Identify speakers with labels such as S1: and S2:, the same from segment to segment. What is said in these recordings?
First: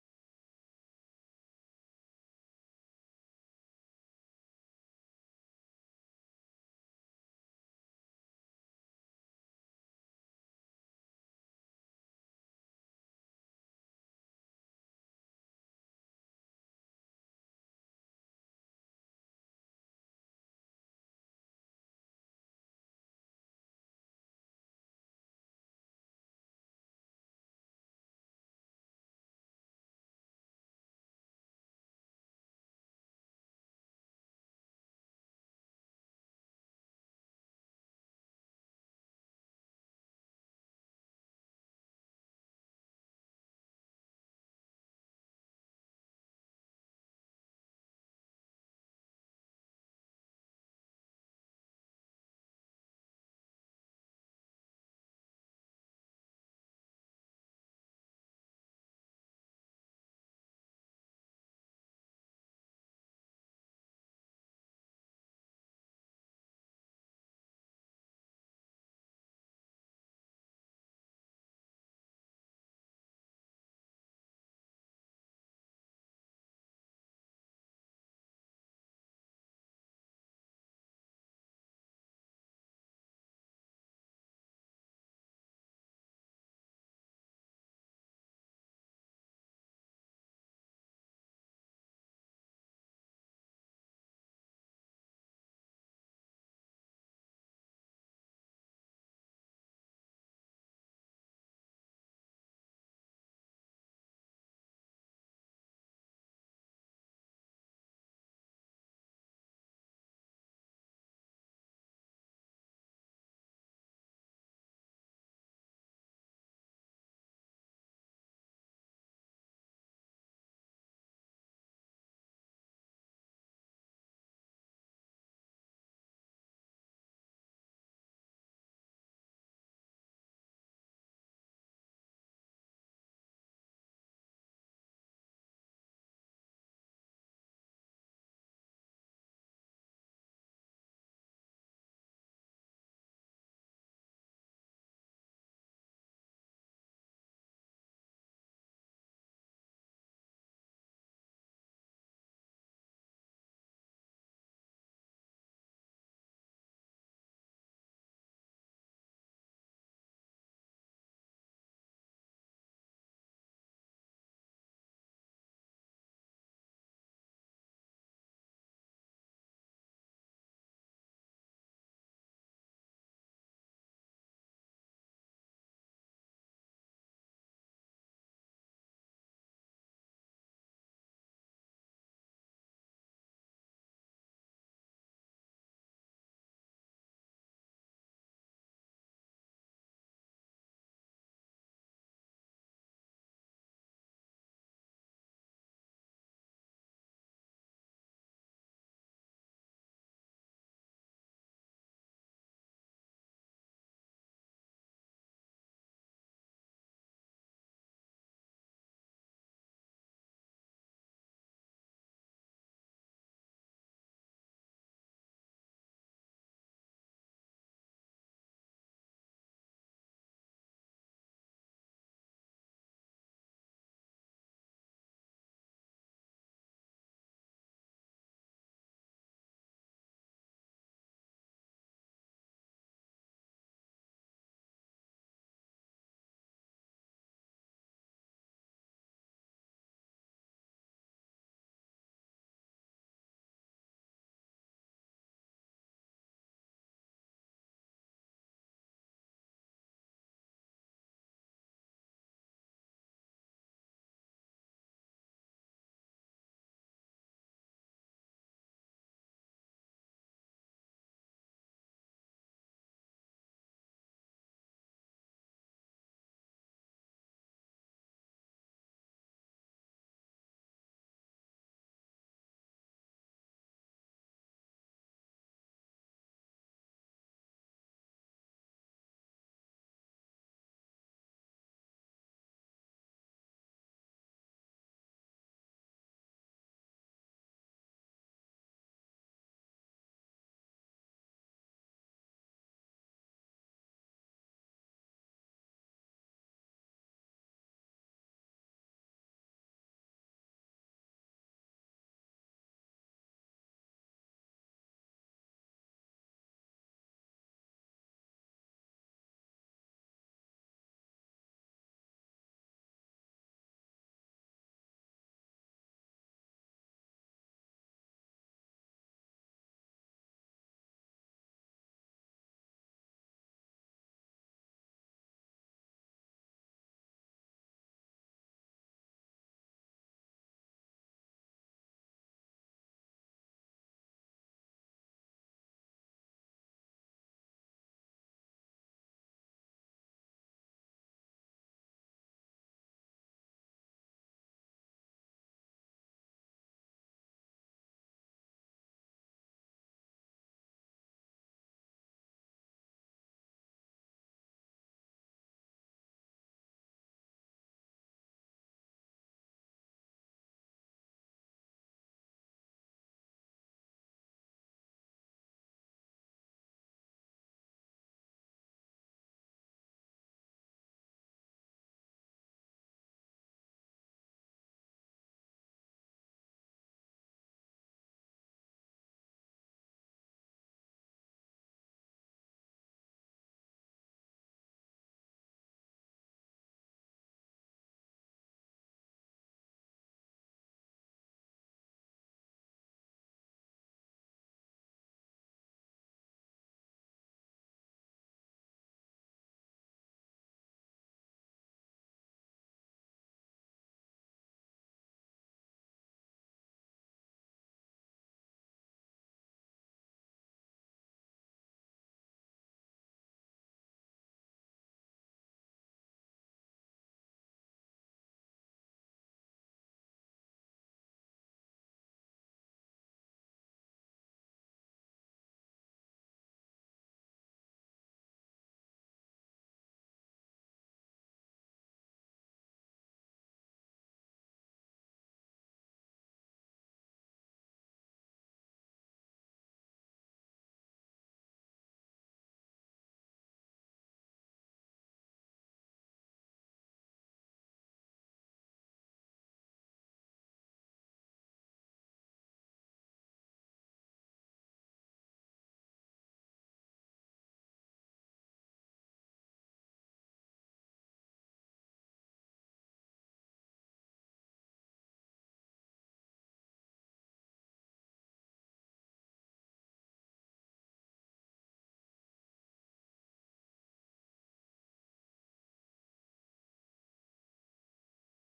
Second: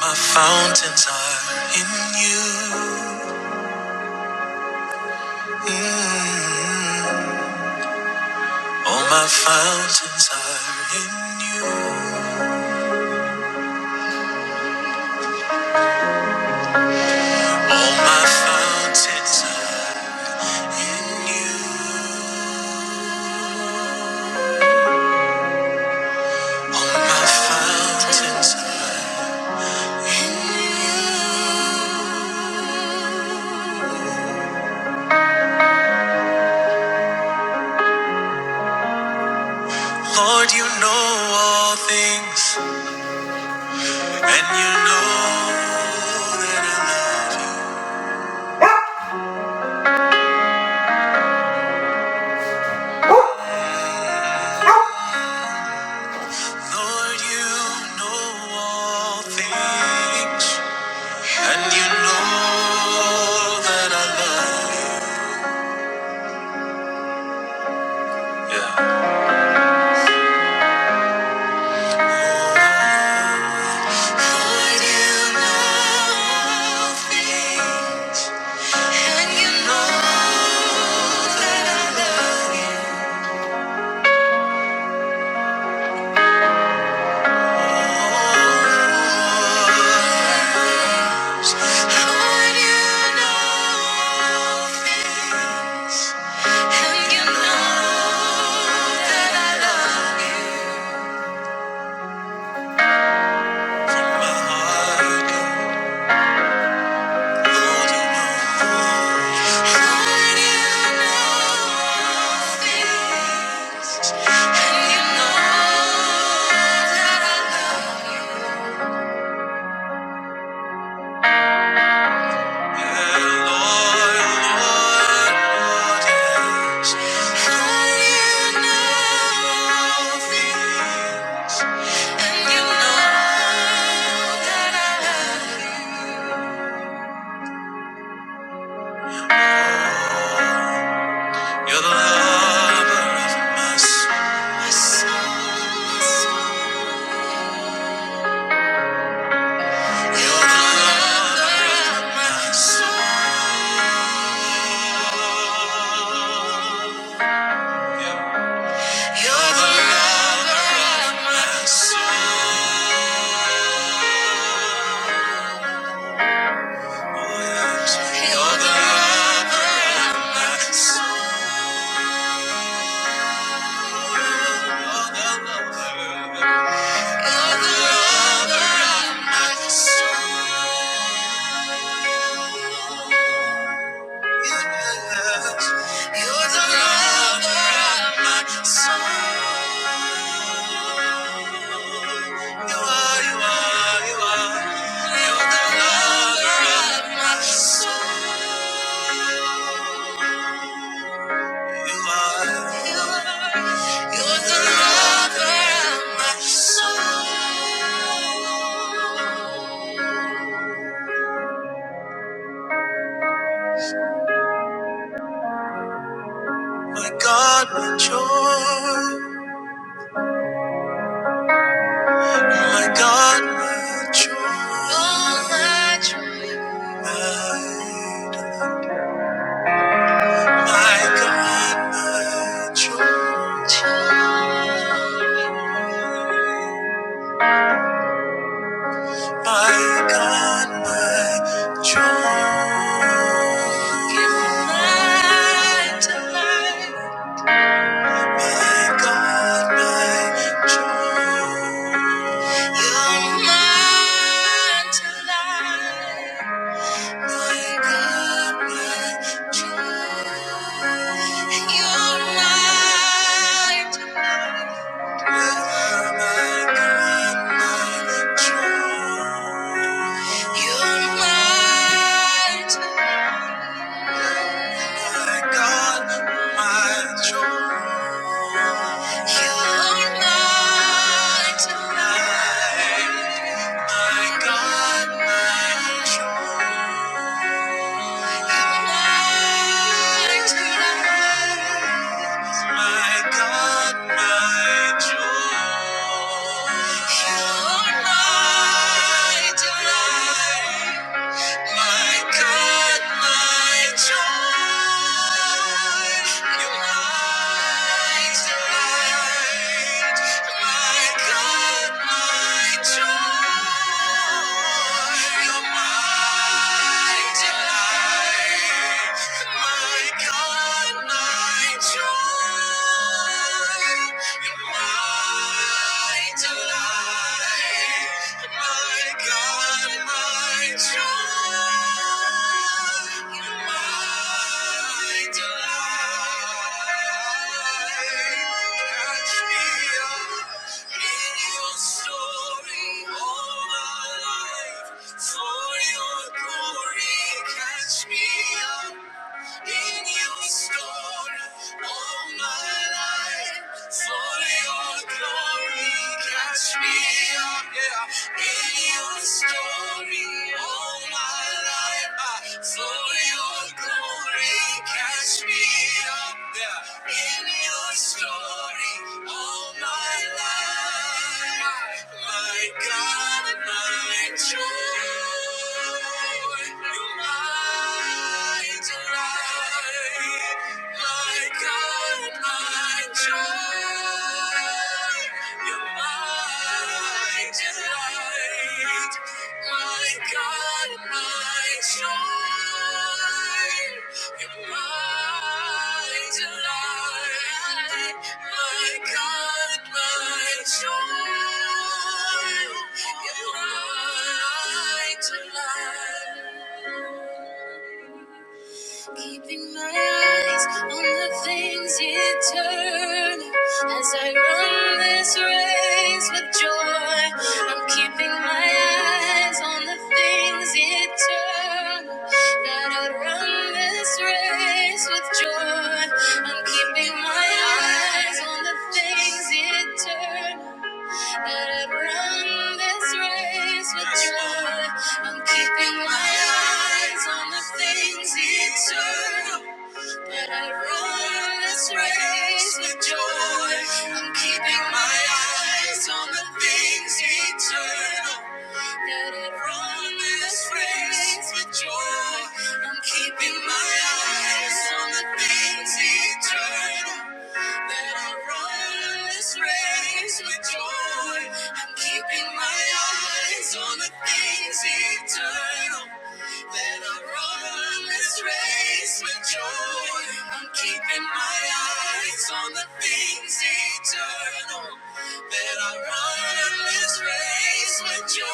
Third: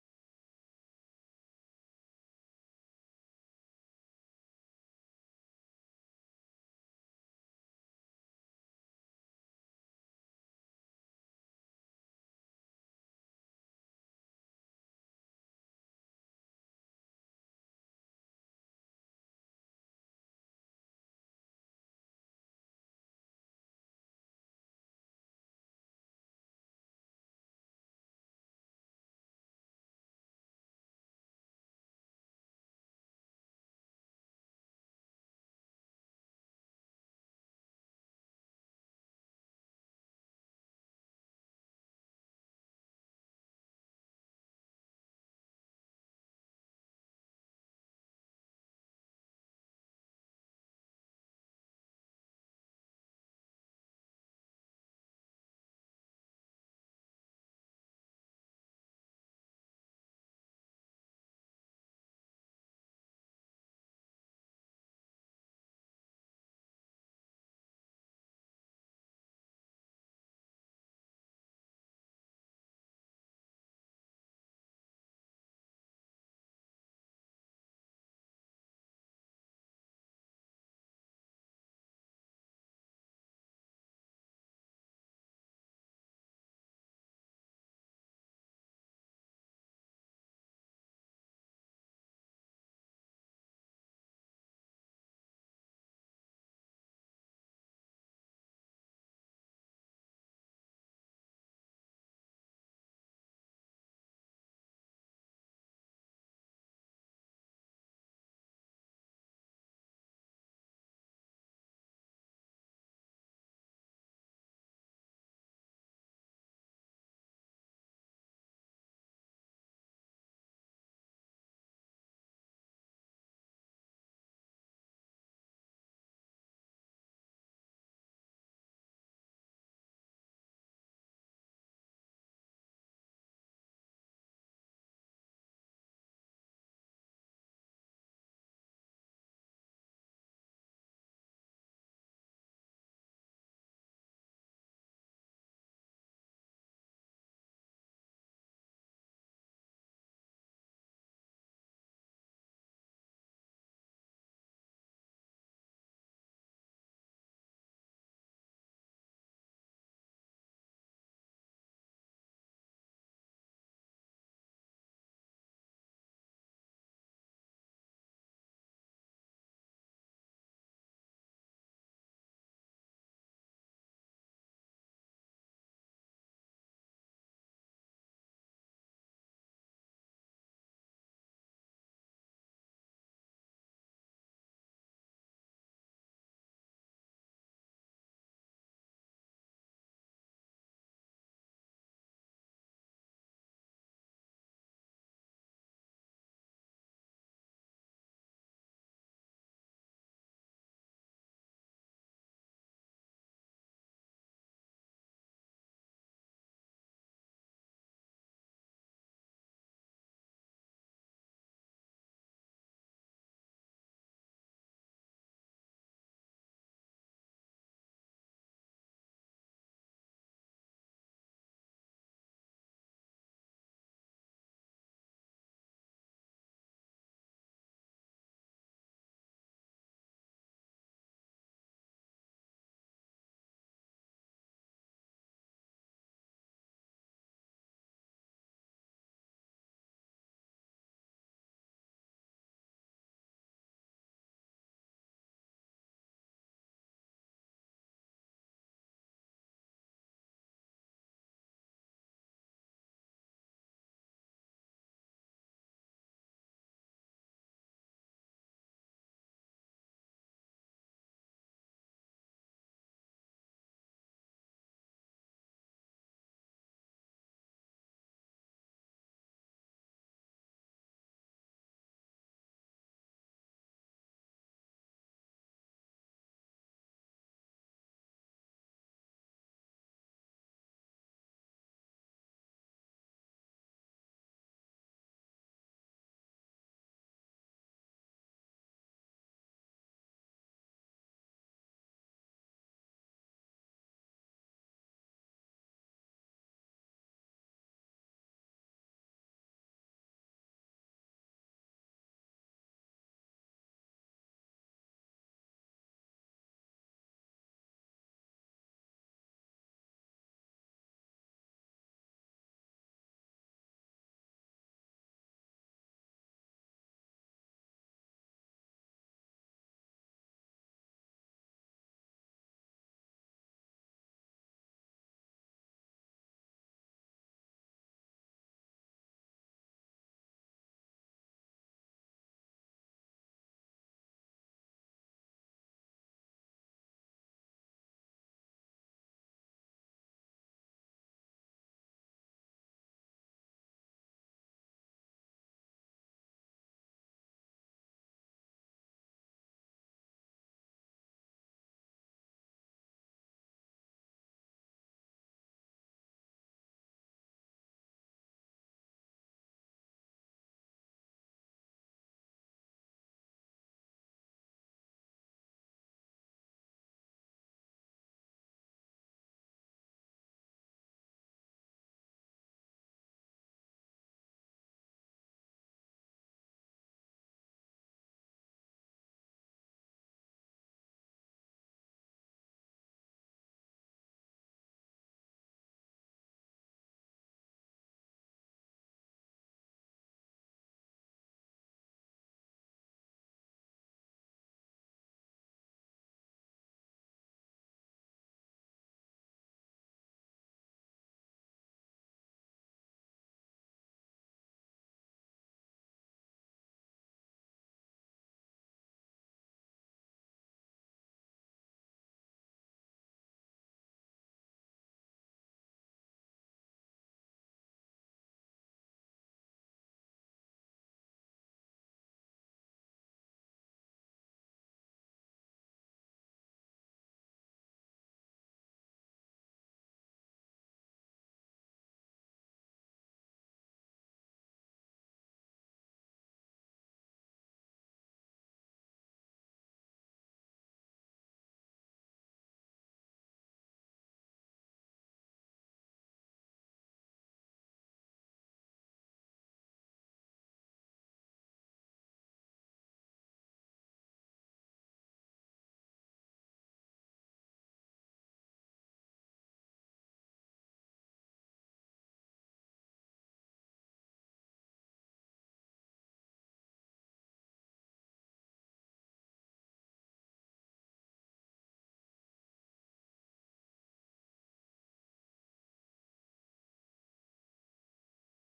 S1: My fountains are in you. Mm. All my fountains are in you. All my fountains are in you. All my fountains are in you. Lord, you know all things, and you know that I love you. Lord, you know all things, and you know that I love you. Yeah. Lord, you know all things, and you know that I love you. Oh, Lord, you know all things, and you know that I love you. And you know that I love you. You're the lover of my soul. You're the lover of my soul. You're the lover of my soul. You're the lover of my soul. You're the lover of my soul. You're the lover of my soul. You are, you are, you are. You're the lover of my soul. You are. You're the lover of my soul. My God, my joy. My God, my joy. Oh, my joy. My, my God, my joy. Joy. My God, my joy, give light to life. My God, my joy, you're mine to life. My God, my joy, you're mine to life. You're mine Tonight. My God, my joy, and light My God, my joy, you are my delight. My God, my joy, your light, the light. My God, my joy, your mighty light. My God, my joy. You're my delight. My God, my joy. You're my delight. Catch me up in your story all my life. For your glory, catch me up in your story all my life. For your glory, catch me up, yeah. In your story all my life. ah, For your glory, catch me up, yeah. In your story all all my life. My God and my joy, you're my delight. My God and my joy, you're my delight. My God and my joy. You're my delight, my God, my joy, in light to light. Keeping my eyes on the things eternal as I run this race with joy. I'm keeping my eyes on the things eternal. That I run this race with joy. I'm keeping my eyes on the things eternal. That I run this race with Yes, joy. I'm keeping my eyes on the things eternal. That I run this race with joy. I'm keeping my eyes on the things eternal. That I run this race with joy. I'm keeping my eyes on the things eternal. That I run this race with joy. I'm keeping my eyes on the things eternal. That I run this race with joy. I'm keeping my eyes on the things eternal. That I run this race with joy.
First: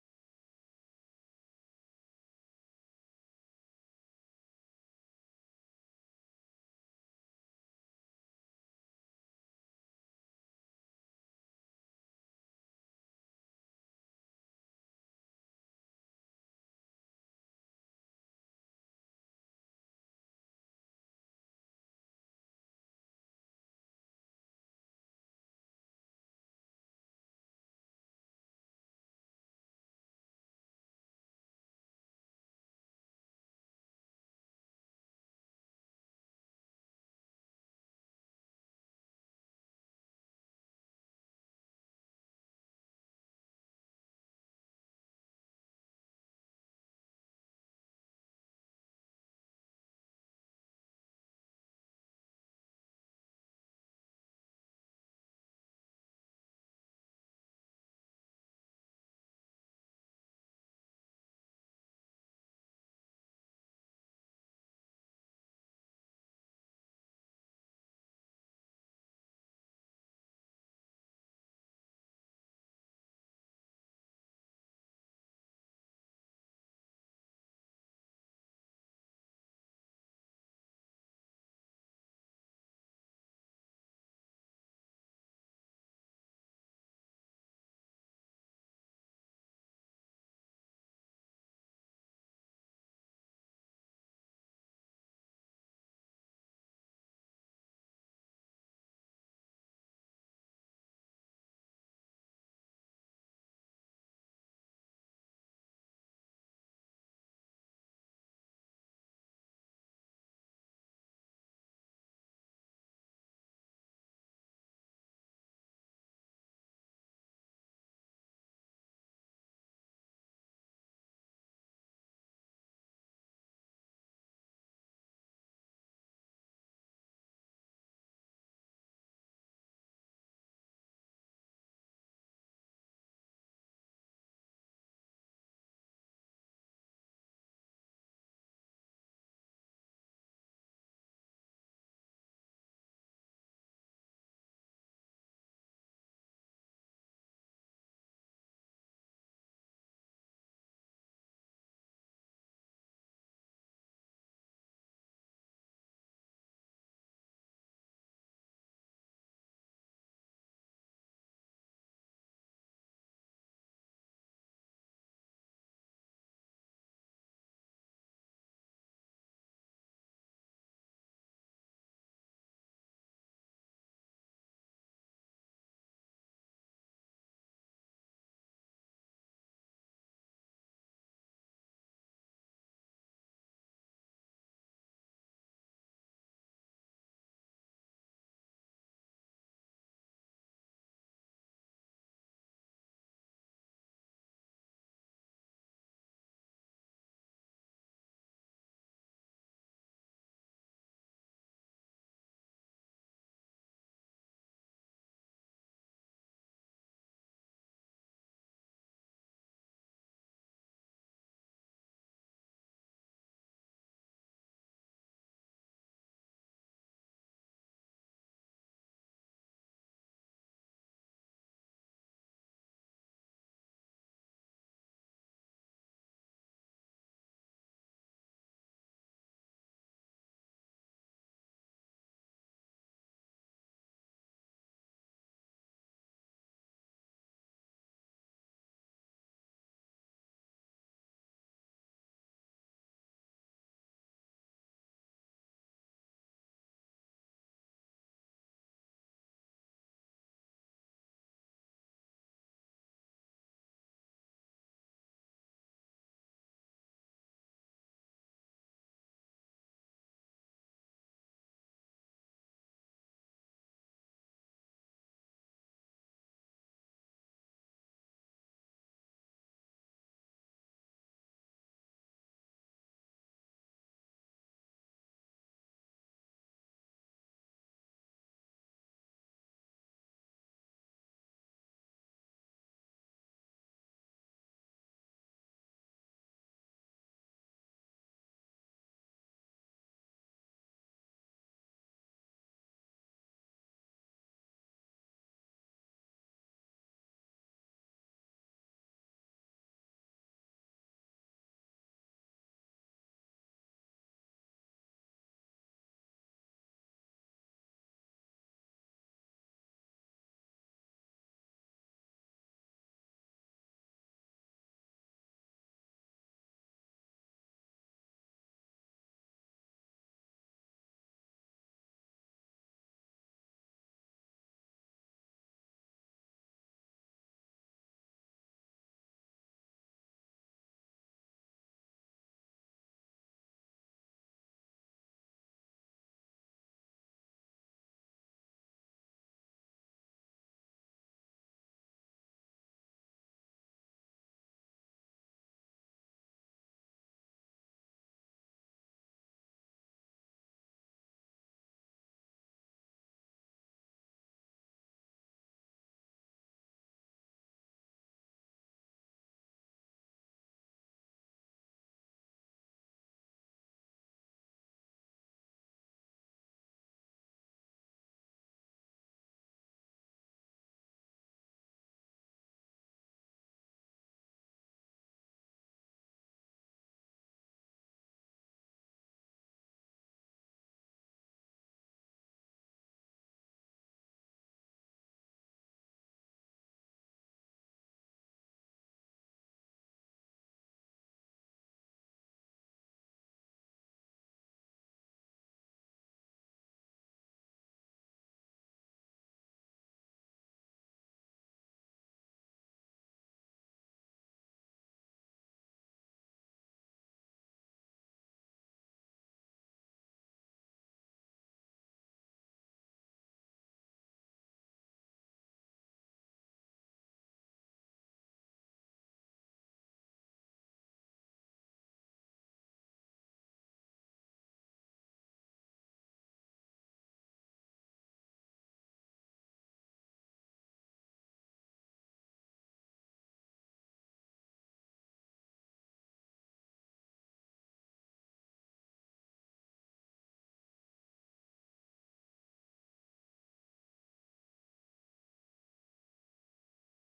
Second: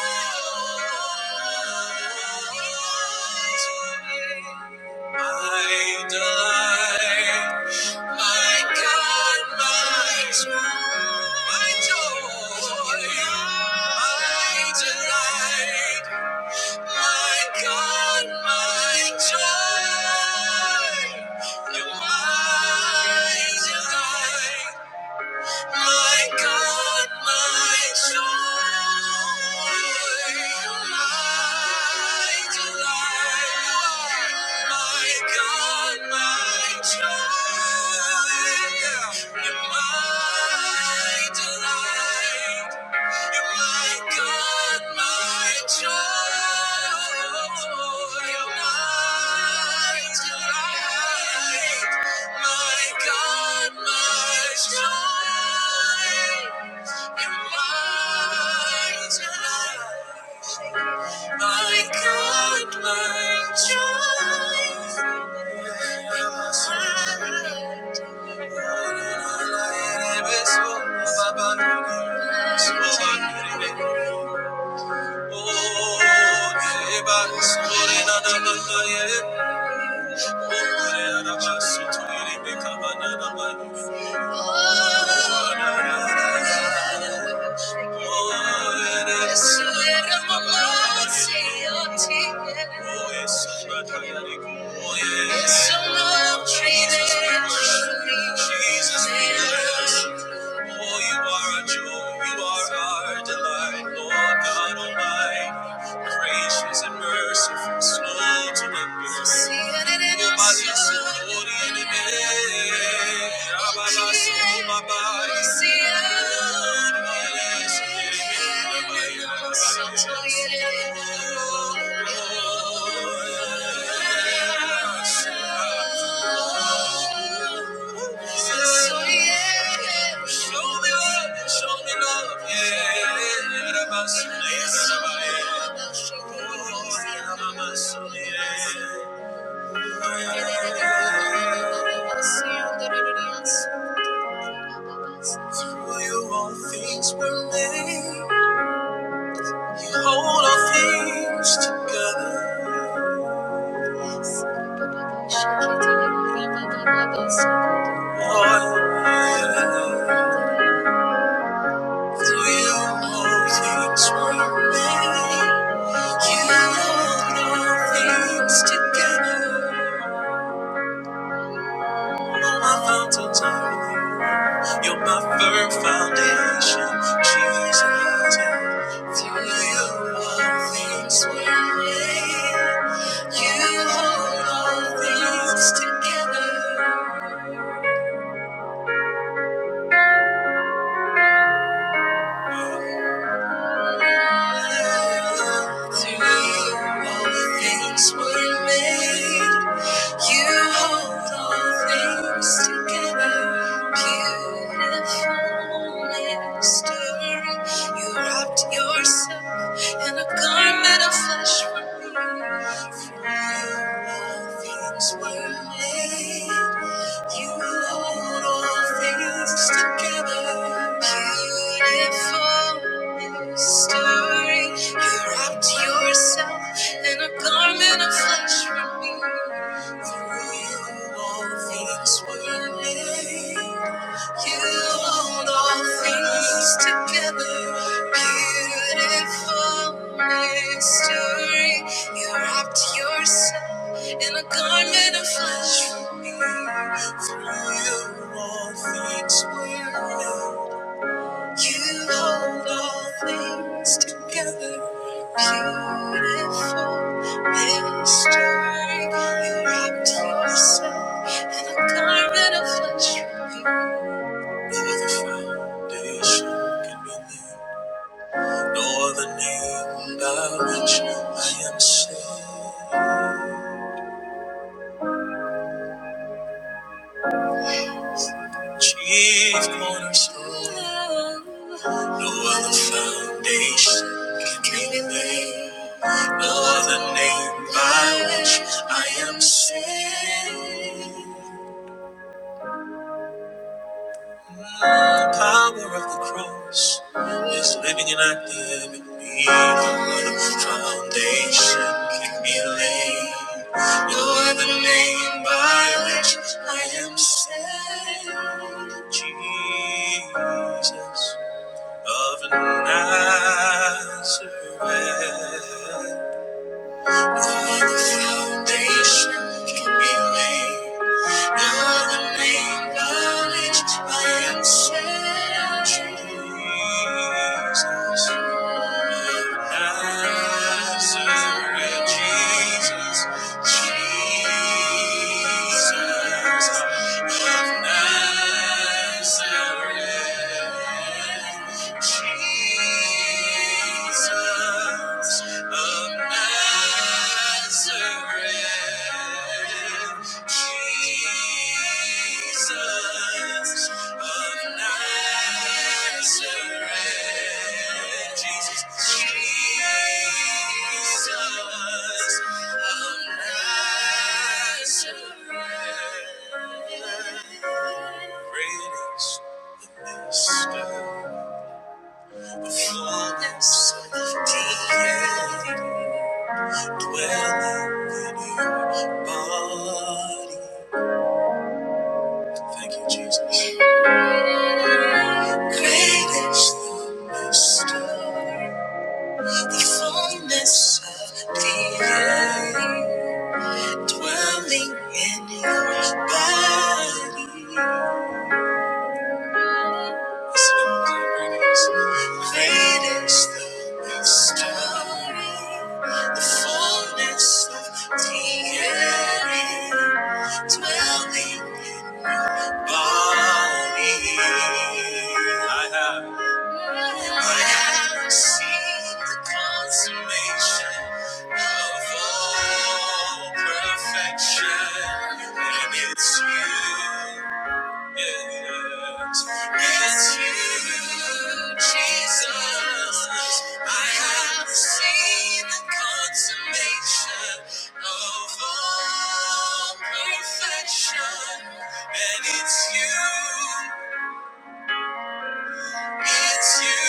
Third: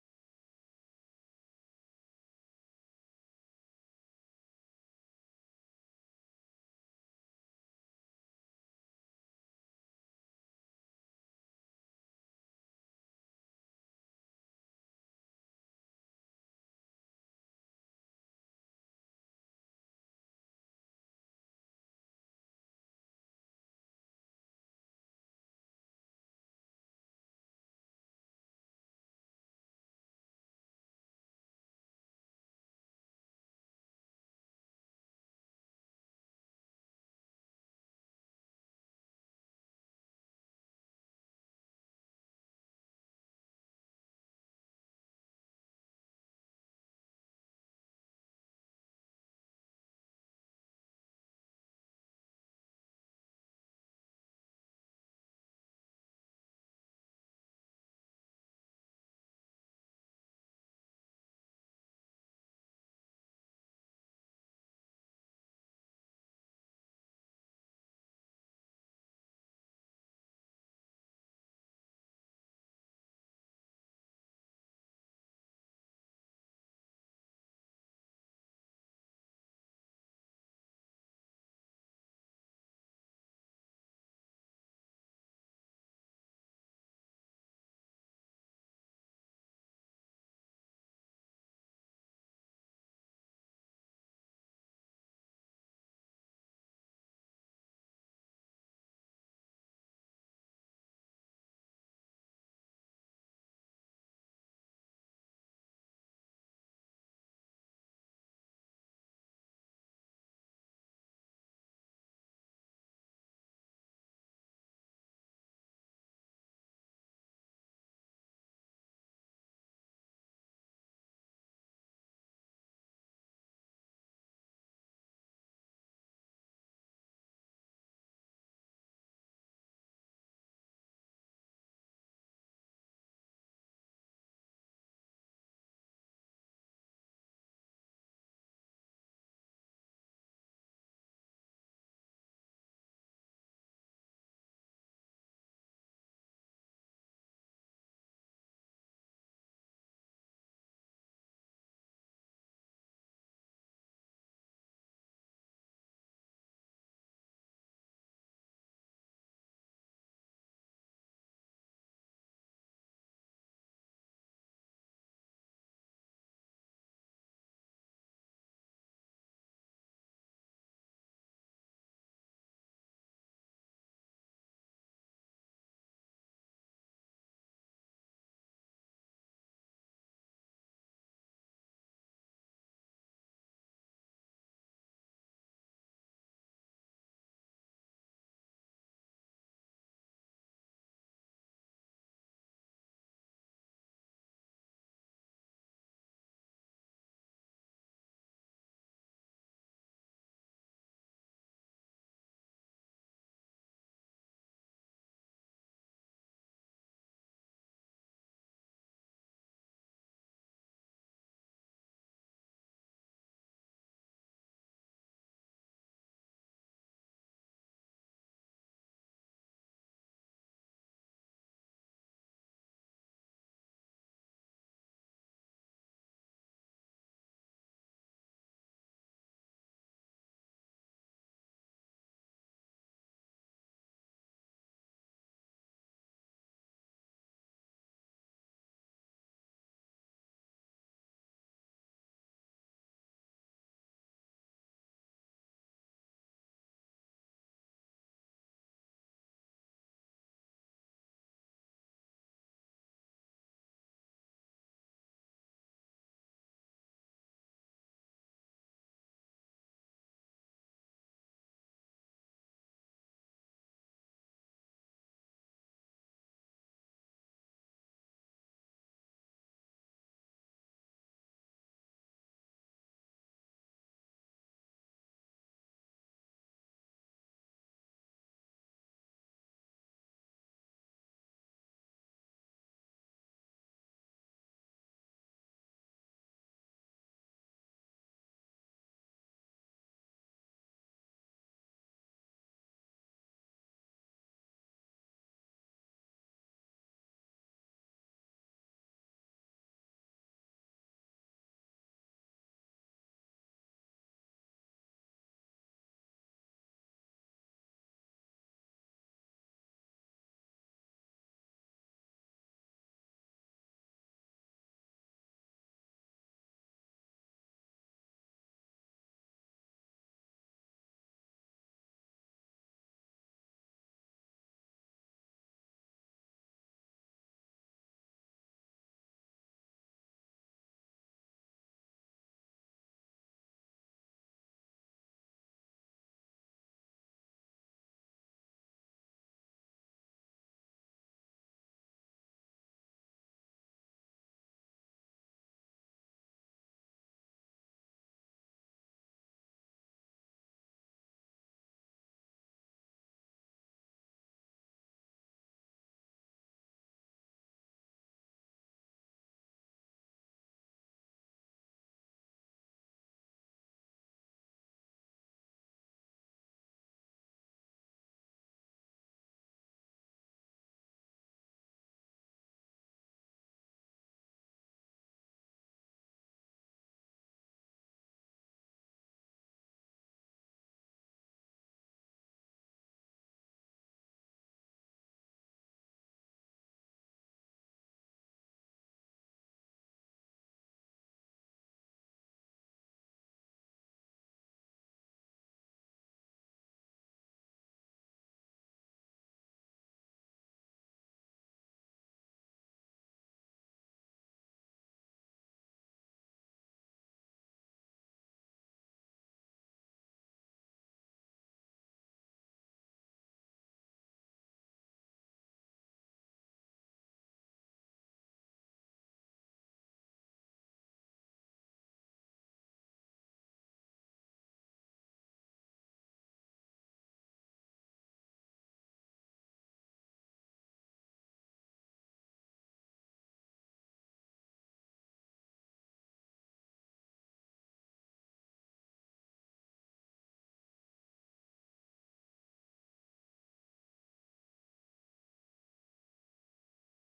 S1: My delight. My God, my joy, my joy, my delight. My God, my joy, you're my delight. My God, my joy, my delight. My God, my joy, my delight. You're my God, my joy. You're my delight. My God, my joy. You're my delight. My God, my joy. Oh, everybody's holding on to the fire. Oh, you are our joy, you are our delight, Lord God Almighty gracious and merciful, slow to anger. Oh, my dear Lord, in the name, Abba, so my body. Oh, Lord. So yeah, show me love, show me love, yeah. Era basso, era basso, oh, era basso, yeah. Through you all things were made. You hold all things together. Yes. Oh, yeah. You're my firm foundation, Jesus. Through you all things were made. You hold all things together. To you, all things were made. You hold all things together. Beautiful mystery. You wrapped yourself in a garment of flesh for me. For you, all things were made. You hold all things together. Beautiful. Stirring, you wrapped yourself in a garment of flesh for me. Through you all things were made. You hold all things together. Beautiful mystery. You wrapped yourself in a garment of flesh for me. Through you all things were made. You hold all things together, beautiful mystery. You wrapped yourself in a garment of flesh. No other foundation can be laid, no other name by which I am saved. Chief cornerstone, no other foundation can be laid, no other name by which I am saved. The power of the cross is living and active in me. No other foundation can be laid, no other name by which I am saved. Jesus. of Nazareth. No other foundation can be laid. Now the name that lifts my ancestors, Jesus. Nazareth, Jesus, Jesus of Nazareth, Jesus of Nazareth, Jesus of Nazareth, Jesus, Jesus of Nazareth. Great the mystery, the fullness of deity. dwelling in your body. Thank you, Jesus. Great is the mystery, the fullness of the earth, dwelling in your body. Listen to the greatness. Great is the mystery, the fullness of the earth, dwelling in I have. I have received the consummation of all perfection, and it's you. Yes, it's you, Jesus. I have seen the consummation of all perfection, and it's you. It's you,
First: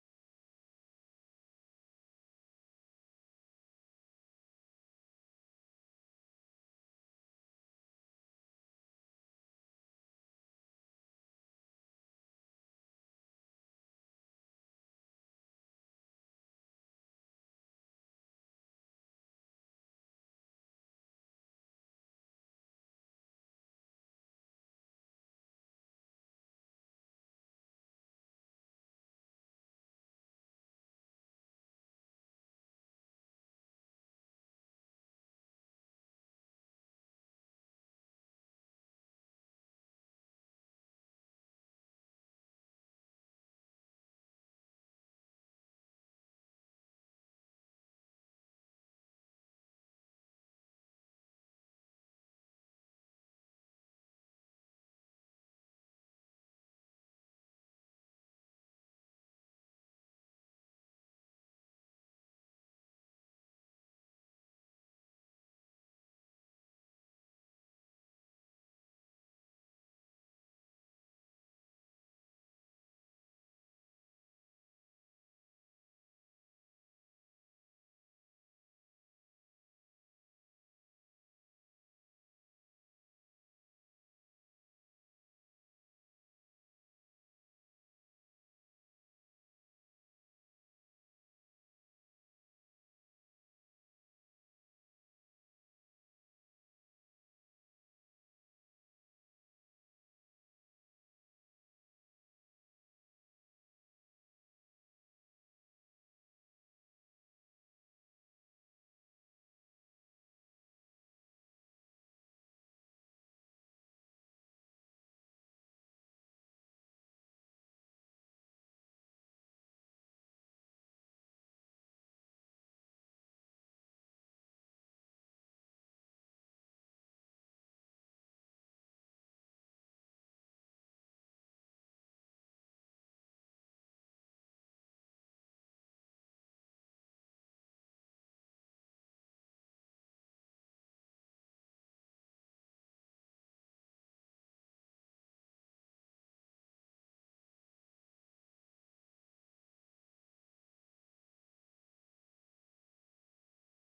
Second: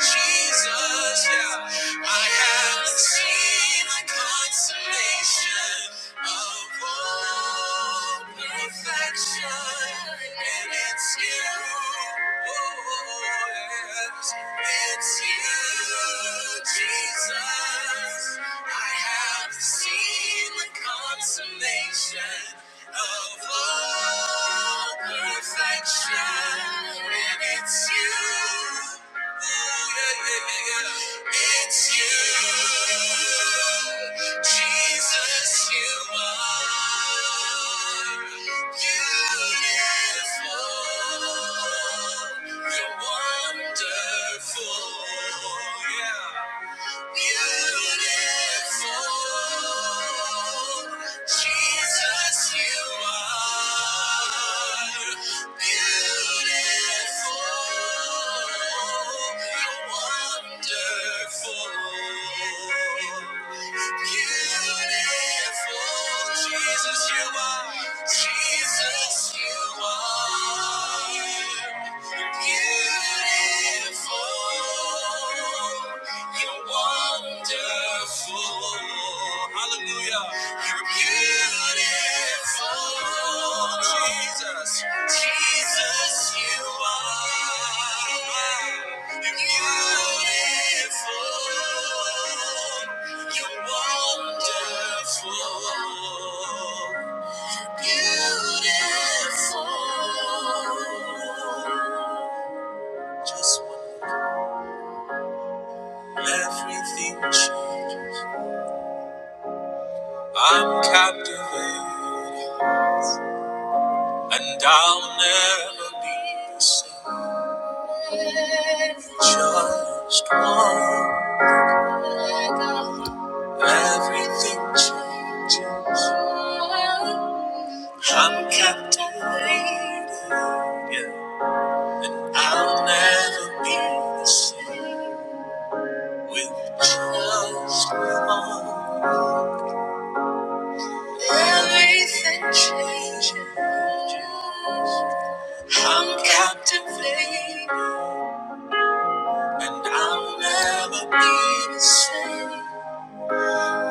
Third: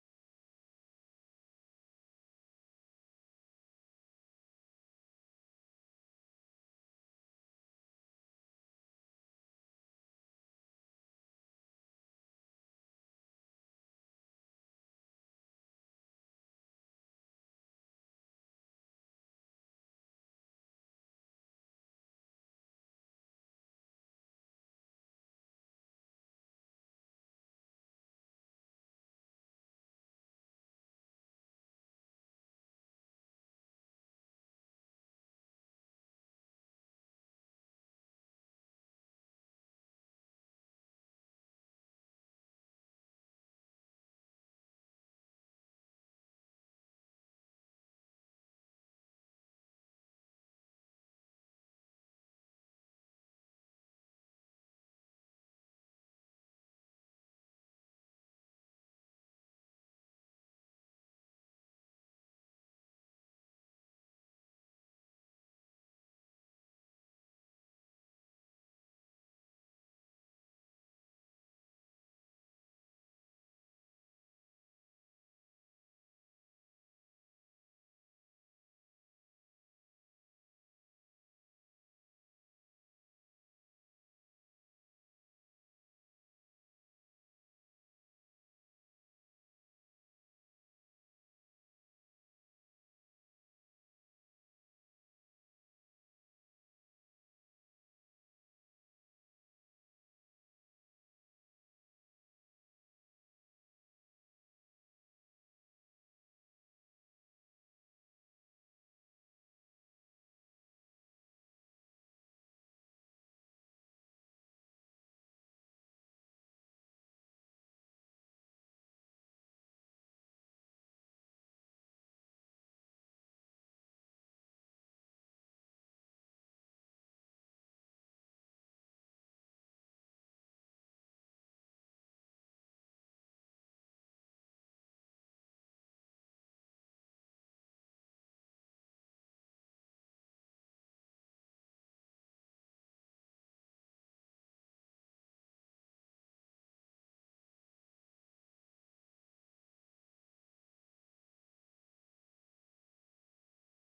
S1: Jesus. Yeah, I haven't seen the consummation of all perfection, and it's you yours. It's you, Jesus. I have seen the consummation of all perfection, and it's you. It's you, Jesus, you are beautiful. You're wonderful. Yeah. Beautiful, Jesus, you are beautiful. You're wonderful. Beautiful, Jesus, you are. Jesus, you are. Beautiful. Just one look, everything changed. I'm captivated, and I'll never be the same. Just one, look, everything changes. I'm captivated, yeah, and I'll never be the same with just one. look. Everything changes. I'm captivated, and I'll never be the same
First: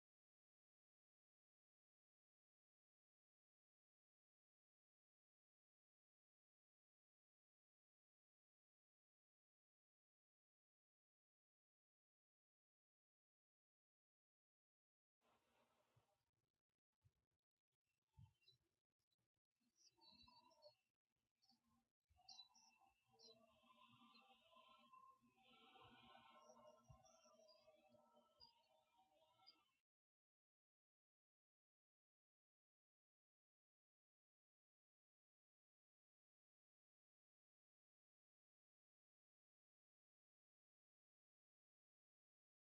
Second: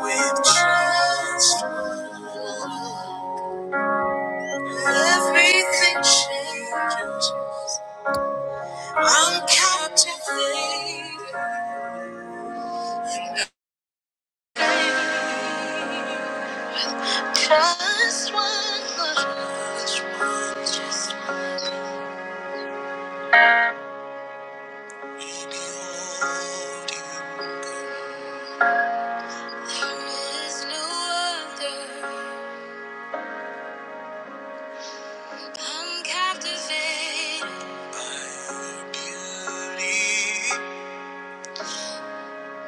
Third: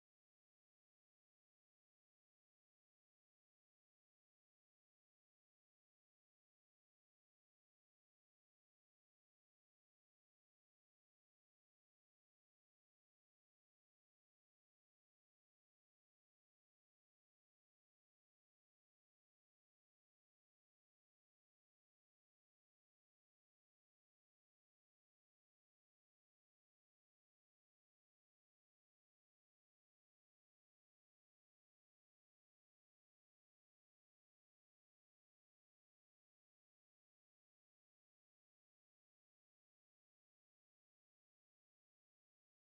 S1: with just everything changes. I'm captivated. Just one look, just one, just one. Behold you. This new wonder, I'm captivated by the beauty.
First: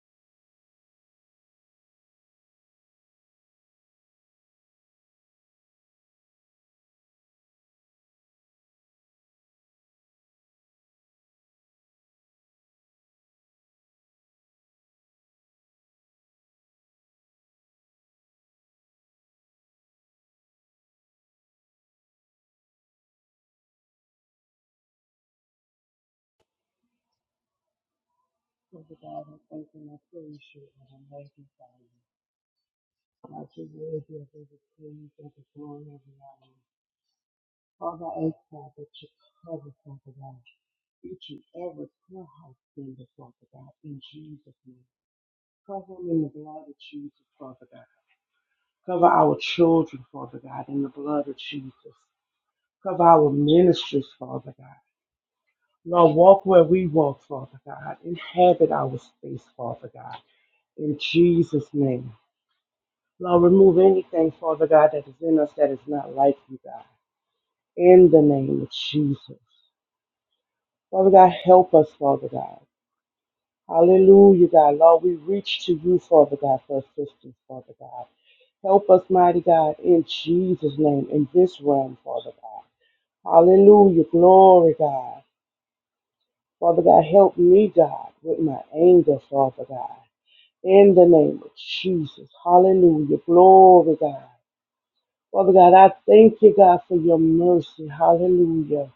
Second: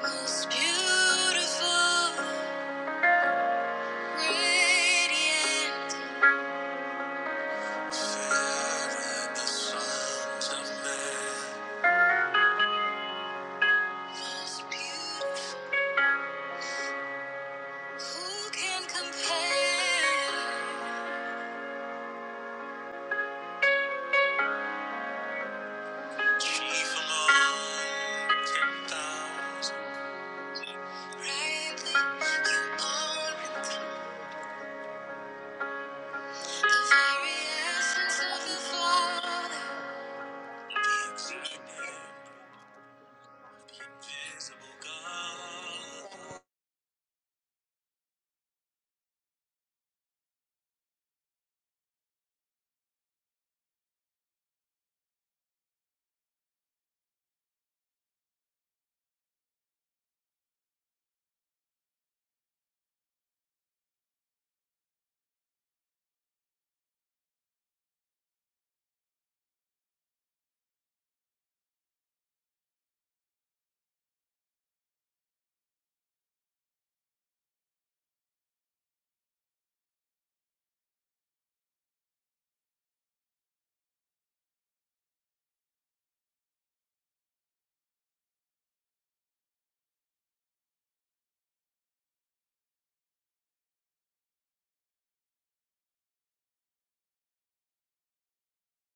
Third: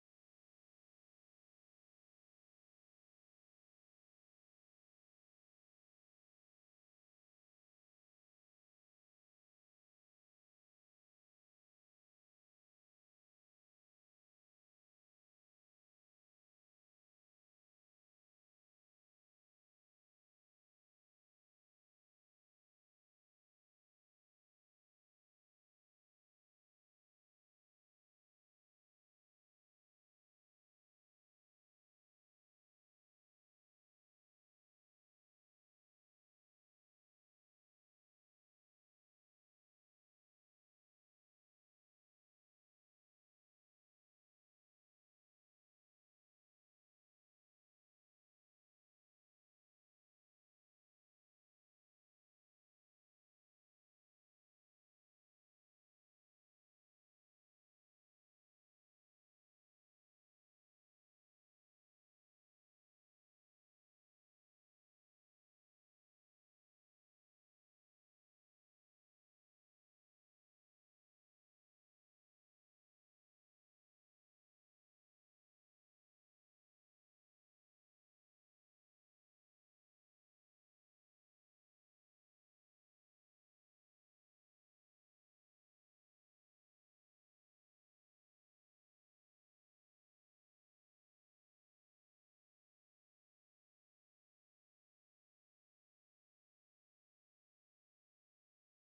S1: Most beautiful, radiant, fairer the sons of men. Most beautiful, who can compare? Chief among ten
S2: Father God, I thank
S1: thousand,
S2: you and I praise you and I magnify you.
S1: rightly you
S2: God, you're
S1: are.
S2: worthy of every praise, every glory, every honor. Father, I ask God that you cover, Father God, each and every prayer house member, Father God, in Jesus' name. Cover them in the blood of Jesus, Father God. Cover our children, Father God, in the blood of Jesus. Cover our ministries, Father God. Lord, walk where we walk, Father God. Inhabit our space, Father God. In Jesus' name. Lord, remove anything, Father God, that is in us that is not like you, God. In the name of Jesus. Father God, help us, Father God. Hallelujah, God. Lord, we reach to you, Father God, for assistance, Father God. Help us, mighty God, in Jesus' name, in this realm, Father God. Hallelujah. Glory, God. Father God, help me, God, with my anger, Father God. In the name of Jesus. Hallelujah. Glory, God. Father God, I thank you, God, for your mercy. Hallelujah.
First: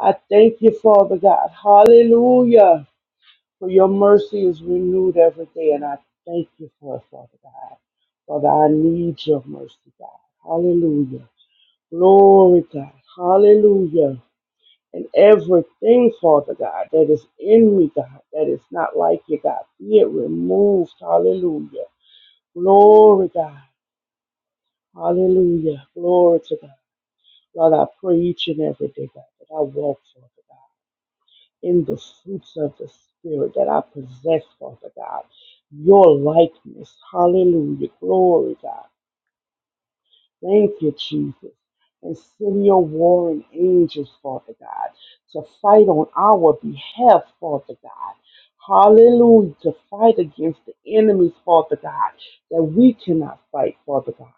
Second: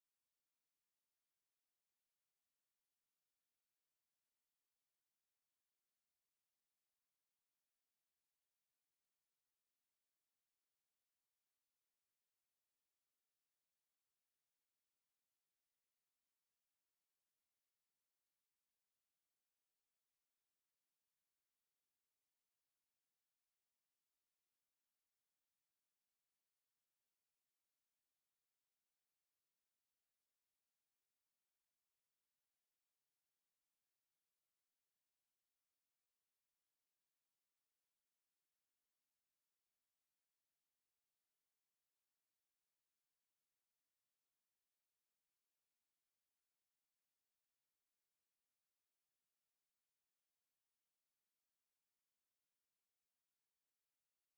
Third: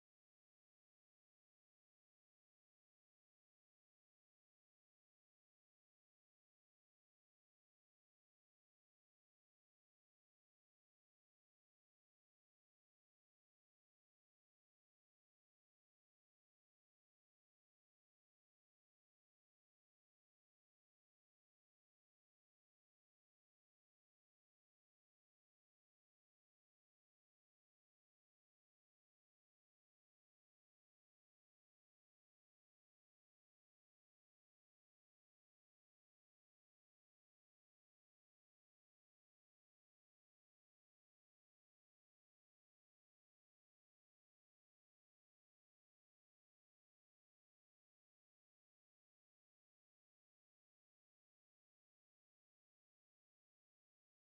S2: I thank you, Father God. Hallelujah. For your mercy is renewed every day, and I thank you for it, Father God. Father, I need your mercy, God. Hallelujah. Glory, God. Hallelujah. And everything, Father God, that is in me, God, that is not like you, God, be it removed. Hallelujah. Glory, God. Hallelujah. Glory to God. Lord, I pray each and every day, God, that I walk, Father God, in the fruits of the Spirit, that I possess, Father God, your likeness. Hallelujah. Glory, God. Thank you, Jesus. And send your warring angels, Father God, to fight on our behalf, Father God. Hallelujah. To fight against the enemies, Father God, that we cannot fight, Father God.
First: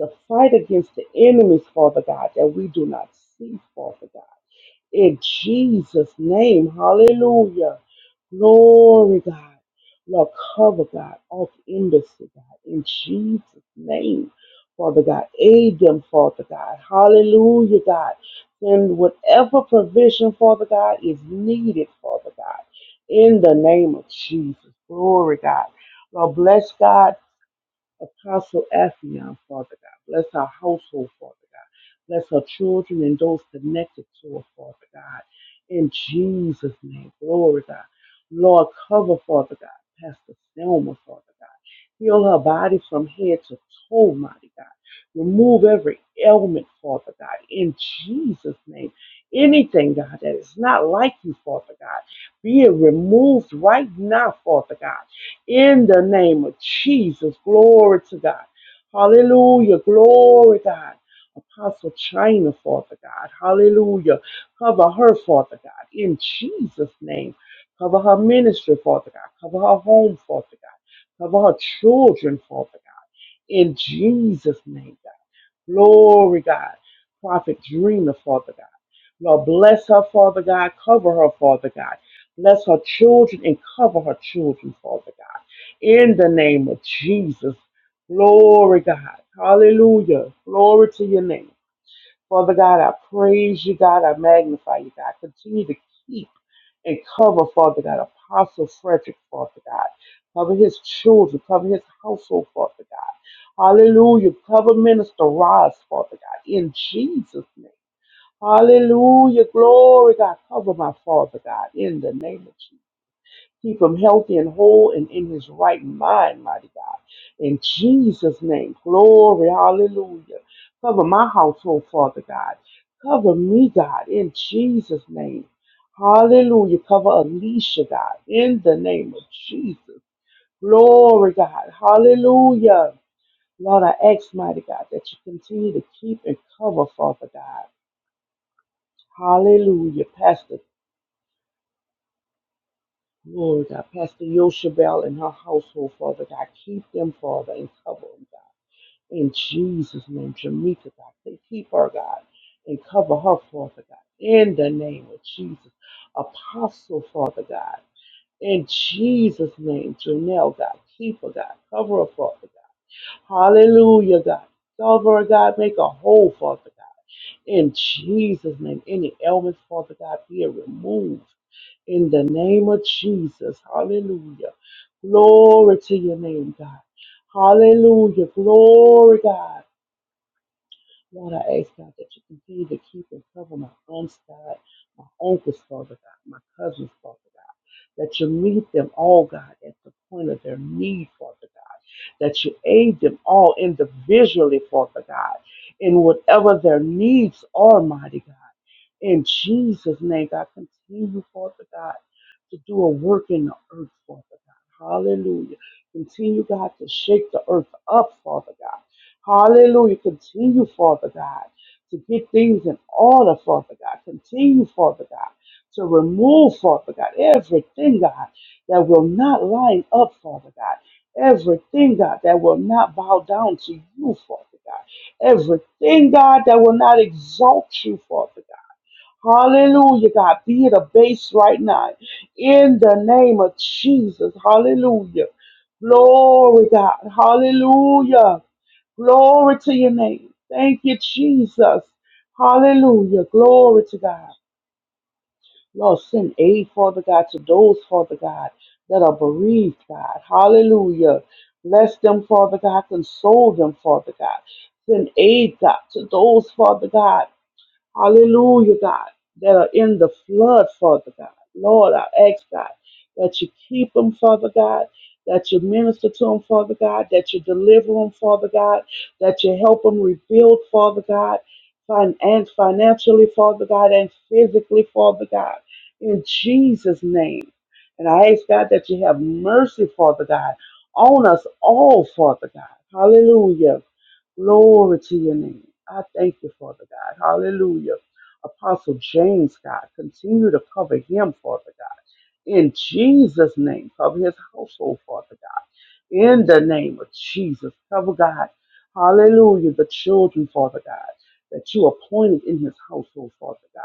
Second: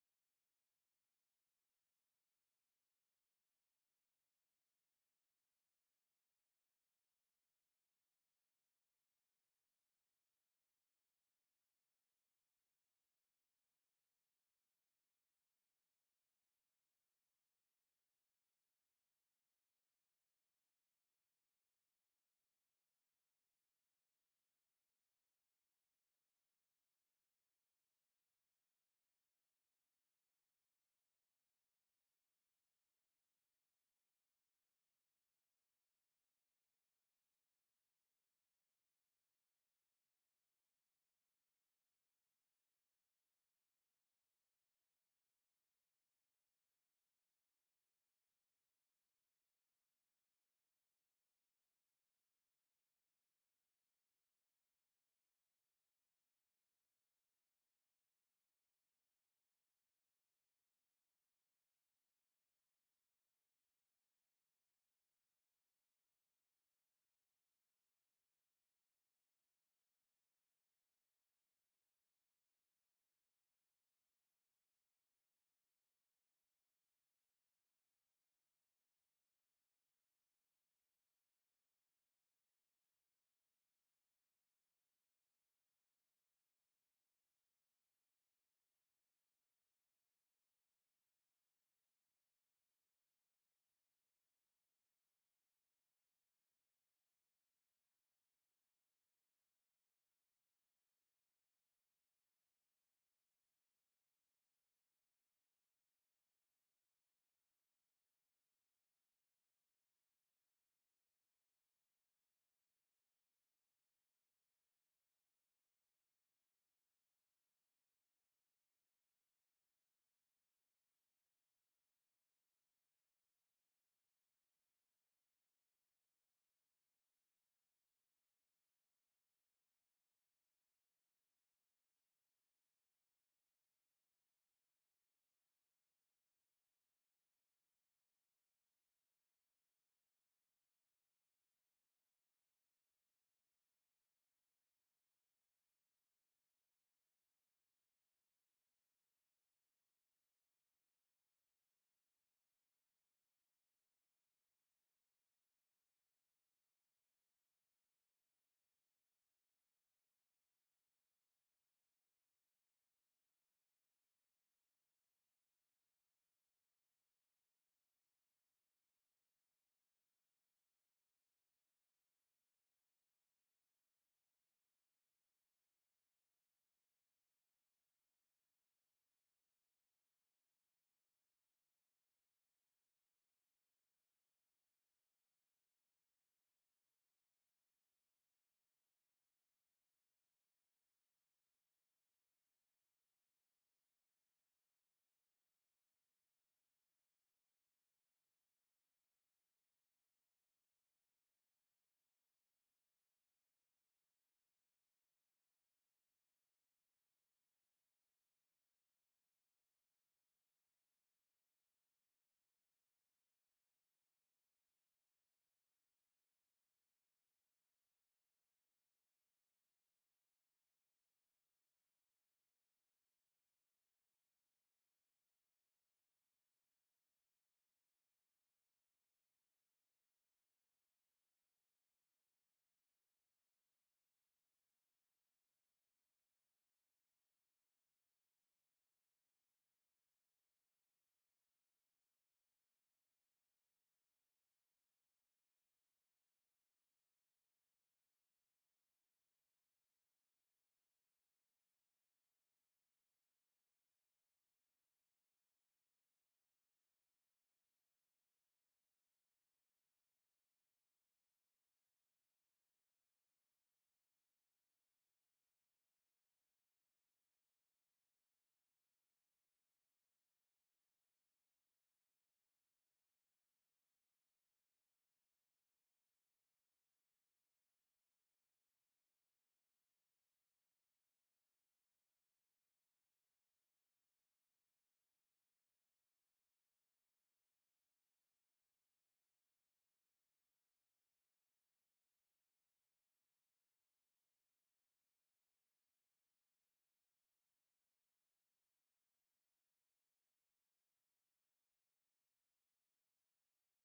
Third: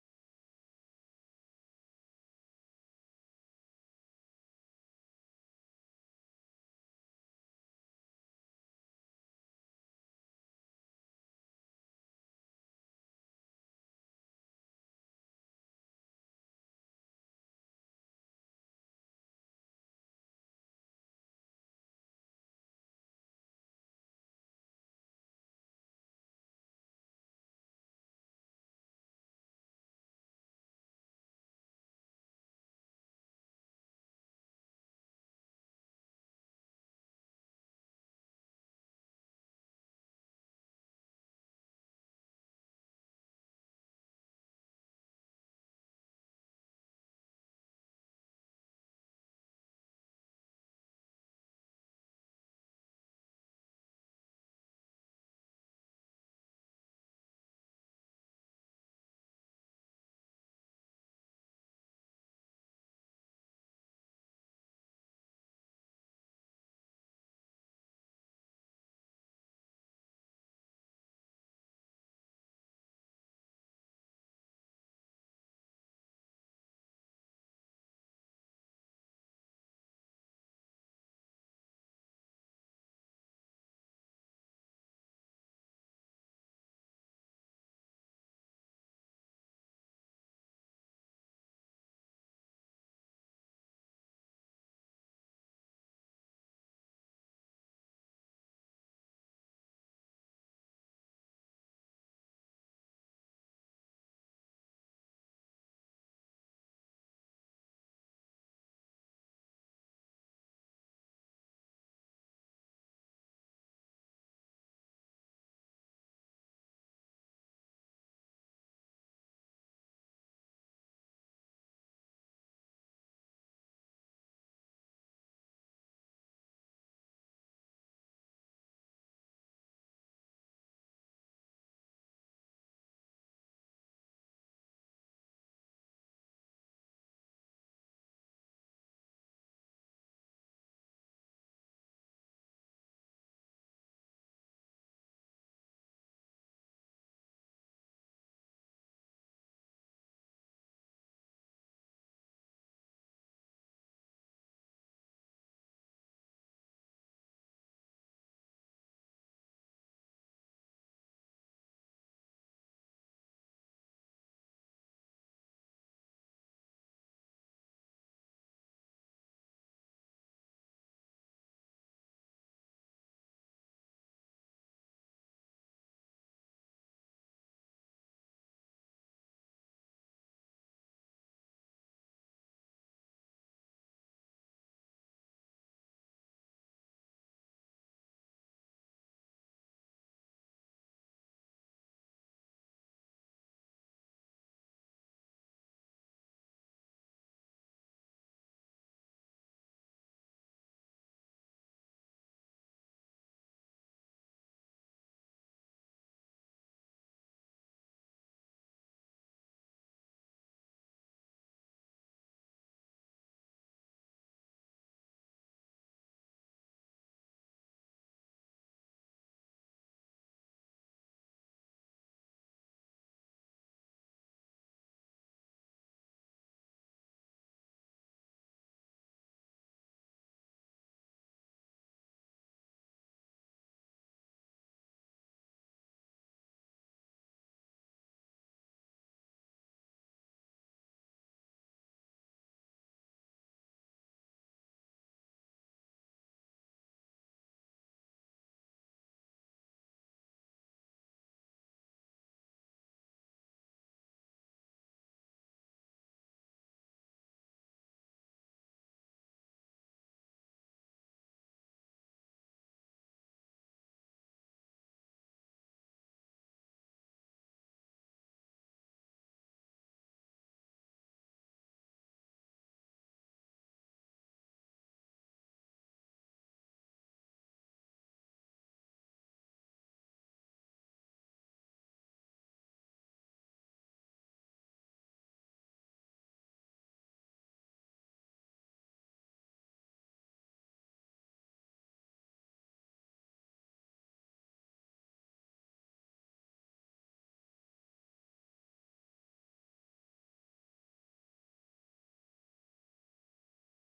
S2: To fight against the enemies, Father God, that we do not see, Father God. In Jesus' name, hallelujah. Glory, God. Lord, cover, God, off industry, God. In Jesus' name, Father God, aid them, Father God. Hallelujah, God. Send whatever provision, Father God, is needed, Father God. In the name of Jesus. Glory, God. Lord, bless God Apostle Affion, Father God. Bless our household, Father God. Bless our children and those connected to her, Father God. In Jesus' name, glory, God. Lord, cover, Father God. Pastor Selma, Father God. Heal her body from head to toe, mighty God. Remove every ailment, Father God, in Jesus' name. Anything, God, that is not like you, Father God, be it removed right now, Father God in the name of Jesus. Glory to God. Hallelujah. Glory, God. Apostle China, Father God. Hallelujah. Cover her, Father God, in Jesus' name. Cover her ministry, Father God. Cover her home, Father God. Cover her children, Father God, in Jesus' name, God. Glory, God. Prophet Dreamer, Father God. Lord, bless her, Father God. Cover her, Father God. Bless her children and cover her children, Father God. In the name of Jesus. Glory, God. Hallelujah. Glory to your name. Father God, I praise you, God. I magnify you, God. Continue to keep and cover, Father God, Apostle Frederick, Father God. Cover his children, cover his household, Father God. Hallelujah. Cover Minister Ross, Father God, in Jesus' name. Hallelujah. Glory, God. Cover my father, God, in the name of Jesus. Keep him healthy and whole and in his right mind, mighty God. In Jesus' name. Glory. Hallelujah. Cover my household, Father God. Cover me, God, in Jesus' name. Hallelujah. Cover Alicia, God, in the name of Jesus. Glory, God. Hallelujah. Lord, I ask, mighty God, that you continue to keep and cover, Father God. Hallelujah. Pastor Lord God. Pastor Yoshabel and her household, Father God. Keep them, Father, and cover them, God. In Jesus' name, Jamaica, God. Say, keep her, God, and cover her, Father God. In the name of Jesus. Apostle, Father God. In Jesus' name, Janelle, God. Keep her, God. Cover her, Father God. Hallelujah, God. Cover her, God. Make her whole, Father God. In Jesus' name, any ailments, Father God, be removed in the name of Jesus. Hallelujah. Glory to your name, God. Hallelujah. Glory, God. Lord, I ask God that you continue to keep and cover my aunts, God, my uncles, Father God, my cousins, Father God. That you meet them all, God, at the point of their need, Father God. That you aid them all individually, Father God, in whatever their needs are, mighty God. In Jesus' name, God, continue, Father God, to do a work in the earth, Father God. Hallelujah. Continue, God, to shake the earth up, Father God. Hallelujah. Continue, Father God, to get things in order, Father God. Continue, Father God, to remove, Father God, everything, God, that will not line up, Father God. Everything, God, that will not bow down to you, Father God. Everything, God, that will not exalt you, Father God. Hallelujah, God. Be it a base right now. In the name of Jesus. Hallelujah. Glory, God. Hallelujah. Glory to your name. Thank you, Jesus. Hallelujah. Glory to God. Lord, send aid, Father God, to those, Father God, that are bereaved, God. Hallelujah. Bless them, Father God. Console them, Father God. Send aid, God, to those, Father God. Hallelujah, God, that are in the flood, Father God. Lord, I ask, God, that you keep them, Father God, that you minister to them, Father God, that you deliver them, Father God, that you help them rebuild, Father God, fin- and financially, Father God, and physically, Father God, in Jesus' name. And I ask, God, that you have mercy, Father God, on us all, Father God. Hallelujah. Glory to your name. I thank you, Father God. Hallelujah. Apostle James, God, continue to cover him, Father God. In Jesus' name, cover his household, Father God in the name of Jesus. Cover God. Hallelujah. The children, Father God, that you appointed in his household, Father God.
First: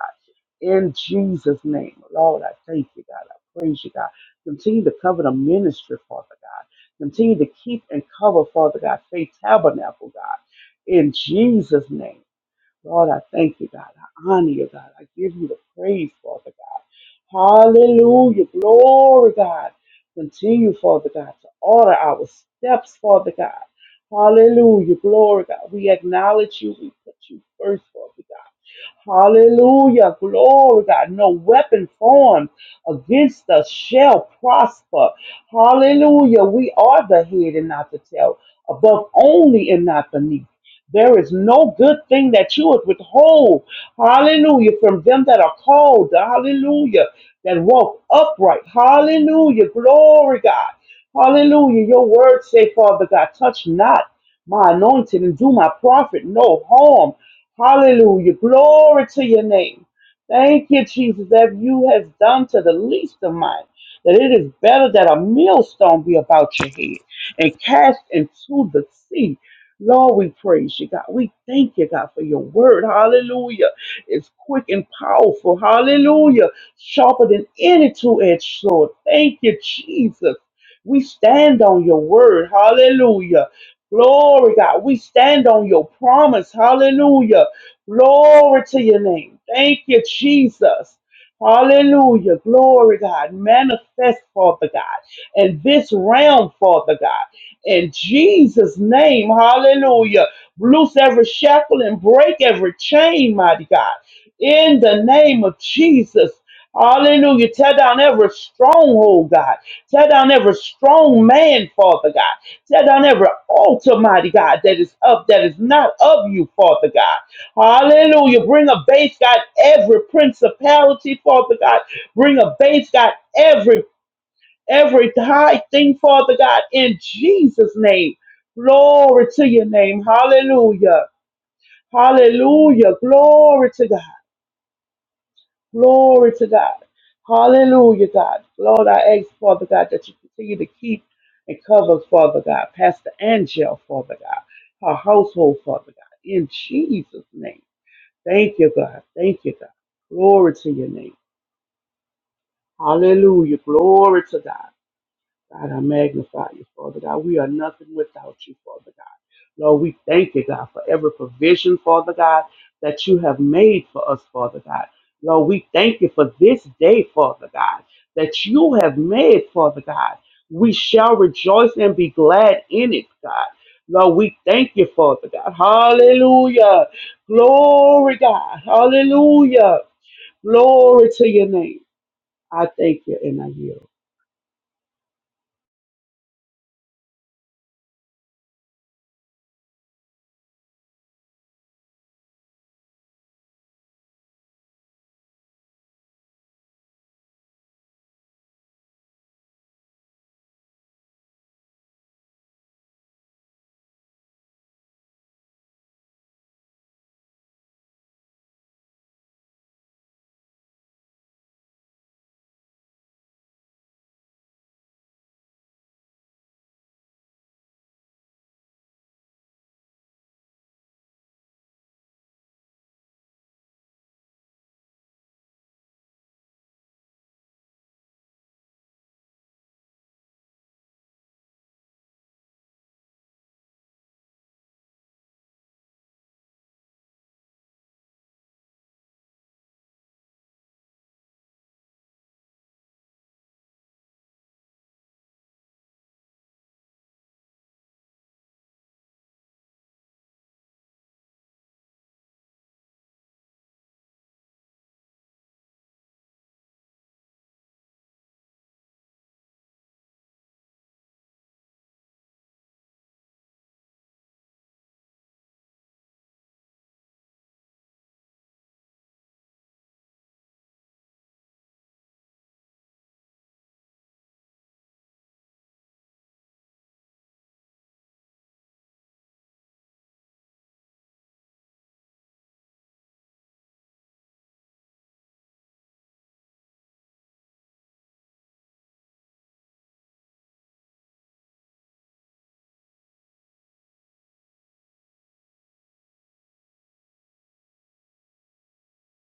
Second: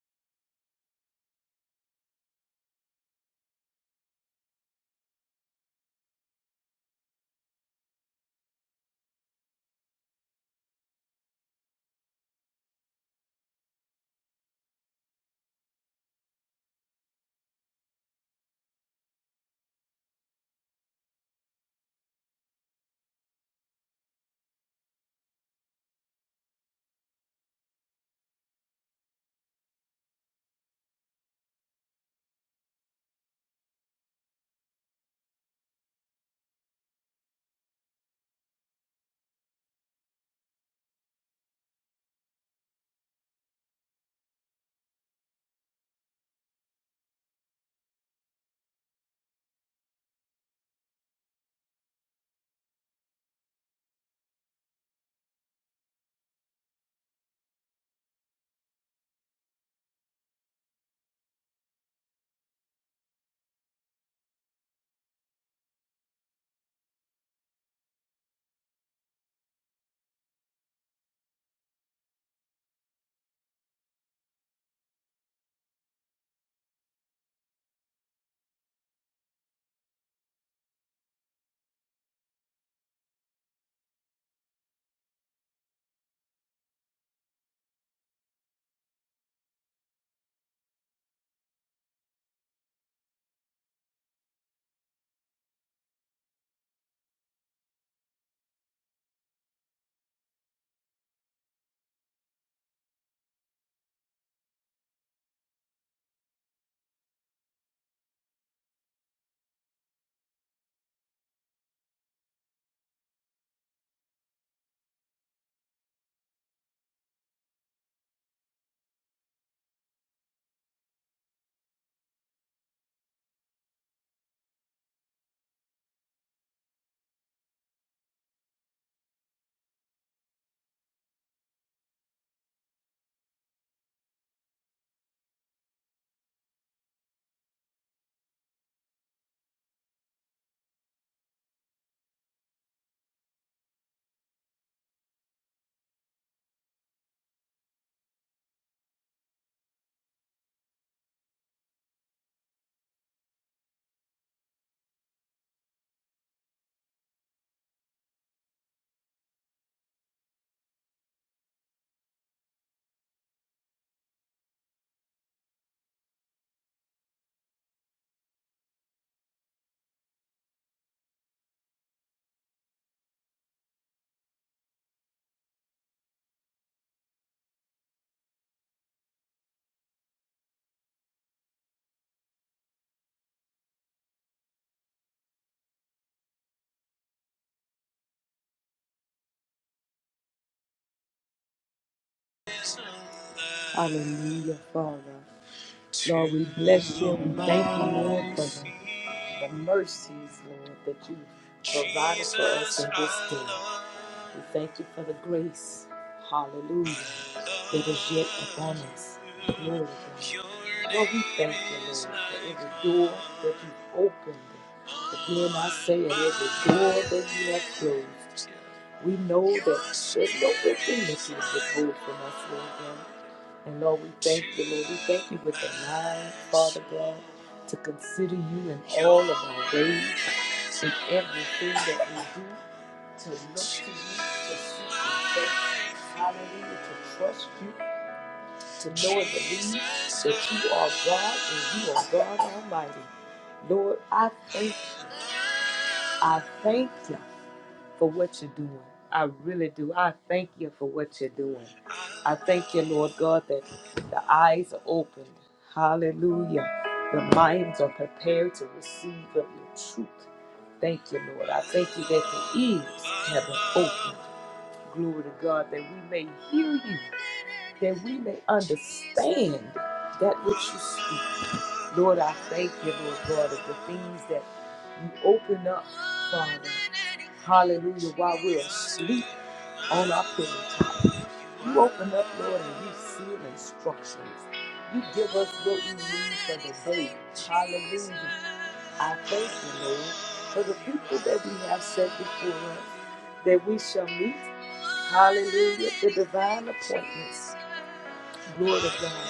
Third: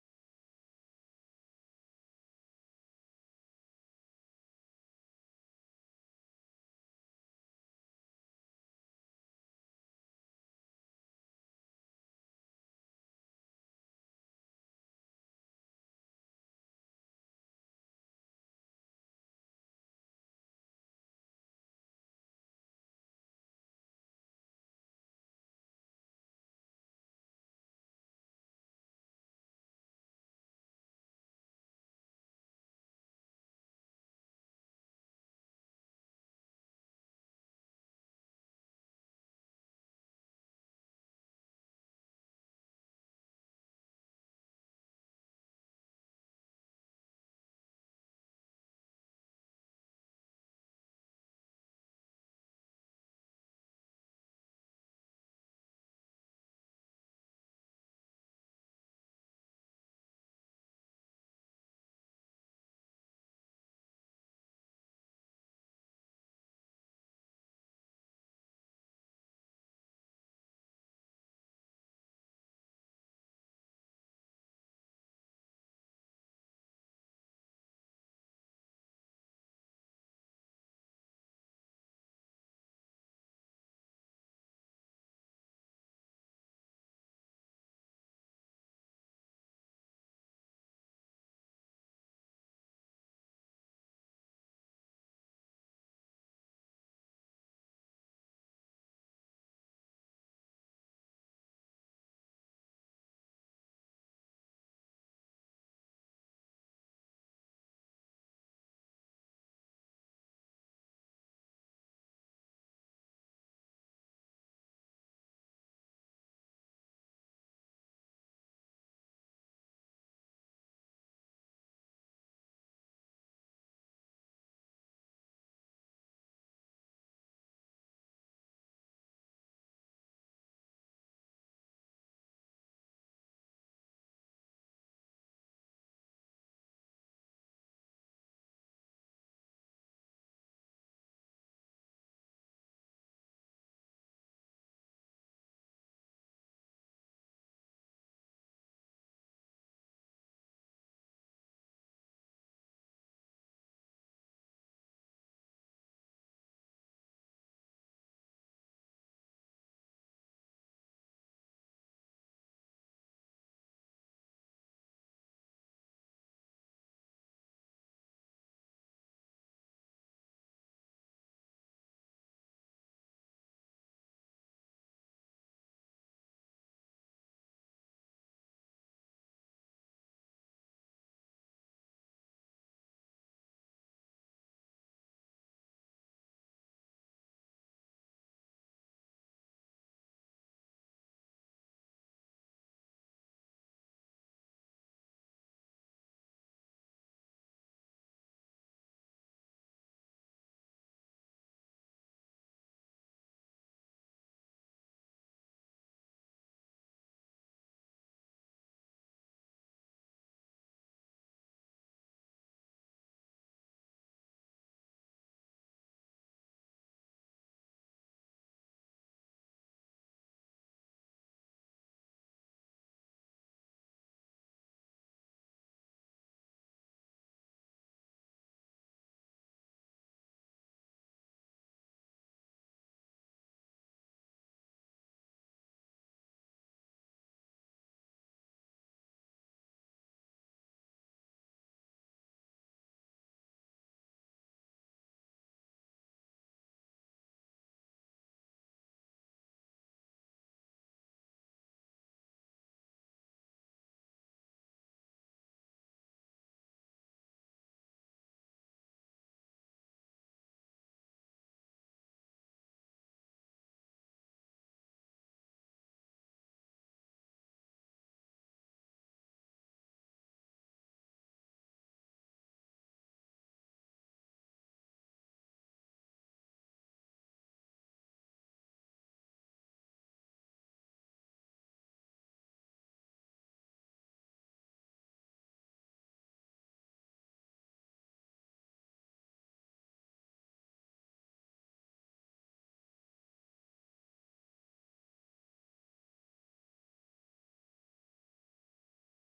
S2: In Jesus' name, Lord, I thank you, God. I praise you, God. Continue to cover the ministry, Father God. Continue to keep and cover, Father God, faith tabernacle, God. In Jesus' name, Lord, I thank you, God. I honor you, God. I give you the praise, Father God. Hallelujah. Glory, God. Continue, Father God, to order our steps, Father God. Hallelujah. Glory, God. We acknowledge you. We put you first, Father God. Hallelujah. Glory, God. No weapon formed against us shall prosper. Hallelujah. We are the head and not the tail, above only and not beneath. There is no good thing that you would withhold. Hallelujah. From them that are called. Hallelujah. That walk upright. Hallelujah. Glory, God. Hallelujah. Your word say, Father God, touch not my anointed and do my prophet no harm. Hallelujah. Glory to your name. Thank you, Jesus, that you have done to the least of mine. That it is better that a millstone be about your head and cast into the sea. Lord, we praise you, God. We thank you, God, for your word. Hallelujah. It's quick and powerful. Hallelujah. Sharper than any two edged sword. Thank you, Jesus. We stand on your word. Hallelujah. Glory, God. We stand on your promise. Hallelujah. Glory to your name. Thank you, Jesus. Hallelujah. Glory, God. Manifest, Father God, in this realm, Father God. In Jesus' name, hallelujah. Loose every shackle and break every chain, mighty God. In the name of Jesus. Hallelujah. Tear down every stronghold, God. Tear down every strong man, Father God. Tear down every altar, mighty God, that is up, that is not of you, Father God. Hallelujah. Bring a base, God, every principality, Father God. Bring a base, God, every every high thing, Father God, in Jesus' name. Glory to your name. Hallelujah. Hallelujah. Glory to God. Glory to God. Hallelujah, God. Lord, I ask, Father God, that you continue to keep and cover, Father God, Pastor Angel, Father God, her household, Father God, in Jesus' name. Thank you, God. Thank you, God. Glory to your name. Hallelujah. Glory to God. God, I magnify you, Father God. We are nothing without you, Father God. Lord, we thank you, God, for every provision, Father God, that you have made for us, Father God. Lord, we thank you for this day, Father God, that you have made, Father God. We shall rejoice and be glad in it, God. Lord, we thank you, Father God. Hallelujah. Glory, God. Hallelujah. Glory to your name. I thank you and I yield.
S1: Hallelujah, Father. Lord, we bless you. We thank you, Lord, for the, the mercies, Lord, that you provided for us in this day. We thank you for the grace, hallelujah, that is yet upon us. Glory to God. Lord, we thank you, Lord, for every door that you've opened. Again, I say, at every door that you have closed, we know that there's no good thing that you would withhold from us, Lord God. And Lord, we thank you, Lord. We thank you with the mind, Father God, to consider you in all of our ways in everything that we do, to look to you, to seek your face, hallelujah, to trust you, to know and believe that you are God and you are God Almighty. Lord, I thank I thank you for what you're doing. I really do. I thank you for what you're doing. I thank you, Lord God, that the eyes are opened. Hallelujah. The minds are prepared to receive of your truth. Thank you, Lord. I thank you that the ears have been opened. Glory to God, that we may hear you, that we may understand that which you speak. Lord, I thank you, Lord God, of the things that you open up, Father. Hallelujah, while we're asleep on our pillow You open up, Lord, and you seal instructions. You give us what we need for the day. Hallelujah. I thank you, Lord, for the people that we have set before us, that we shall meet. Hallelujah, the divine appointments. Lord of God.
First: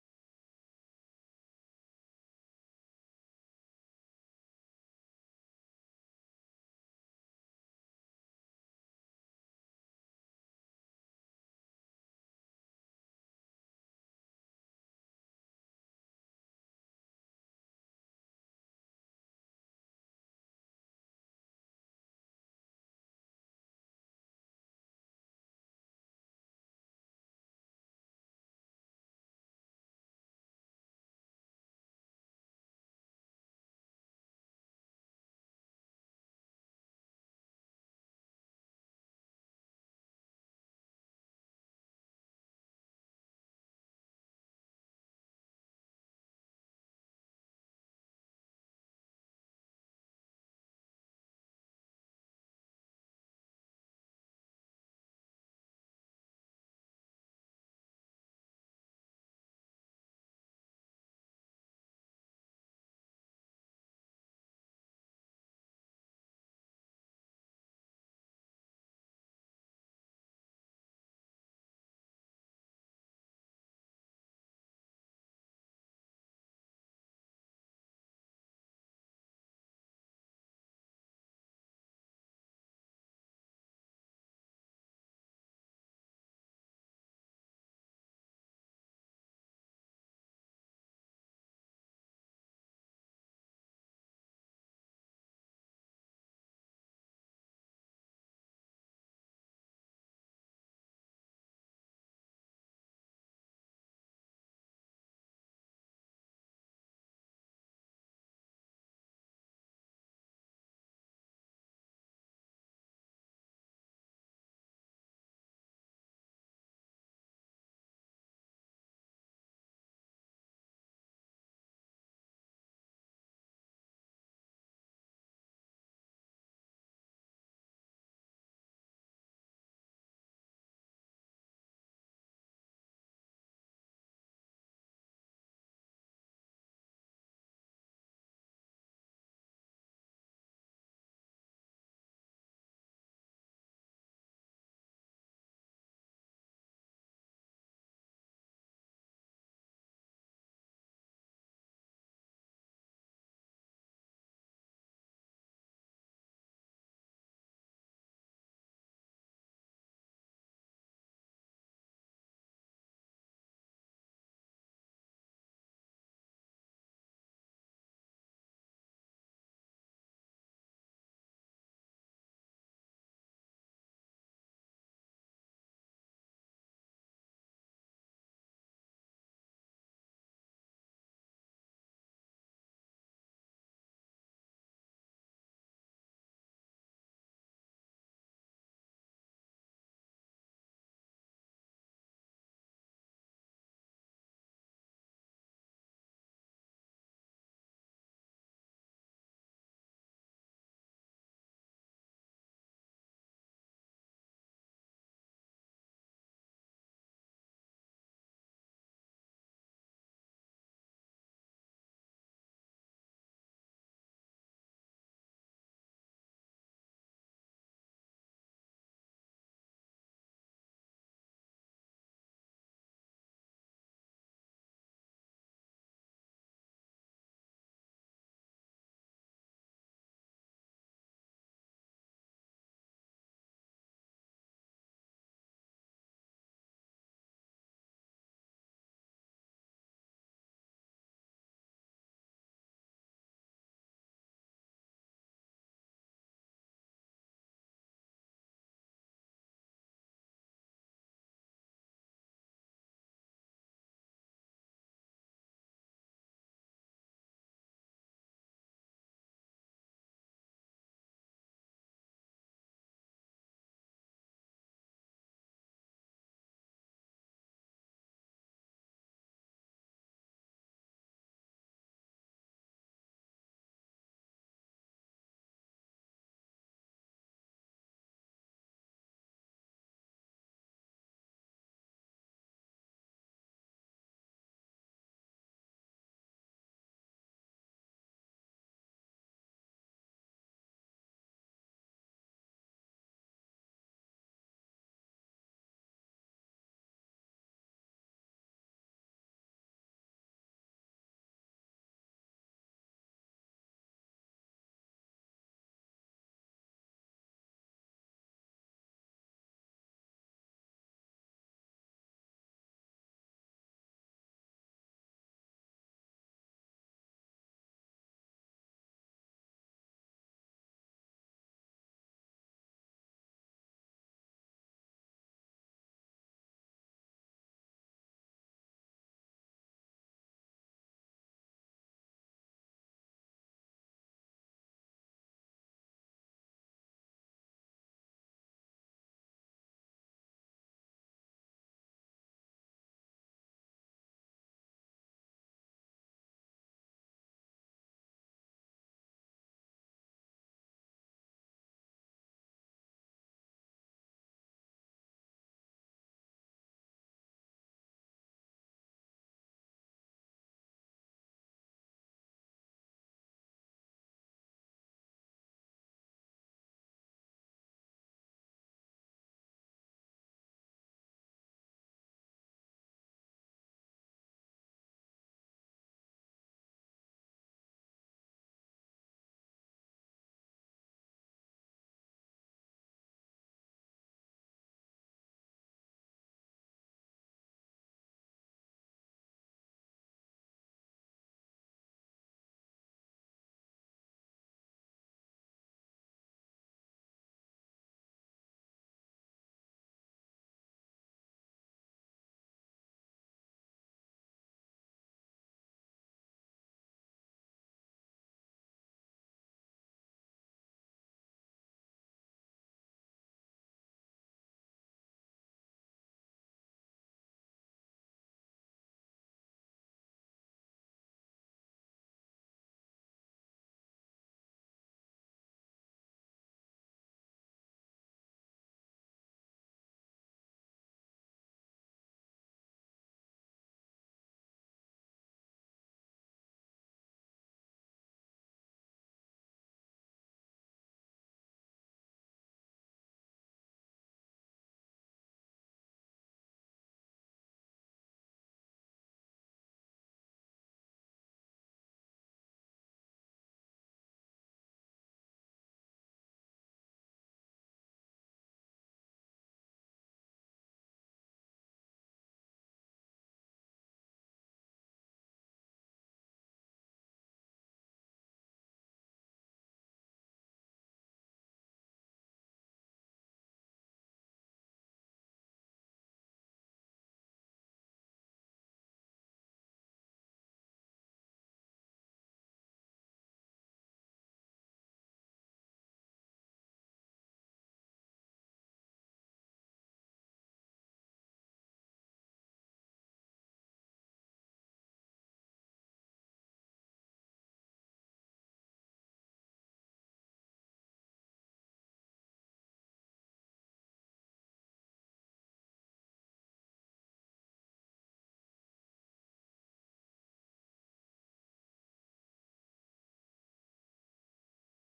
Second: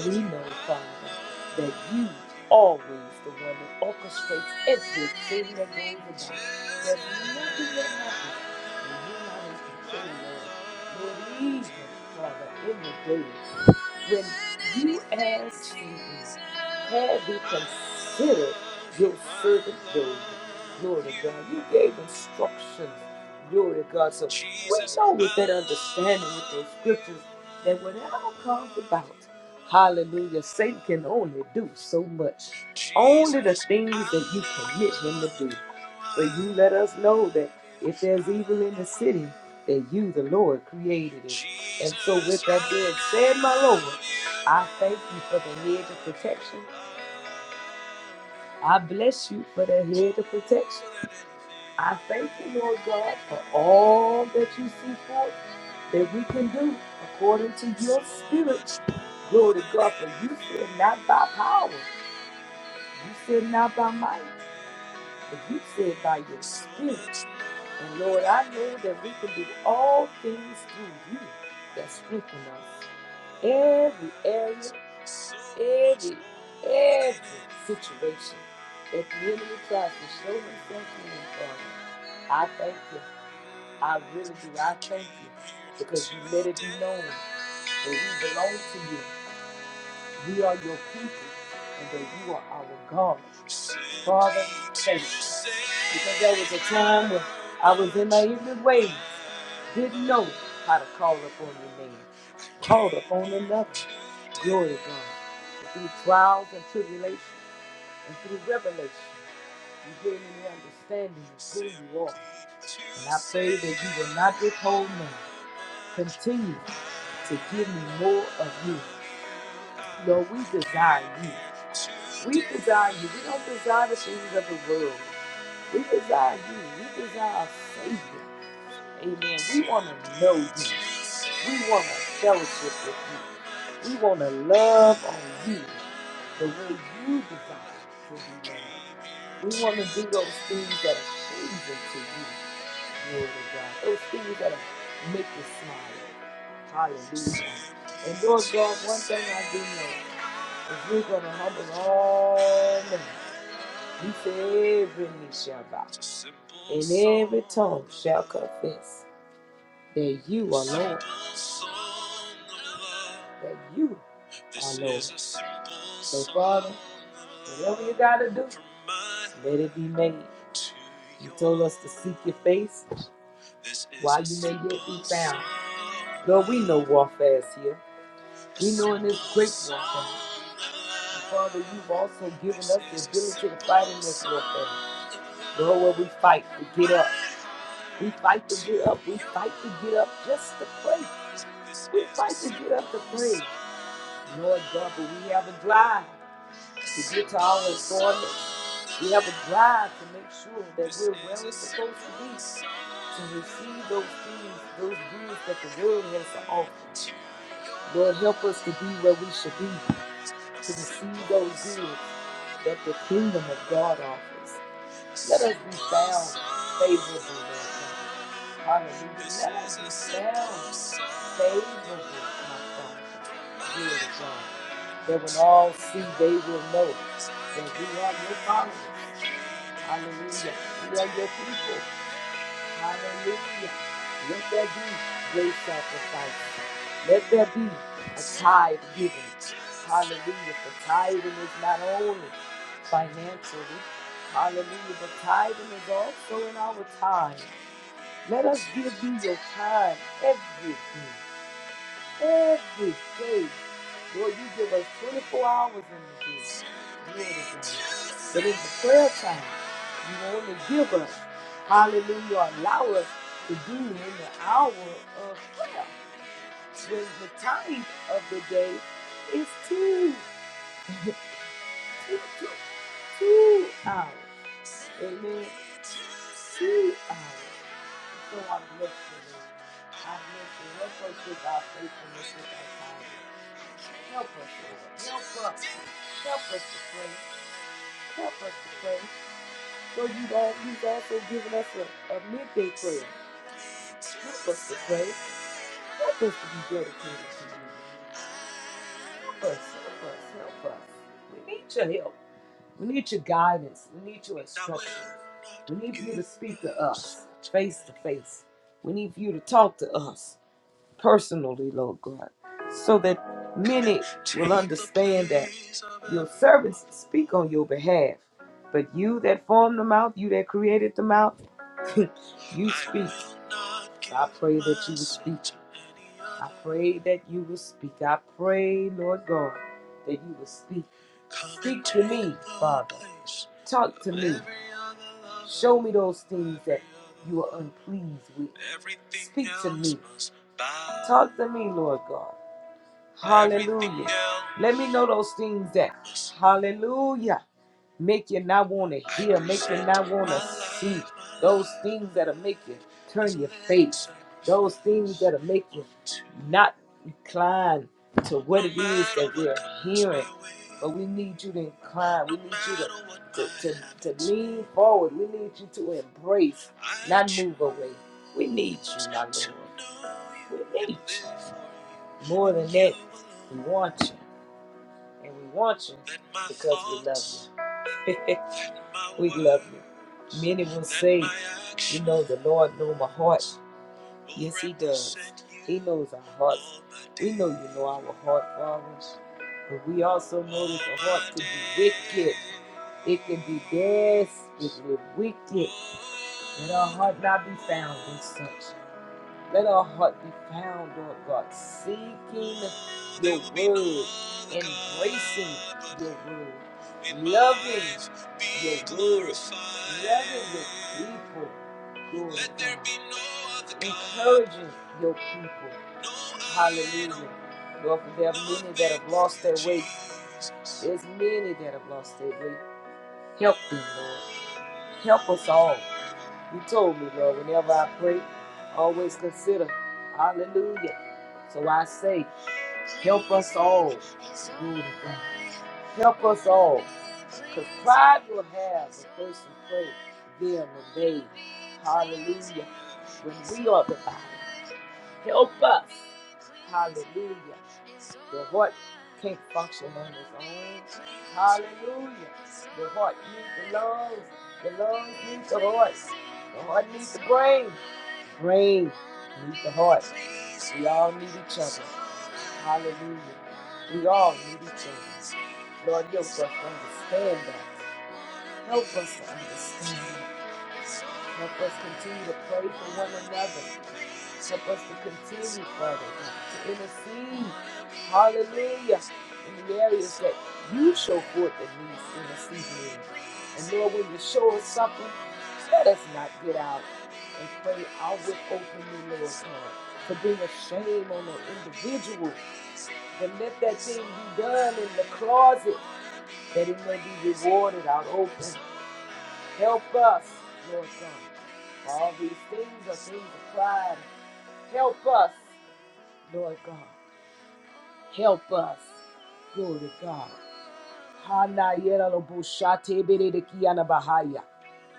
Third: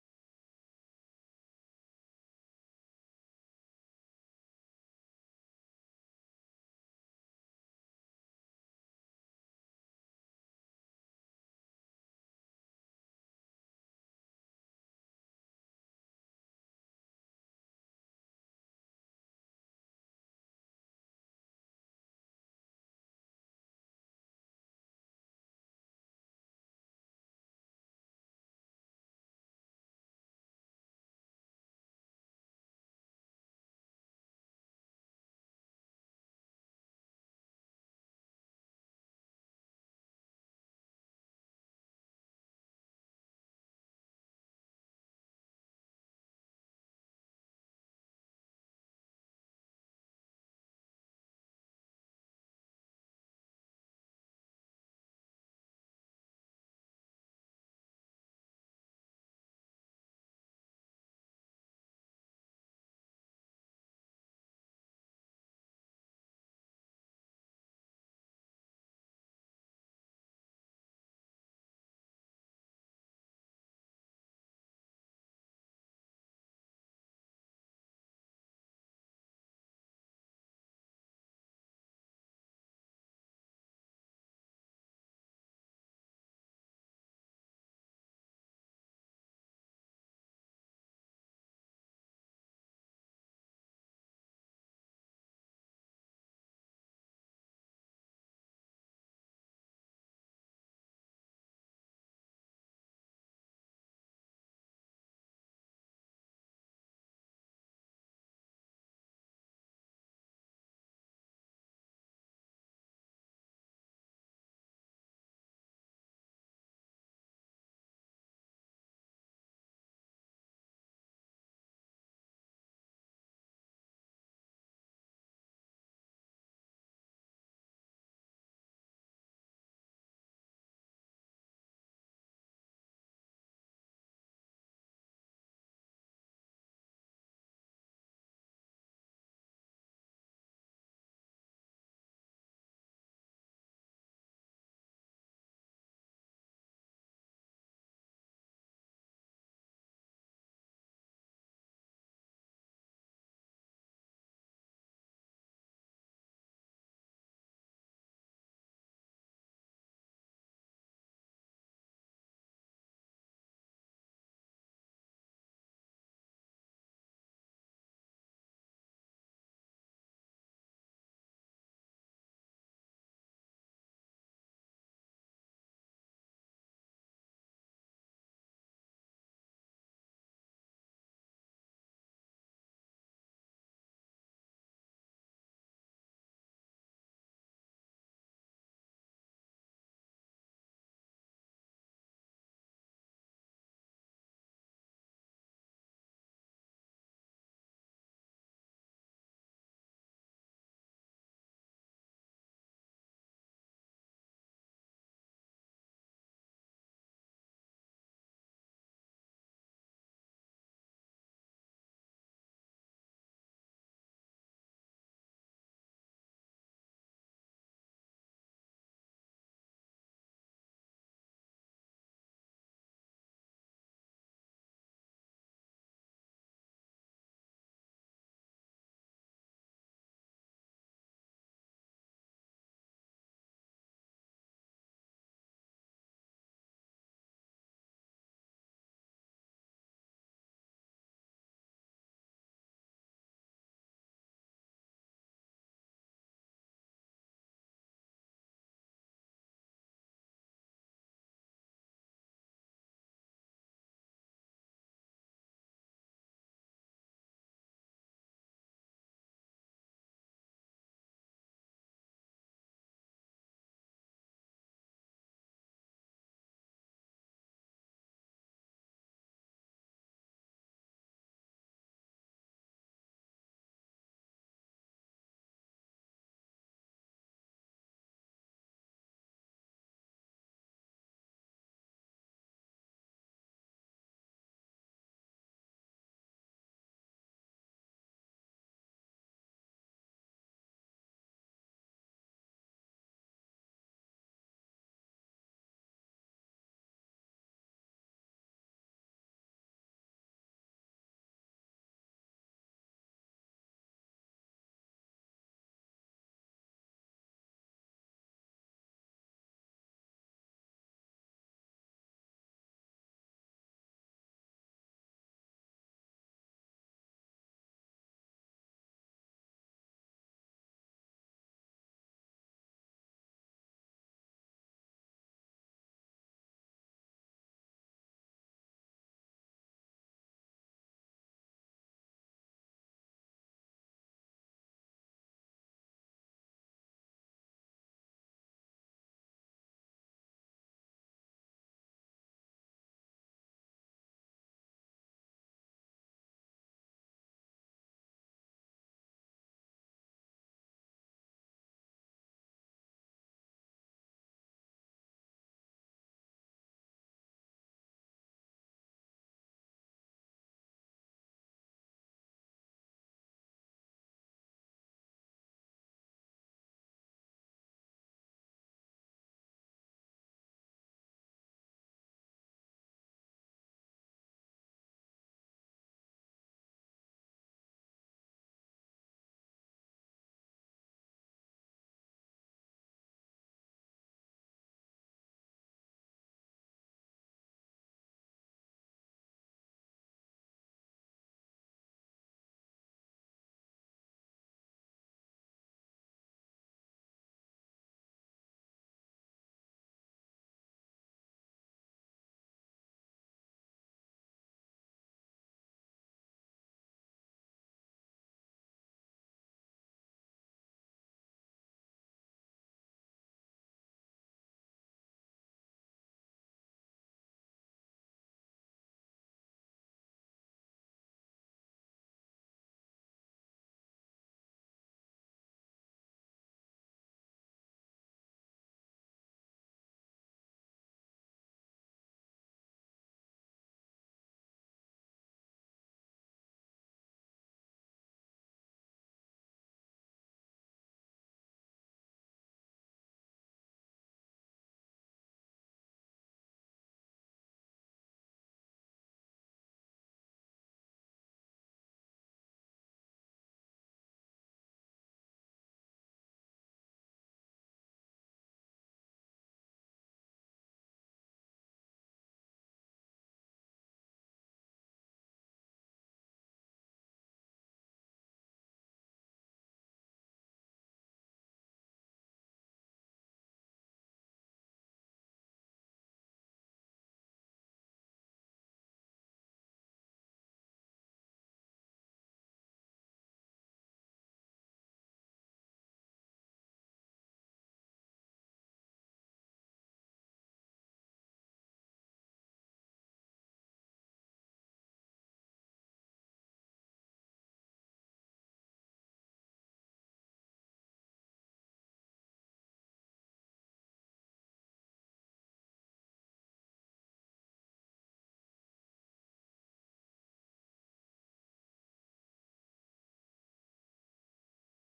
S1: For we know, Father, that you always the one that orchestrates everything that goes about. There's nothing that happens when you're not in control, Lord. Lord, lead him, Father, in the day when you ask for him. Have you considered your servant Job? Glory to God. You gave instructions. Glory to God. So we know with that understanding with those scriptures that whatever comes about, hallelujah, Satan can only do so much. Only the things that you permit him to do. But you let us know that if there's evil in the city, that you, the Lord, created it. And so, with that being said, my Lord, I thank you for the hedge of protection. I bless you for that head of protection. I thank you, Lord God, for all that you see for us that we can do according to your spirit. Glory to God, for you said not by power, you said not by might, but you said by your spirit. And Lord, I know that we can do all things through you that strengthen us. Every area every every situation that the enemy tries to show himself in, Father. I thank you. I really do. I thank you because you let it be known that we belong to you. We are your people and that you are our God. Father, thank you. Because there was a time when I was in my evil ways, didn't know how to call upon your name, called upon another. Glory to God. Through trials and tribulations. And through revelation, you gave me the understanding of who you are. And I pray that you will not withhold me. Continue to give me more of you. Lord, we desire you. We desire you. We don't desire the things of the world. We desire you. We desire our Savior. Amen. We want to know you. We want to fellowship with you. We want to love on you the way you desire to be loved. We want to do those things that are pleasing to you, Lord of God. Those things that are make you smile. Hallelujah. And Lord God, one thing I do know is you're going to humble all men. You say every knee shall bow and every tongue shall confess that you are Lord. That you are Lord. So, Father, Whatever you gotta do, let it be made. You told us to seek your face while you may yet be found. Lord, we know warfare is here. We know in this great warfare. Father, you've also given us the ability to fight in this warfare. Lord, where we fight to get up. We fight to get up. We fight to get up just to pray. We fight to get up to pray. Lord God, but we have a drive to get to our employment. We have a drive to make sure that we're where we're supposed to be, to receive those things, those gifts that the world has to offer. Lord, help us to be where we should be, to receive those goods that the kingdom of God offers. Let us be found favorable, Lord God. Hallelujah. Let us be found favorable, my Father. Glory God. That when all see, they will know that we are your followers. Hallelujah. We are your people. Hallelujah. Let there be great sacrifice. Let there be a tithe given. Hallelujah. For tithing is not only financially. Hallelujah. But tithing is also in our time. Let us give you your time every day every day. Lord, you give us 24 hours in the day. But in the prayer time, you only give us, hallelujah, allow us to do in the hour of prayer. When the time of the day is two, two, two, two hours. Amen. Two hours. So I bless you, Lord. I bless you. Help us with our faithfulness, with our time. Help us, Lord. Help us. Help us to pray. Help us to pray. Lord, you've, all, you've also given us a, a midday prayer. Help us to pray. Help us to be dedicated to you. Help us, help us, help us. We need your help. We need your guidance. We need your instruction. We need you to speak to us face to face. We need you to talk to us. personally, Lord God, so that many will understand that your servants speak on your behalf. But you that formed the mouth, you that created the mouth, you speak. So I pray that you will speak. I pray that you will speak. I pray, Lord God, that you will speak. Speak to me, Father. Talk to me. Show me those things that you are unpleased with. Speak to me. Talk to me, Lord God. Hallelujah. Let me know those things that, hallelujah make you not want to hear, make you not want to see those things that'll make you turn your face, those things that'll make you not incline to what it is that we're hearing. But we need you to incline. We need you to, to, to, to lean forward. We need you to embrace, not move away. We need you, my Lord. We need you. More than that, we want you. And we want you because we love you. we love you. Many will say, You know, the Lord knows my heart. Yes, He does. He knows our hearts. We know you know our heart, Father. But we also know that the heart can be wicked. It can be desperately wicked. Let our heart not be found in such. Let our heart be found, Lord God, seeking your word, embracing your word, loving your word, loving your people, Lord God, encouraging your people. Hallelujah. Lord, for there are many that have lost their way. There's many that have lost their way. Help them, Lord. Help us all. You told me, Lord, whenever I pray, always consider. Hallelujah. So I say, help us all. Glory to God. Help us all. Because pride will have a person pray, them and they. Hallelujah. When we are the body, help us. Hallelujah. The heart can't function on its own. Hallelujah. The heart needs the lungs. The lungs need the heart. The heart needs the brain. Brains need the heart. We all need each other. Hallelujah. We all need each other. Lord, help us to understand that. Help us to understand that. Help us continue to pray for one another. Help us to continue, Father to intercede. Hallelujah. In the areas that you show forth that needs interceding. in. And Lord, when you show us something, let us not get out and pray outward openly, Lord God, to bring a shame on the individual. But let that thing be done in the closet that it may be rewarded out open. Help us, Lord God. All these things are things of pride. Help us. Lord God, help us. Glory to God. Hana yera lo bo shate bere de kiana bahaya.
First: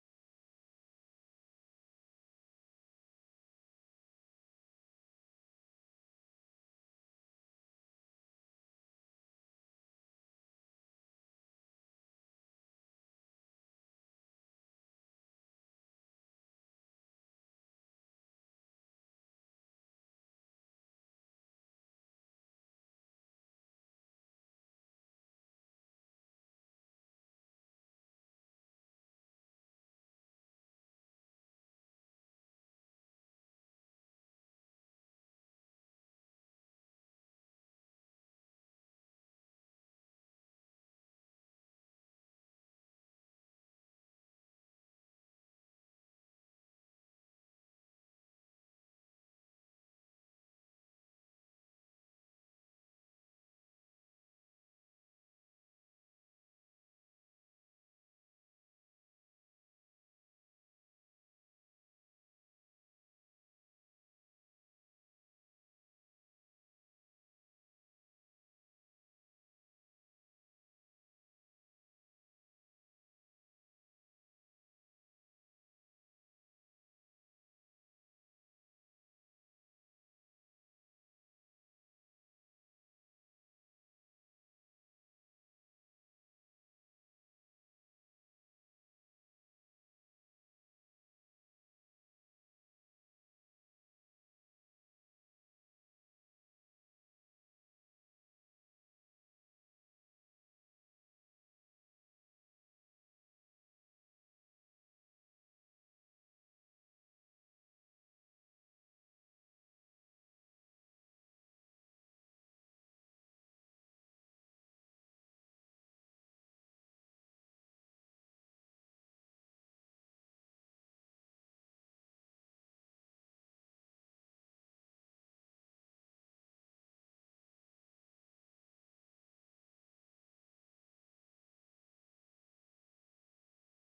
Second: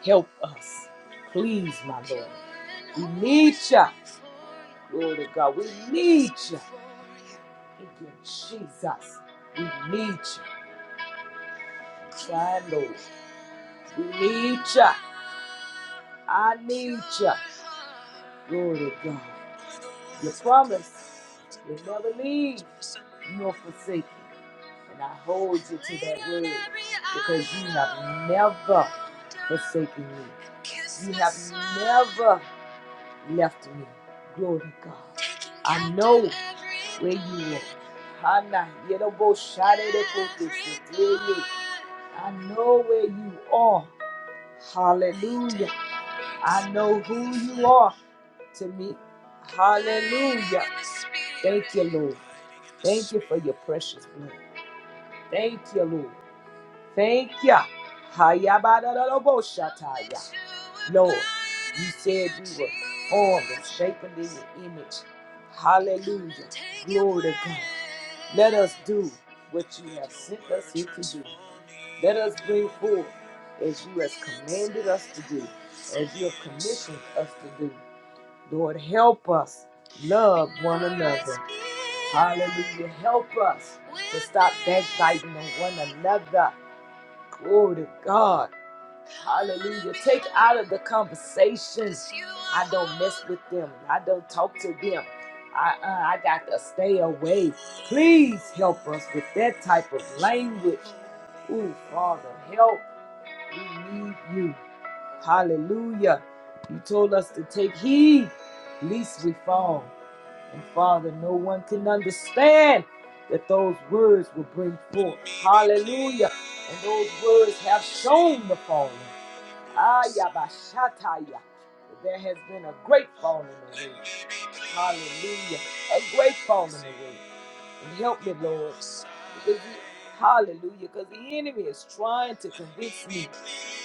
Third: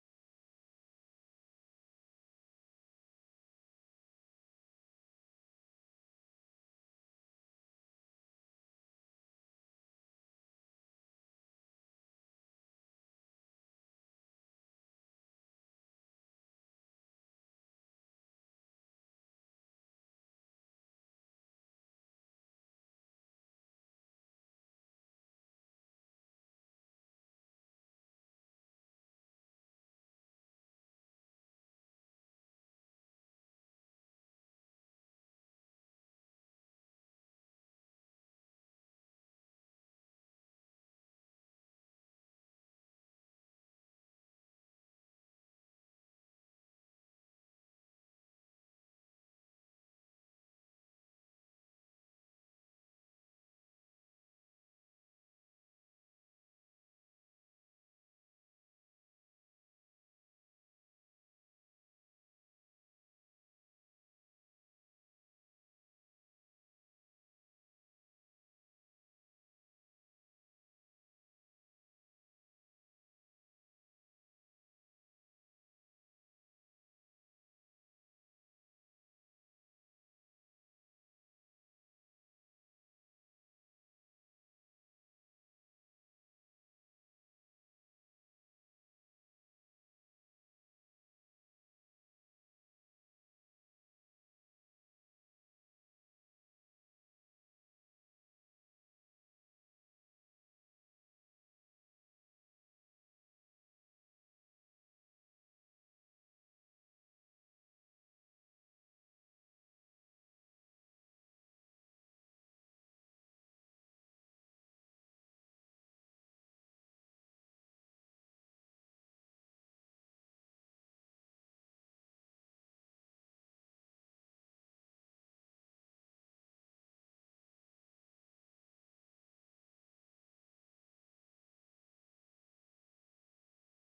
S1: Help us. Please, my Lord. We need you. Glory to God. We need you. Thank you, Jesus. We need you. My Lord. We need you. I need you. Glory to God. Your promise. You'll never leave. nor forsake. And I hold you to that word because you have never forsaken me. You have never left me. Glory to God. I know where you are. Hana, yerobo, sharere, kote, seteye. I know where you are. Hallelujah. I know who you are to me. Hallelujah. Thank you, Lord. Thank you for your precious blood. Thank you, Lord. Thank ya. Hayabadadadaboshataya. Lord, you said we were formed and shapen in your image. Hallelujah. Glory to God. Let us do what you have sent us here to do. Let us bring forth as you have commanded us to do, as you have commissioned us to do. Lord, help us love one another. Hallelujah. Help us to stop backbiting on one another. Glory to God. Hallelujah. Take out of the conversations. I don't mess with them. I don't talk to them. I, uh, I got to stay away. Please help us with that type of language. Ooh, Father, help. We need you. Hallelujah. You told us to take heed, lest we fall. And Father, no one can understand that those words will bring forth. Hallelujah. And those words have shown the falling. Ayabashataya. There has been a great falling away. Hallelujah. A great falling away. And help me, Lord. Because the, hallelujah. Because the enemy is trying to convince me.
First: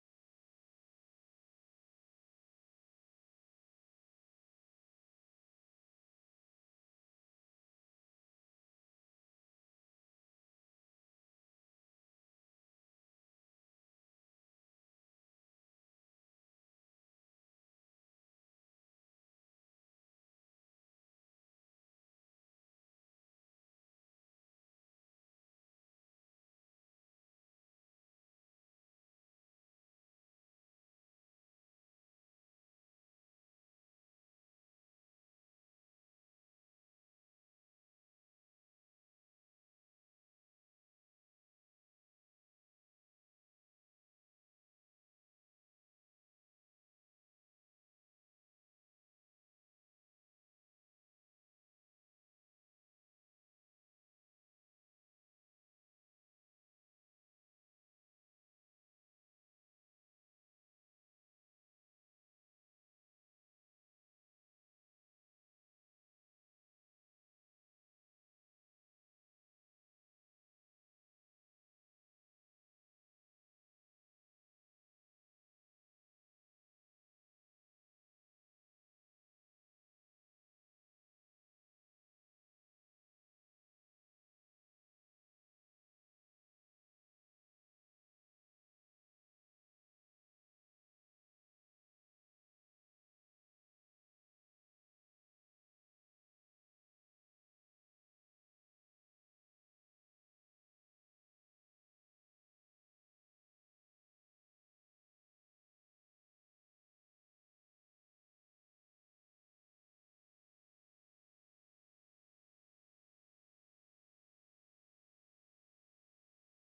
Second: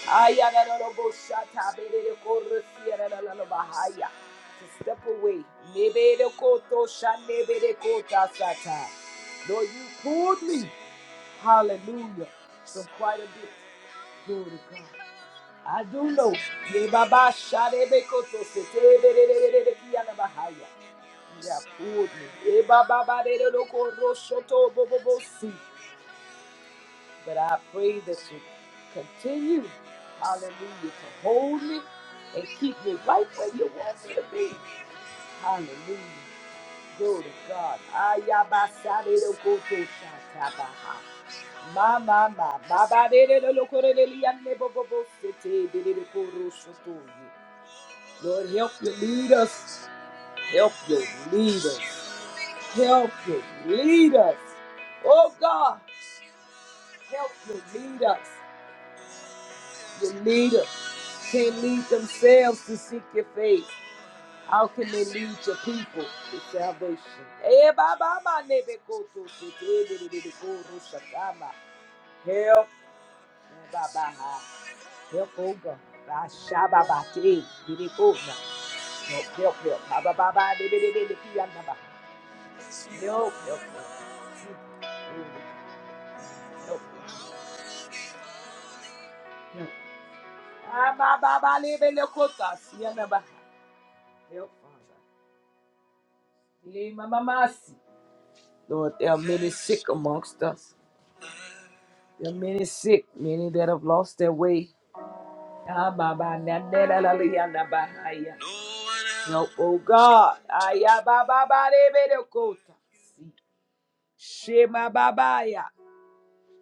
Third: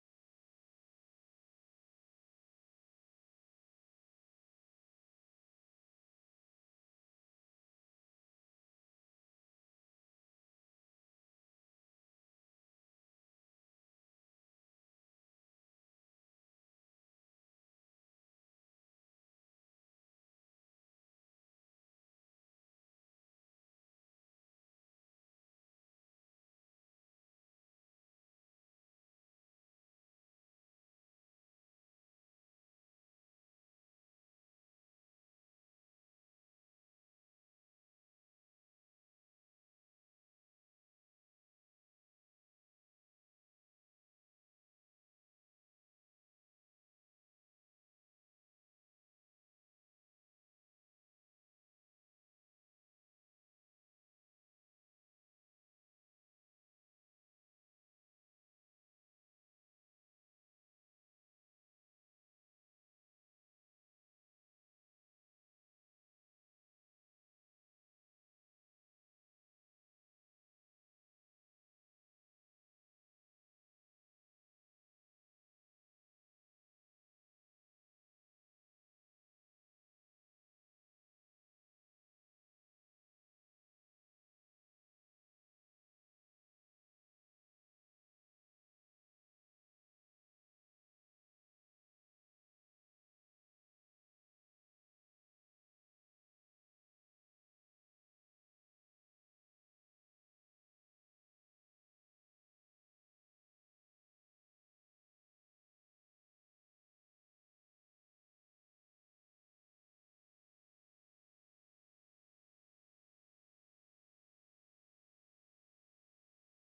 S1: Ayadadadaboshatabedekorosia, dadadadabahaya. To step away. Nebedekotoshanebedekotasata. Lord, you pulled me. Hallelujah. From quite a bit. Glory to God. I do know. Ye baba sharebe koto sete bererere kiyana bahaya. You pulled me. Ye baba barere loko roshoto bobobo si. But I pray that you continue, hallelujah, to hold me and keep me right where you want me to be. Hallelujah. Glory to God. Ayabasare loko to shatabaha. Ma ma ma, baba de de de lo corre de liane bobo bo sete de de de coro sotoye. Lord, help you lead us. Help you lead us. Help you lead us. Oh God, help you lead us. You lead us. Can't lead themselves to seek your face. How can they lead your people to salvation? Eh, ba, ba, ba, ne, be, ko, to, to, to, eh, de, de, de, de, ko, ro, sha, ka, ma. Help. Eh, ba, ba, ha. Help, oh God. Ba, sha, ba, ba, te, eh, de, de, ko, na. Help, help, help. Ba, ba, ba, ba, de, de, de, de, de, ki, ya, na, ba. Nope, nope, nope. Nope, nope, nope. Ah, ba, ba, ba, lebe le kota, Help, Father. Le mama Lord, there are many sick amongst us. There are many sick, many that have lost their way. Ah, ba, ba, na, na, la, na, ba, ha, Help, oh God. Ah, ya, ba, ba, ba, lebe le kota. Si. Shema Babaya.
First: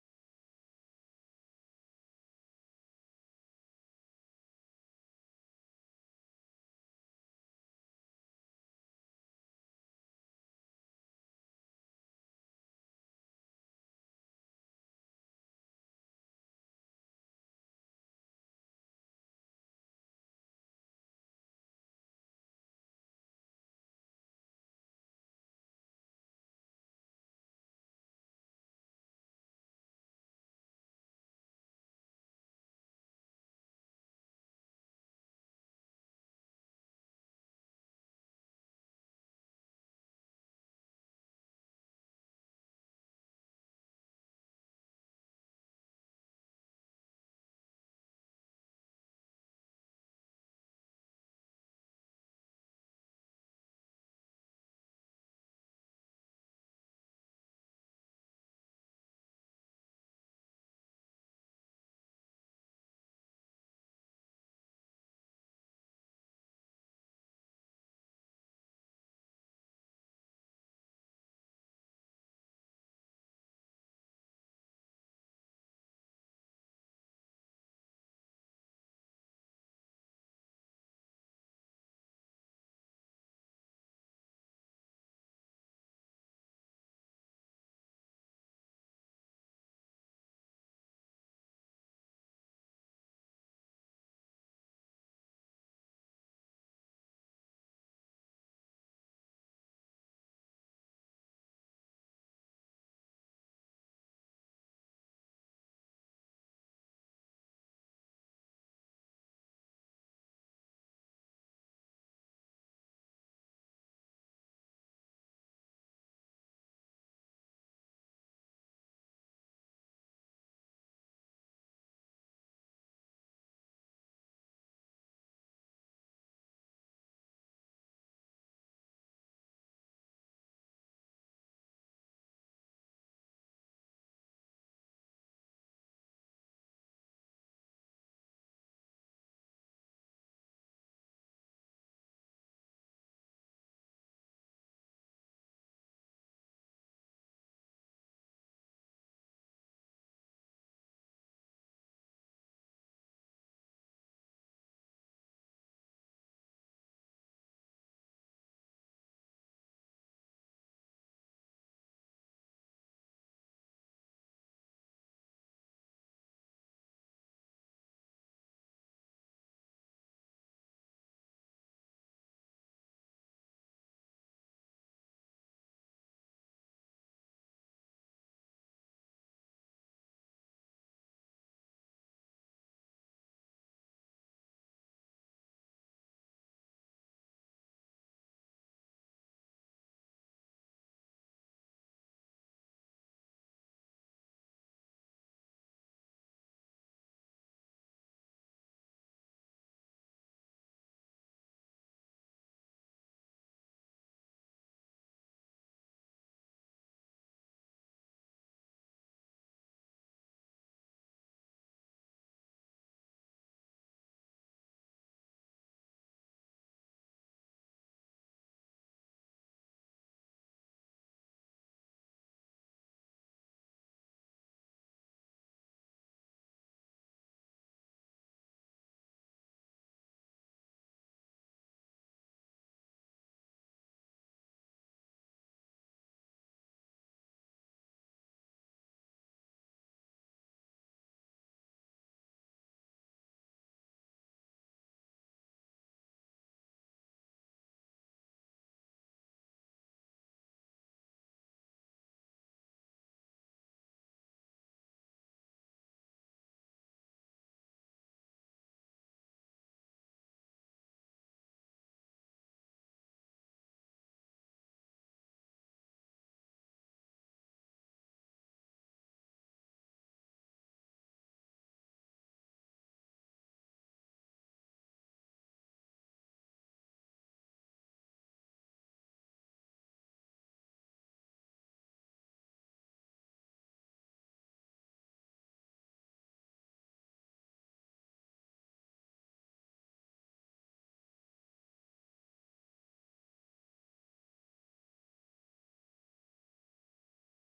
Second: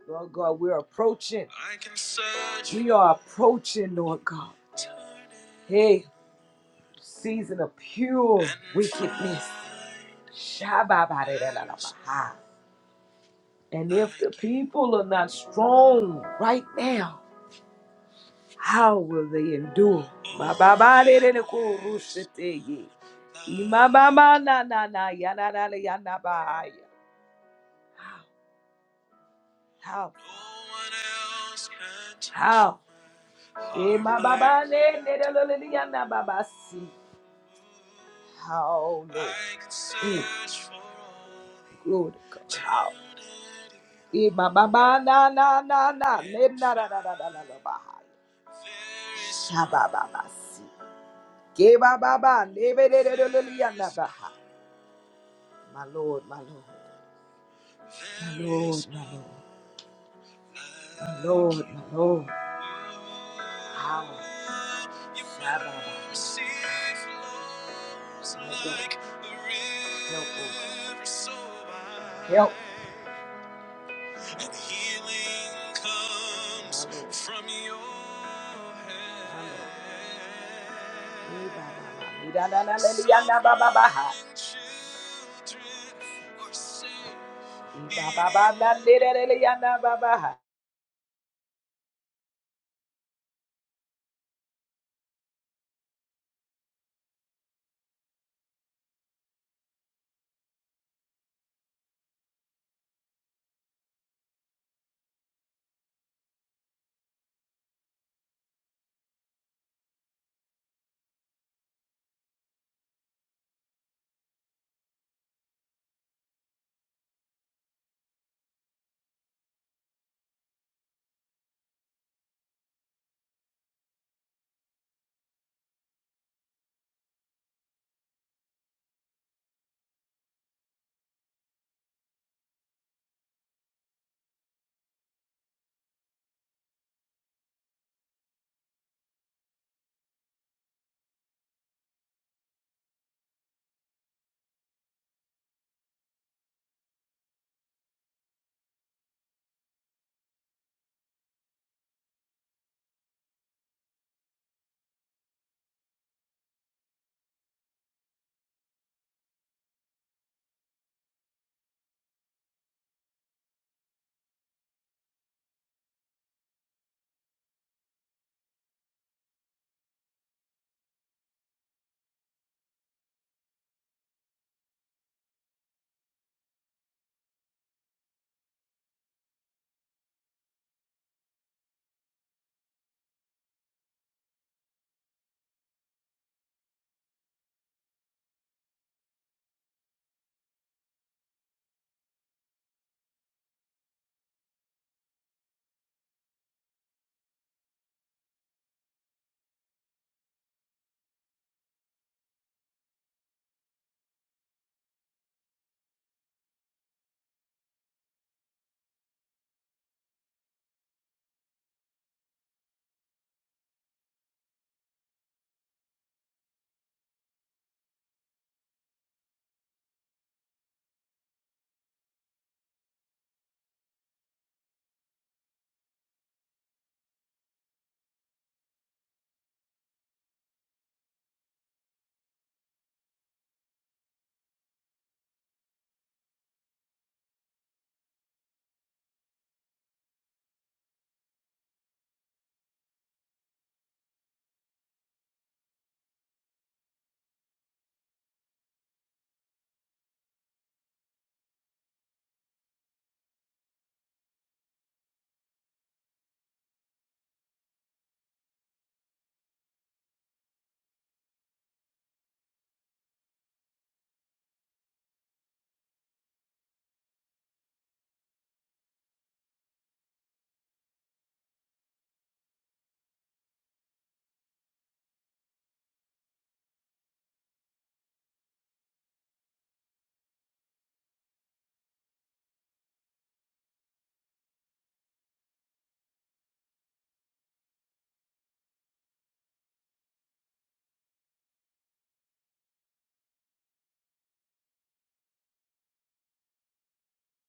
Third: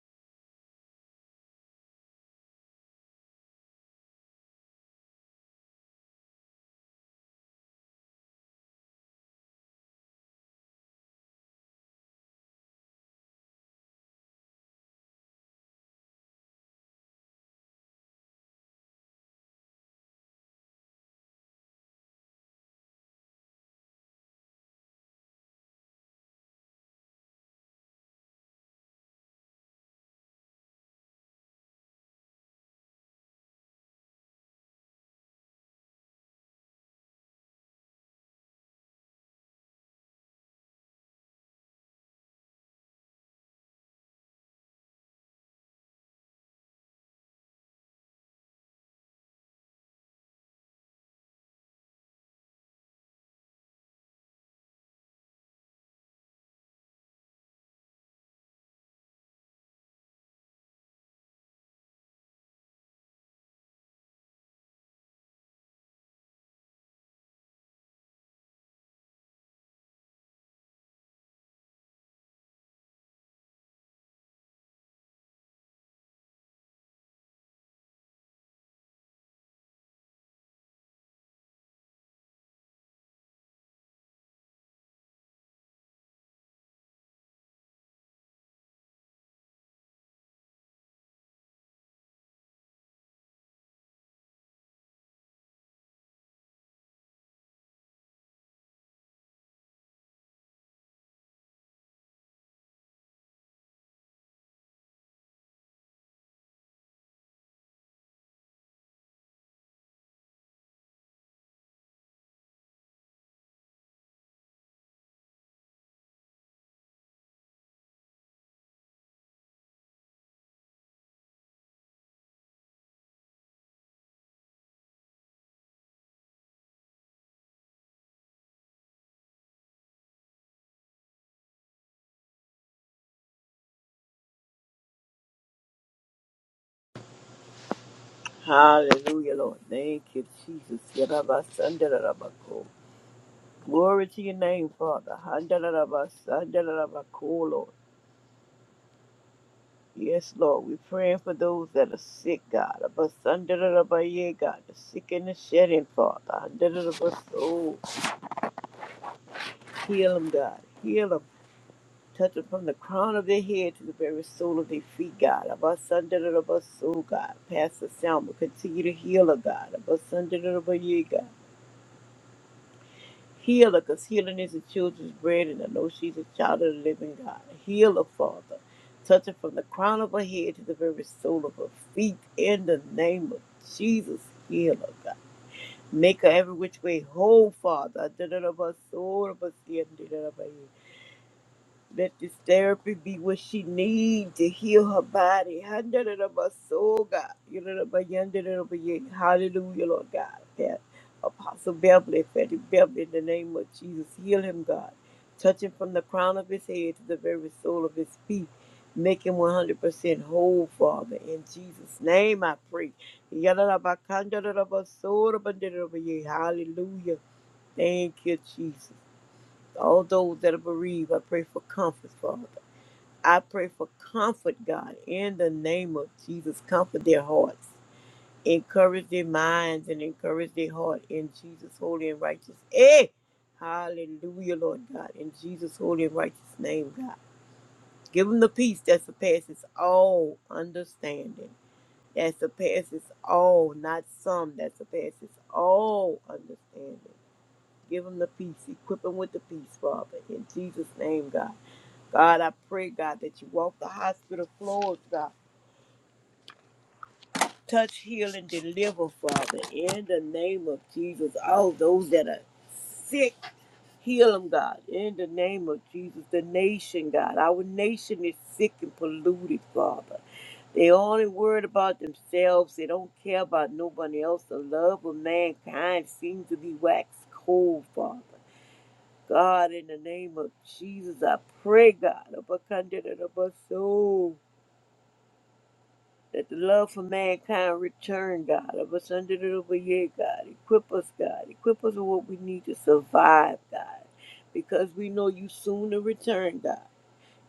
S1: Lord God, we're approaching. I can search We are approaching, Lord God. Hey, season of pure wickedness. Shabba-ba-da-da-da-da-ba-ha. And if the people are not strong right now, how will they endure? Ma-ba-ba-da-da-da-ko-ru-shi-te-ye. Ima-ba-ba-na-na-na-ya-na-na-na-ya-na-ba-ha-ya. How? How? no How? Eh, my ba ne ne da lo lo li ya na ba ba si. How Lord. Mm. Glory to God. How. Eh, my ba na na na na ne na da da da da da da ba Sha ba ba ba si. Ke ba ba ba ne be de de lo lo li ya na My Lord, my Lord, my Lord, my Lord. My Lord, my Lord. Power. Shabbat. My God. Help us. Help. My Lord. My Lord. Eh, ba, ba, ba. Ni, da, da, da, da, di, ya, na, ba, ba, ba, ha. Ni, ba, ba, ba, na, di, da, da, di, ya, na, ba, ba, ha.
S3: Hallelujah, Lord. Thank you, Jesus. Yarabasandarabako. Glory to your name, Father. Handarabasandarabako, Lord. Yes, Lord. We're praying for those that are sick, God. Abasandarabaye, God. The sick and the shedding, Father. Handarabako. Heal them, God. Heal them. Touch them from the crown of their head to the very sole of their feet, God. Abasandarabaso, God. Pastor Selma, continue to heal her, God. Abasandarabaye, God. Heal her, because healing is the children's bread, and I know she's a child of the living God. Heal her, Father. Touch her from the crown of her head to the very sole of her feet in the name of Jesus. Heal her, God. Make her every which way whole, Father. Let this therapy be what she needs to heal her body. Hallelujah, soul, God. Hallelujah, Lord God. That Apostle Beverly, Fatty Beverly, in the name of Jesus, heal him, God. Touch him from the crown of his head to the very sole of his feet. Make him 100% whole, Father. In Jesus' name I pray. Hallelujah. Thank you, Jesus all those that are bereaved, I pray for comfort, Father. I pray for comfort, God, in the name of Jesus. Comfort their hearts, encourage their minds, and encourage their heart in Jesus' holy and righteous. Hey, hallelujah, Lord God, in Jesus' holy and righteous name, God. Give them the peace that surpasses all understanding, that surpasses all, not some, that surpasses all understanding. Give them the peace, equip them with the peace, Father, in Jesus' name, God. God, I pray, God, that you walk the hospital floors, God. Touch, heal, and deliver, Father, in the name of Jesus. All those that are sick, heal them, God, in the name of Jesus. The nation, God, our nation is sick and polluted, Father. They only worried about themselves. They don't care about nobody else. The love of mankind seems to be waxed cold, Father. God, in the name of Jesus, I pray, God, of a candidate of us that the love for mankind return, God, of us under the over year, God. Equip us, God. Equip us with what we need to survive, God. Because we know you soon to return, God.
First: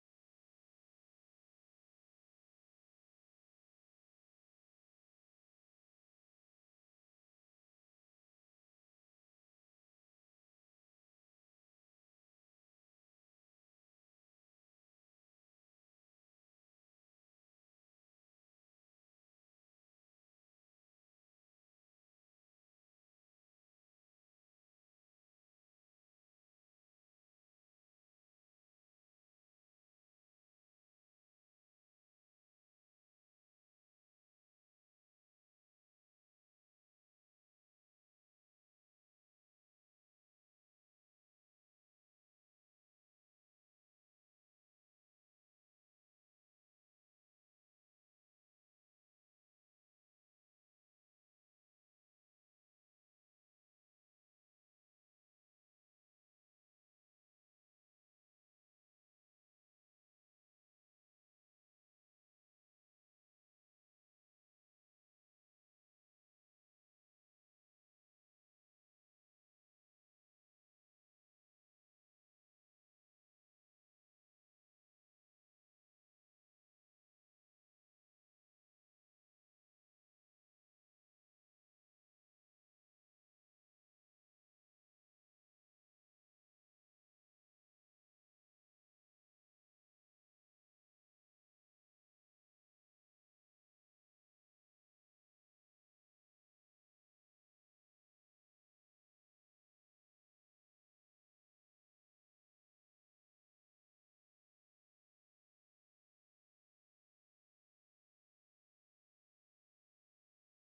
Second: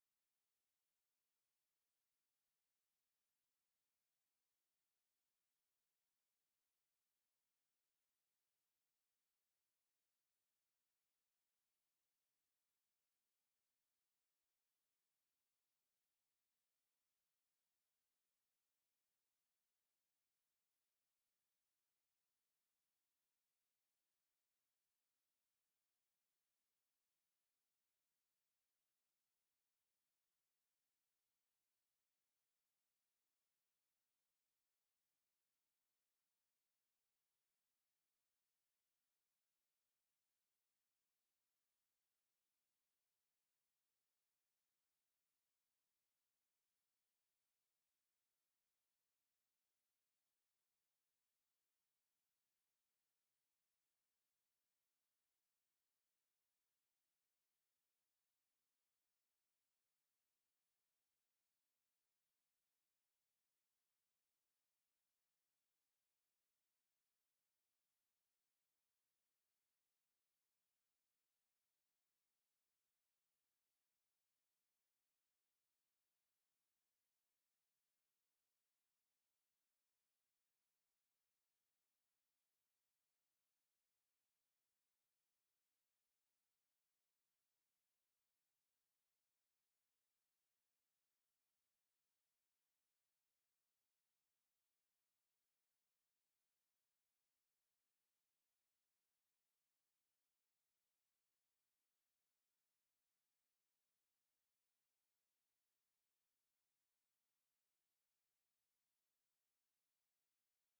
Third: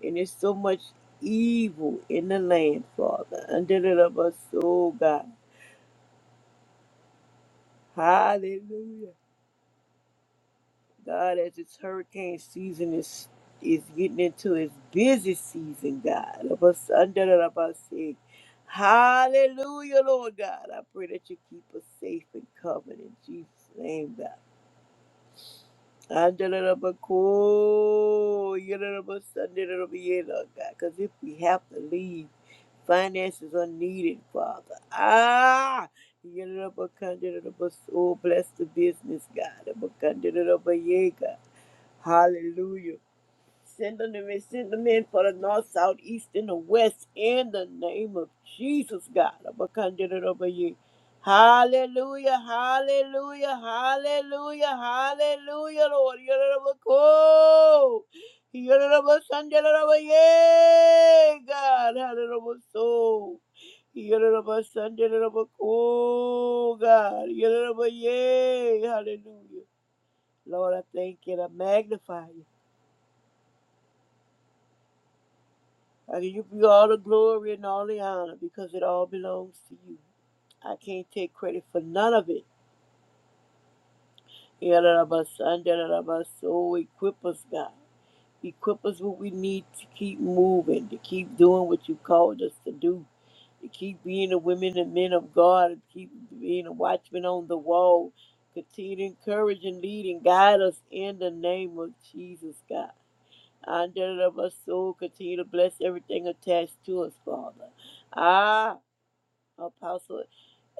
S3: And there's so much evil in the land, Father. Under the love of us, oh God. Hallelujah. God, as it's hurricane season is is getting into its busy season, God. of us under the of us saying, Hallelujah, Lord God. I pray that you keep us safe and covered in Jesus' name, God. Under the of us, cool, you know, of us, under the of us, yeah, Lord God. Because if we have to leave, finances are needed, Father. Ah! you know, of us, under the of us, Oh, bless the business, God. Of us, under the of us, yeah, God. Hallelujah. Send them in, send them in for the north, south, east, and the west in the name of Jesus, God. Abakandida over you. Hallelujah, hallelujah, hallelujah, hallelujah, Lord. Yororobako. Yororobasandaloroba, Yay, God. Hallelujah. Yororobasandalorobako, God. Yororoba, Yay. Hallelujah. Lord, I thank you. and I magnify you. I give you all the glory and all the honor because it all belongs to you. I can't take credit for none of it. Yalalabasandalabas. Oh, equip us, God. Equip us what we need to keep moving, to keep doing what you called us to do, to keep being the women and men of God, to keep being a watchman on the wall. Continue to encourage and lead and guide us in the name of Jesus, God. Andalabas. Oh, continue to bless everything attached to us, Father. Ah, Apostle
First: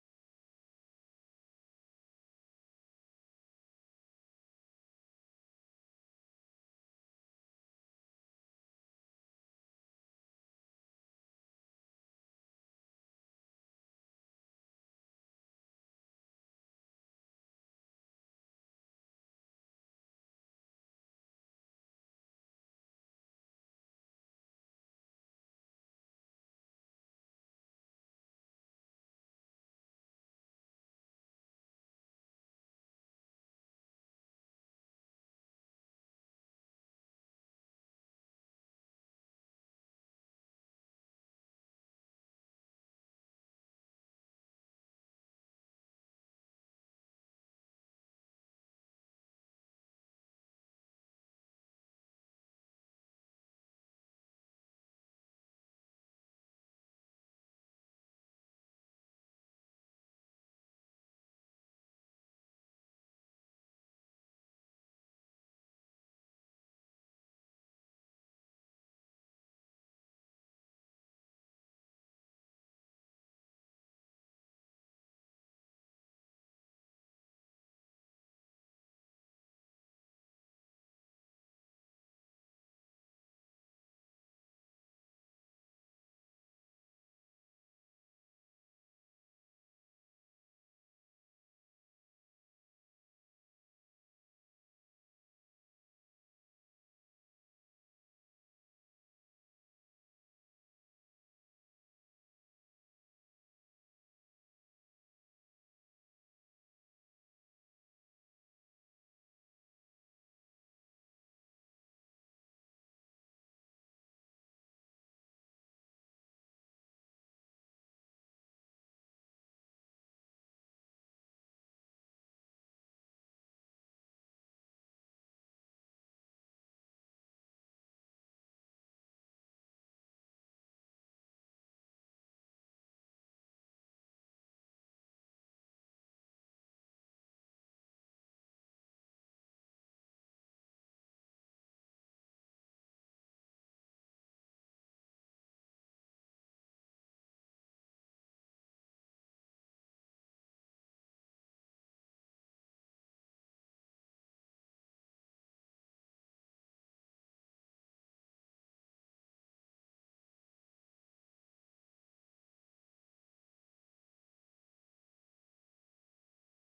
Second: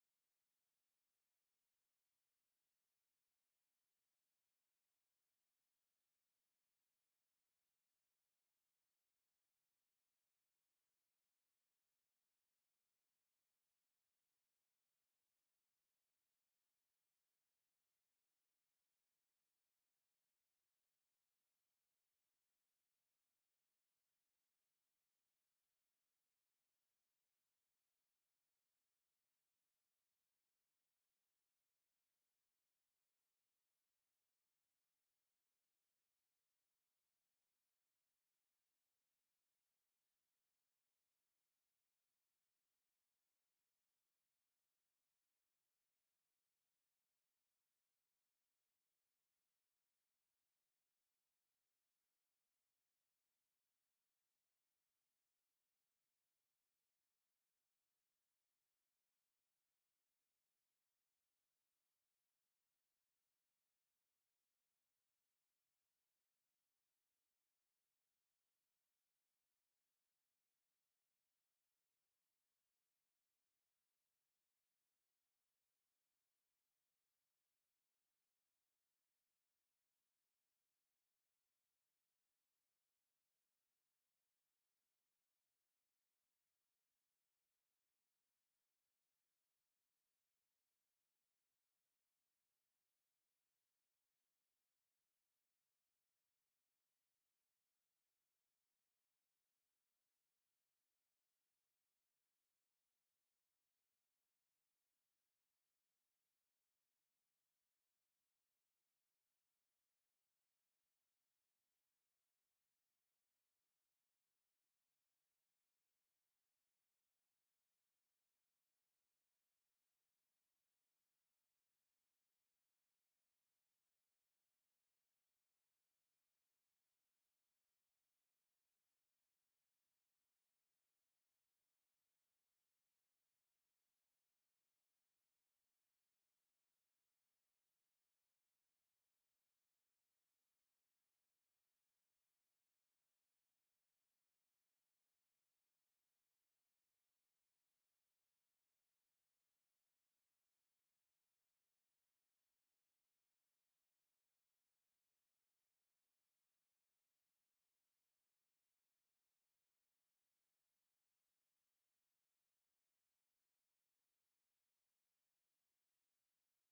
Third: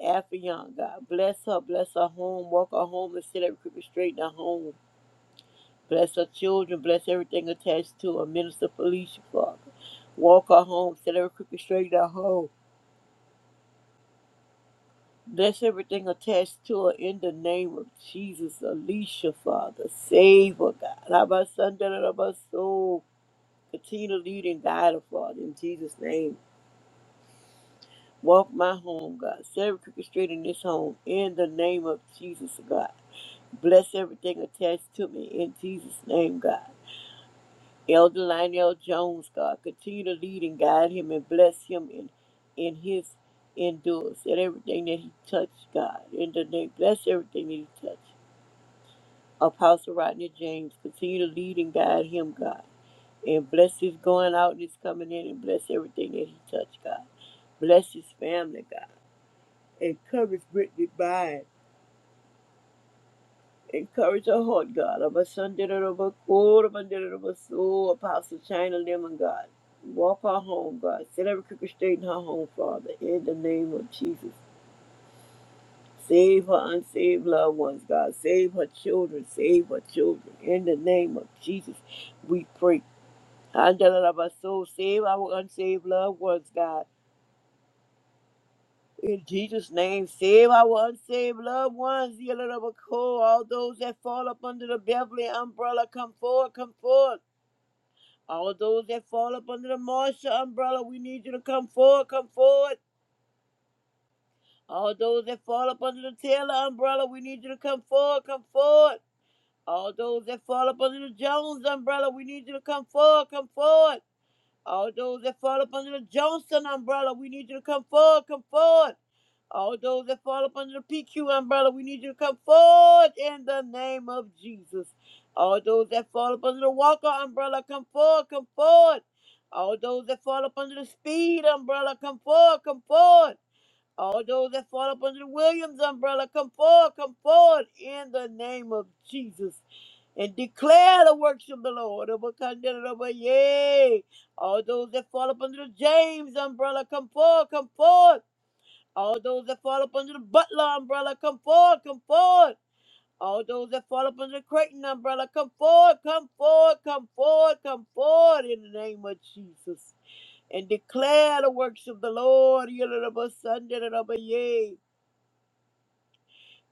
S3: Afra Young, God. Bless her, bless her home, walk her home and set every creeping straight in her home. Bless her children, bless everything attached to her. Minister Felicia, Father. Walk her home set every creeping straight in her home. Bless everything attached to her in the name of Jesus. Alicia, Father. Save her, God. Abba, son, da, da, da, ba, soul. Continue to lead and guide her, Father, in Jesus' name. Walk my home, God. Set every crooked straight in this home. In the name of Jesus, God. Bless everything attached to me in Jesus' name, God. Elder Lionel Jones, God, continue to lead and guide him and bless him in in his endurance and everything that he touched, God. In the name, bless everything that he touched. Apostle Rodney James, continue to lead and guide him, God. And bless his going out and his coming in and bless everything that he touched, God. Bless his family, God. And cover Brittany Byrne. Encourage our heart, God. Of our son did it over of our soul, Apostle China Lemon, God. Walk her home, God. Set every crooked straight in her home, Father, in the name of Jesus. Save her unsaved loved ones, God. Save her children. Save her children. In the name of Jesus, we pray. Andalabas, soul, save our unsaved loved ones, God. In Jesus' name, save our unsaved loved ones, the elect of All those that fall up under the Beverly umbrella, come forward, come forward. All those that fall up under the Marshall umbrella, we need you to come forward, come forward. All those that fall up under the Taylor umbrella, we need you to come forward, come forward. All those that fall up under the Jones umbrella, we need you to come forward, come forward. All those that fall up under the Johnson umbrella, we need you to come forward, come forward. All those that fall up under the PQ umbrella, we need you to come forward in the name of Jesus. All those that fall up under the Walker umbrella, come forward, come forward. All those that fall up under the Speed umbrella, come forward, come forward. All those that fall up under the Williams umbrella, come forward, come forward in the name of Jesus. And declare the works of the Lord. Yay. All those that fall up under the James umbrella, come forward, come forward. All those that fall up under the Butler umbrella, come forward, come forward. All those that fall up under the Creighton umbrella, come forward, come forward, come forward, come forward in the name of Jesus. And declare the works of the Lord. Yea.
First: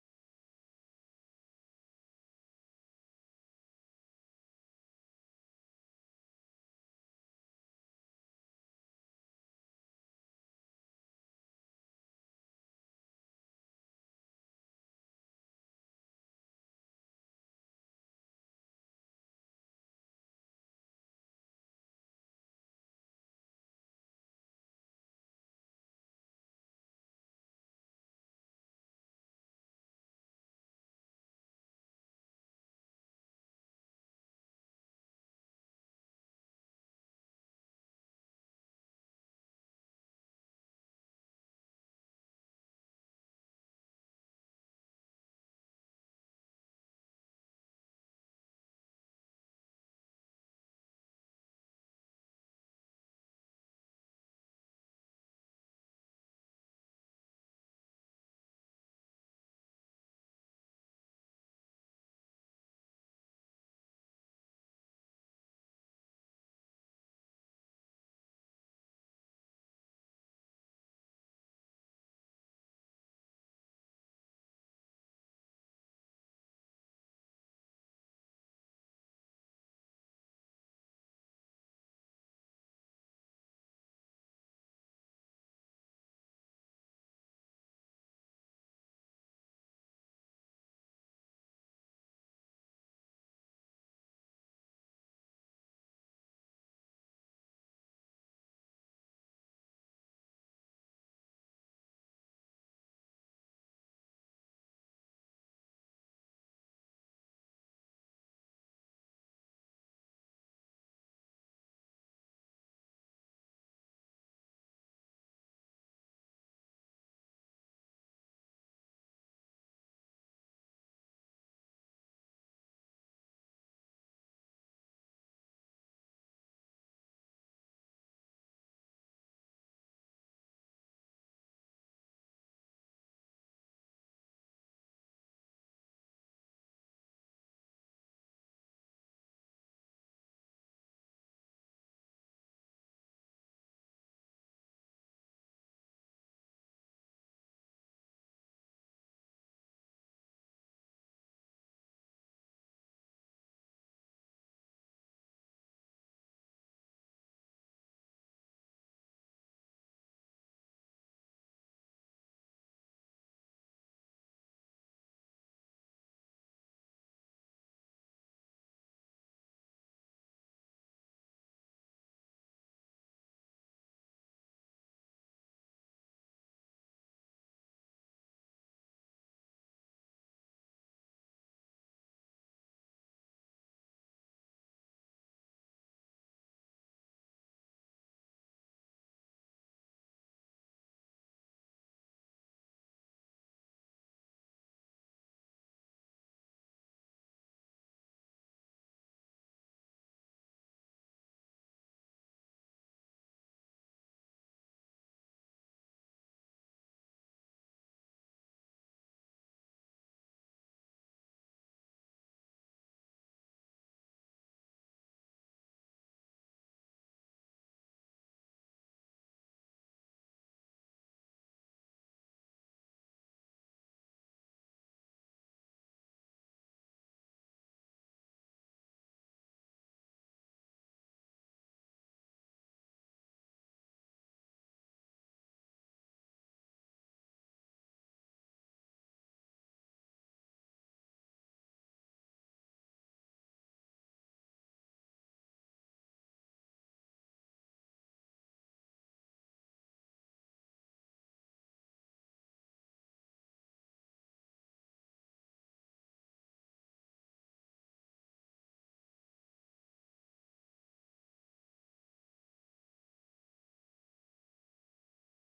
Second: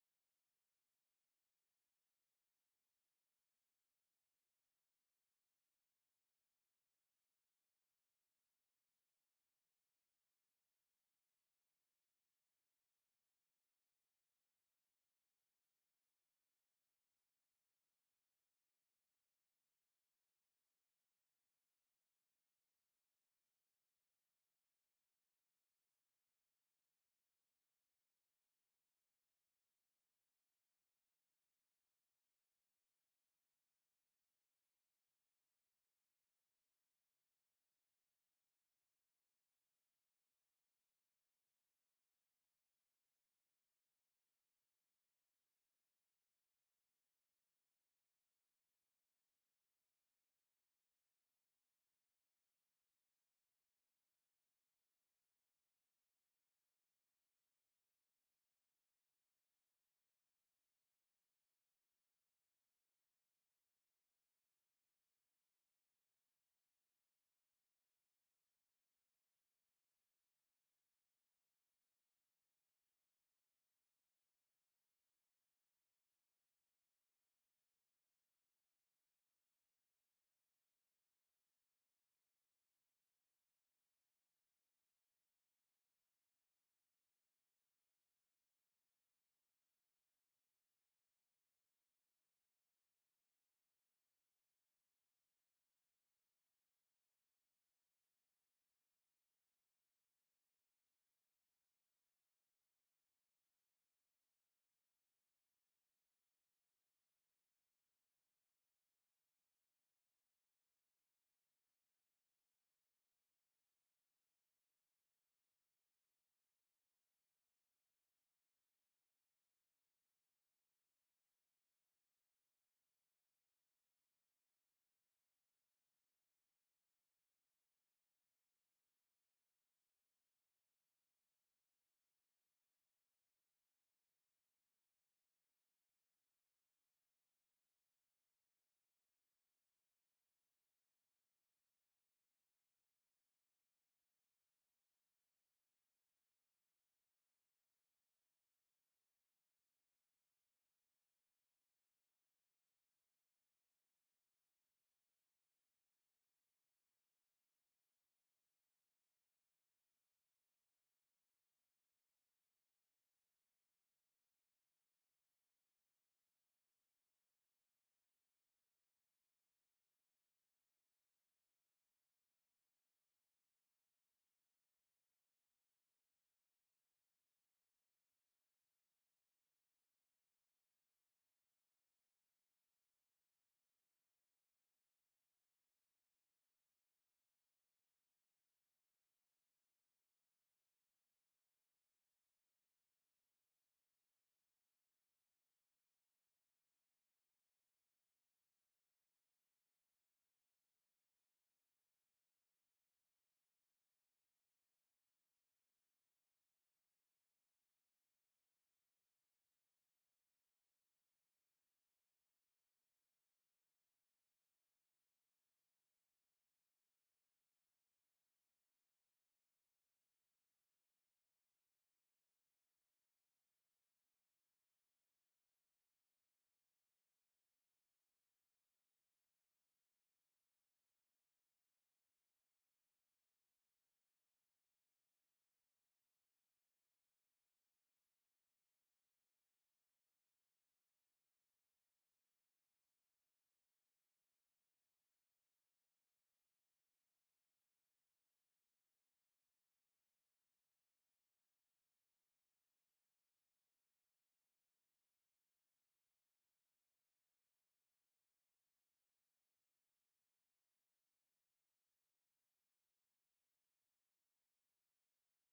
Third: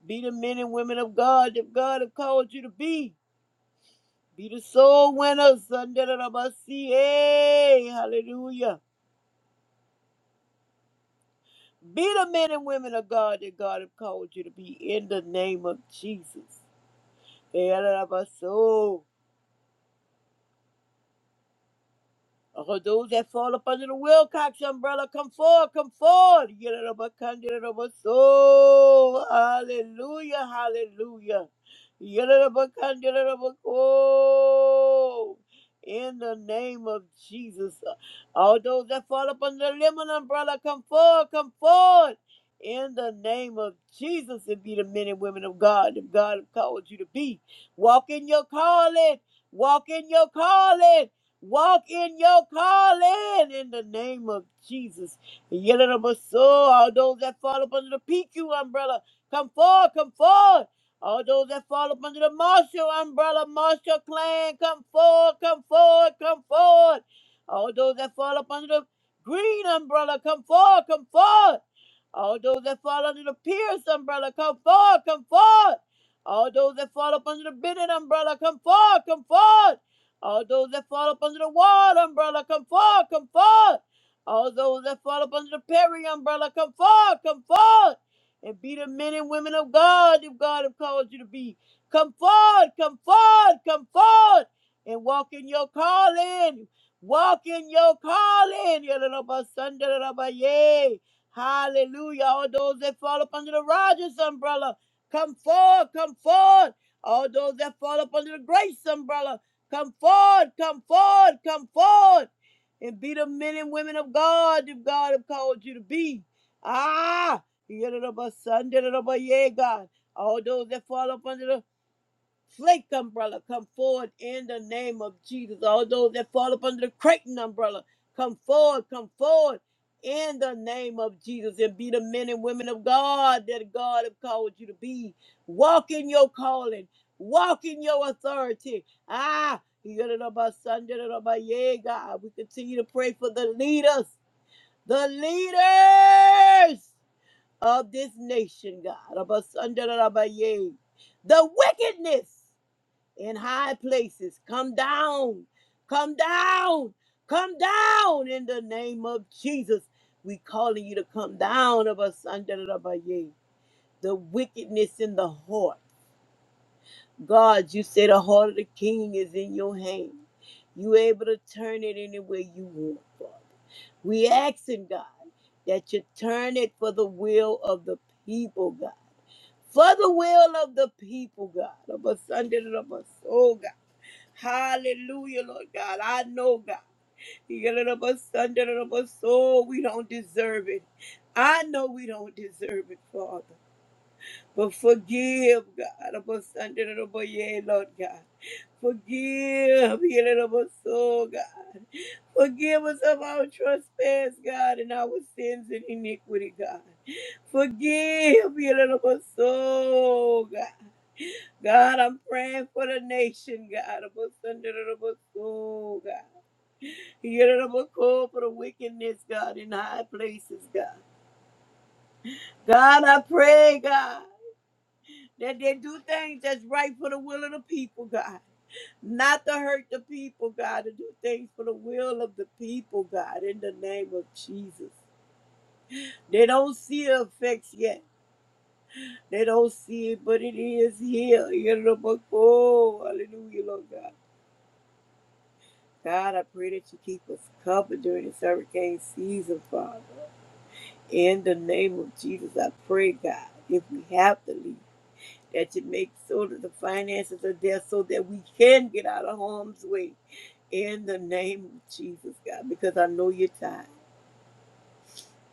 S3: Be the men and women of God that God have called you to be. Be the soul winners. Yea. Hallelujah. Be the men and women of God that God have called you to be in the name of Jesus. Yararabaso. Oh, those that fall up under the Wilcox umbrella, come forward, come forward. So, hallelujah, hallelujah. Yidda-da-ba-kun-didda-da-ba-ko. In the name of Jesus, all those that fall up under the lemon umbrella, come forward, come forward. In the name of Jesus, and be the men and women of God, if God called you to be. Walk in your calling, walk in your calling. Walk in your calling in the name of Jesus. Yellow all those that fall up under the PQ umbrella, come forward, come forward. All those that fall up under the Marshall umbrella, Marshall clan, come forward, come forward, come forward. All those that fall up under the green umbrella, come forward, come forward. All those that fall under the pierced umbrella, come forward, come forward. All those that fall up under the bended umbrella, come forward, come forward. All those that fall up under the ward umbrella, come forward, come forward. All those that fall up under the Perry umbrella, come forward, come forward. And be the men and women of God if God have called you to be. Come forward, come forward, come forward. And walk in your calling. Walk in your calling. Yalalabasandalalaba, Yay. Hallelujah. All those that fall up under the Rogers umbrella, come forward, come forward. All those that fall up under the grace umbrella, come forward, come forward, come forward. And be the men and women of God if God have called you to be. Ah, yadadaba, son, dadadaba, yeah, God. All those that fall up under the flake umbrella come forward in the name of Jesus. All those that fall up under the Creighton umbrella, come forward, come forward in the name of Jesus and be the men and women of God that God have called you to be. Walk in your calling, walk in your authority. Ah, yeah, God. We continue to pray for the leaders, the leaders of this nation, God. The wickedness in high places. Come down, come down, come down in the name of Jesus. We calling you to come down of us under the Rabbaye, the wickedness in the heart. God, you say the heart of the king is in your hand. You able to turn it any way you want, Father. We asking God that you turn it for the will of the people, God. For the will of the people, God. Of us under the Rabbaye. Oh God. Hallelujah, Lord God. I know, God. You get a little bit Sunday, a little bit soul. We don't deserve it. I know we don't deserve it, Father. But forgive, God. About Sunday, a little bit, yeah, Lord God. Forgive, you little bit soul, God. Forgive us of our trespass, God, and our sins and iniquity, God. Forgive, you little bit soul, God. God, I'm praying for the nation, God. I'm under the soul, God. You're the call for the wickedness, God, in high places, God. God, I pray, God, that they do things that's right for the will of the people, God. Not to hurt the people, God, to do things for the will of the people, God, in the name of Jesus. They don't see the effects yet. They don't see it, but it is here. You're the call. Hallelujah, Lord God. God, I pray that you keep us covered during this hurricane season, Father. In the name of Jesus, I pray, God, if we have to leave, that you make so that the finances are there so that we can get out of harm's way. In the name of Jesus, God, because I know you're tired.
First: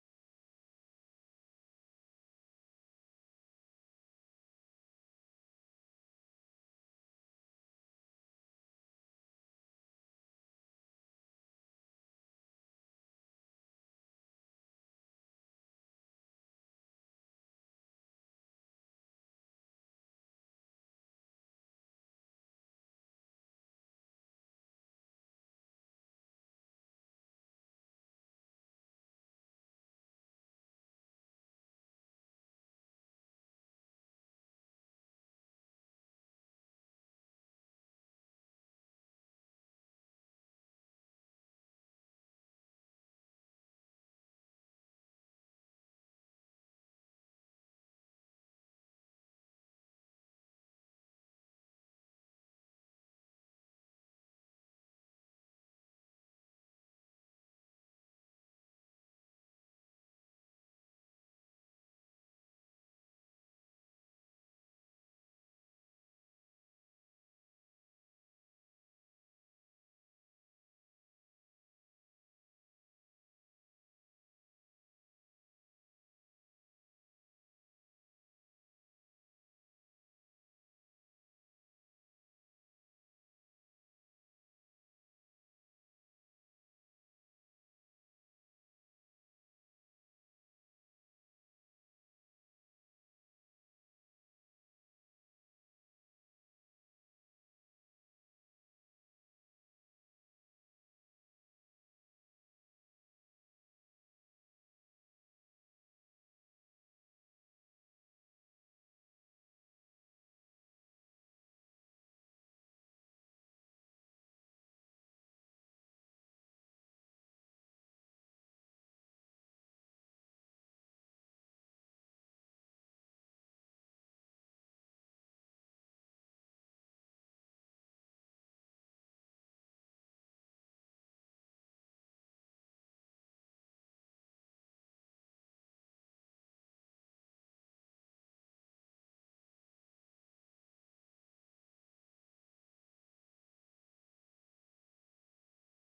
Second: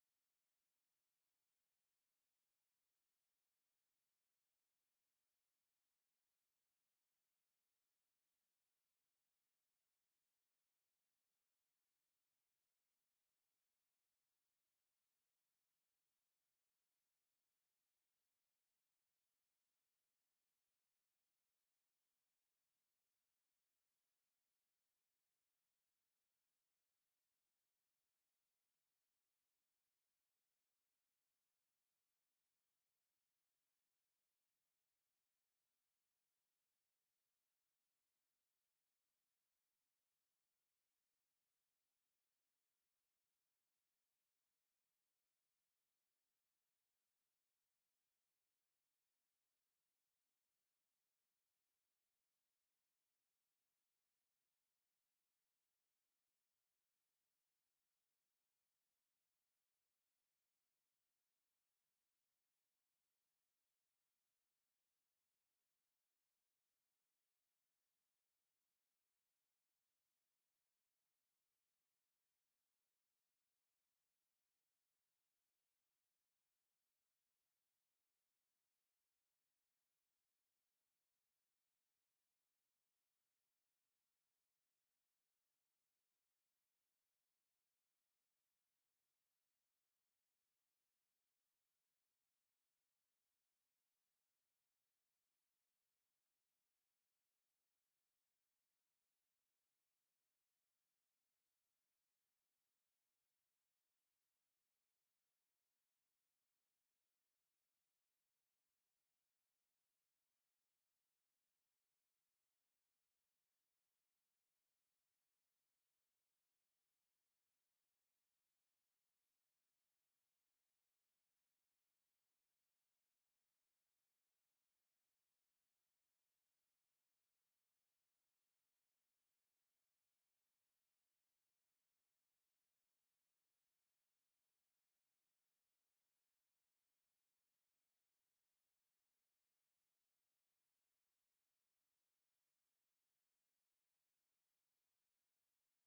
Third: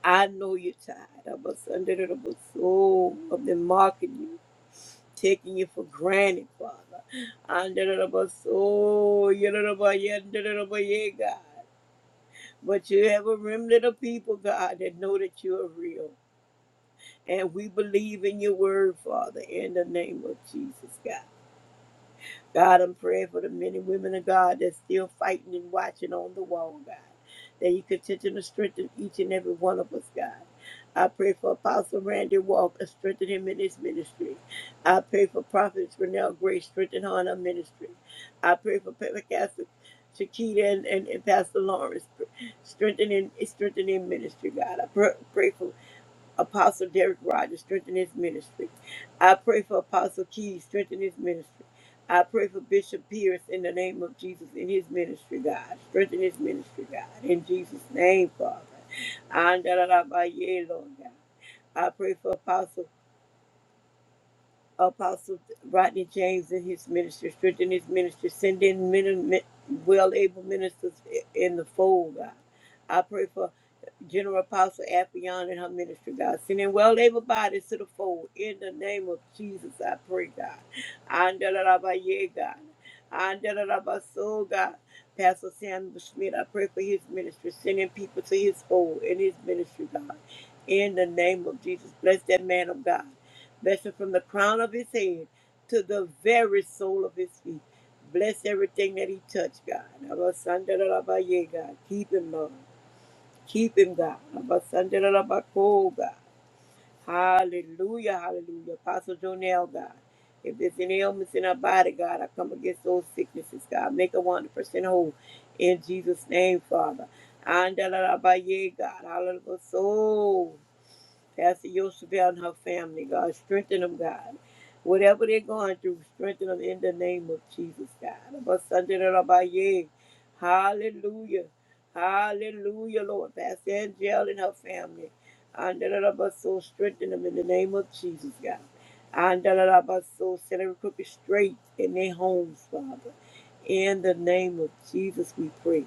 S3: I know you're tired of us under the soul of them mocking you, taking you for granted, Father. Under the soul, you're the God. But you have a remnant of people, God, that know that you are real. And we believe in your word, Father, in the name of Jesus, God. God, I'm praying for the men and women of God that's still fighting and watching on the wall, God. That you continue to strengthen each and every one of us, God. I pray for Apostle Randy Walker, strengthen him in his ministry. I pray for Prophet Renelle Grace, strengthen her in her ministry. I pray for Pastor Shakita and, and, and Pastor Lawrence, strengthen in, strengthen in ministry, God. I pray, pray for Apostle Derek Rogers, strengthen his ministry. I pray for Apostle Keys, strengthen his ministry. I pray for Bishop Pierce in the name of Jesus in his ministry, God. Strengthen his ministry, God. In Jesus' name, Father. Andalalabaye, Lord God. I pray for Apostle Apostle Rodney James in his ministry, strengthen his ministry, send in men, men, well able ministers in the fold, God. I pray for General Apostle Affion and her ministry, God. Sending well able bodies to the fold. In the name of Jesus, I pray, God. Andalabaye, God. Andalabaso, God. Pastor Samuel Schmidt, I pray for his ministry. Sending people to his fold in his ministry, God. In the name of Jesus, bless that man of God. Bless him from the crown of his head to the very sole of his feet. Bless everything that he touched, God. Abasandalabaye, God. Keep him, Lord. Keep him, God. Abasandalabako, God. Hallelujah, hallelujah. Apostle Jonell, God. If there's any ailments in our body, God, I come against those sicknesses, God. Make a 100% whole. In Jesus' name, Father. Andalabaye, God. Hallelujah. So. Pastor Yosebel and her family, God. Strengthen them, God. Whatever they're going through, strengthen them in the name of Jesus, God. Abasandarabaye. Hallelujah. Hallelujah, Lord. Pastor Angel and her family. Andarabaso, strengthen them in the name of Jesus, God. Andarabaso, set every crooked straight in their homes, Father. In the name of Jesus, we pray.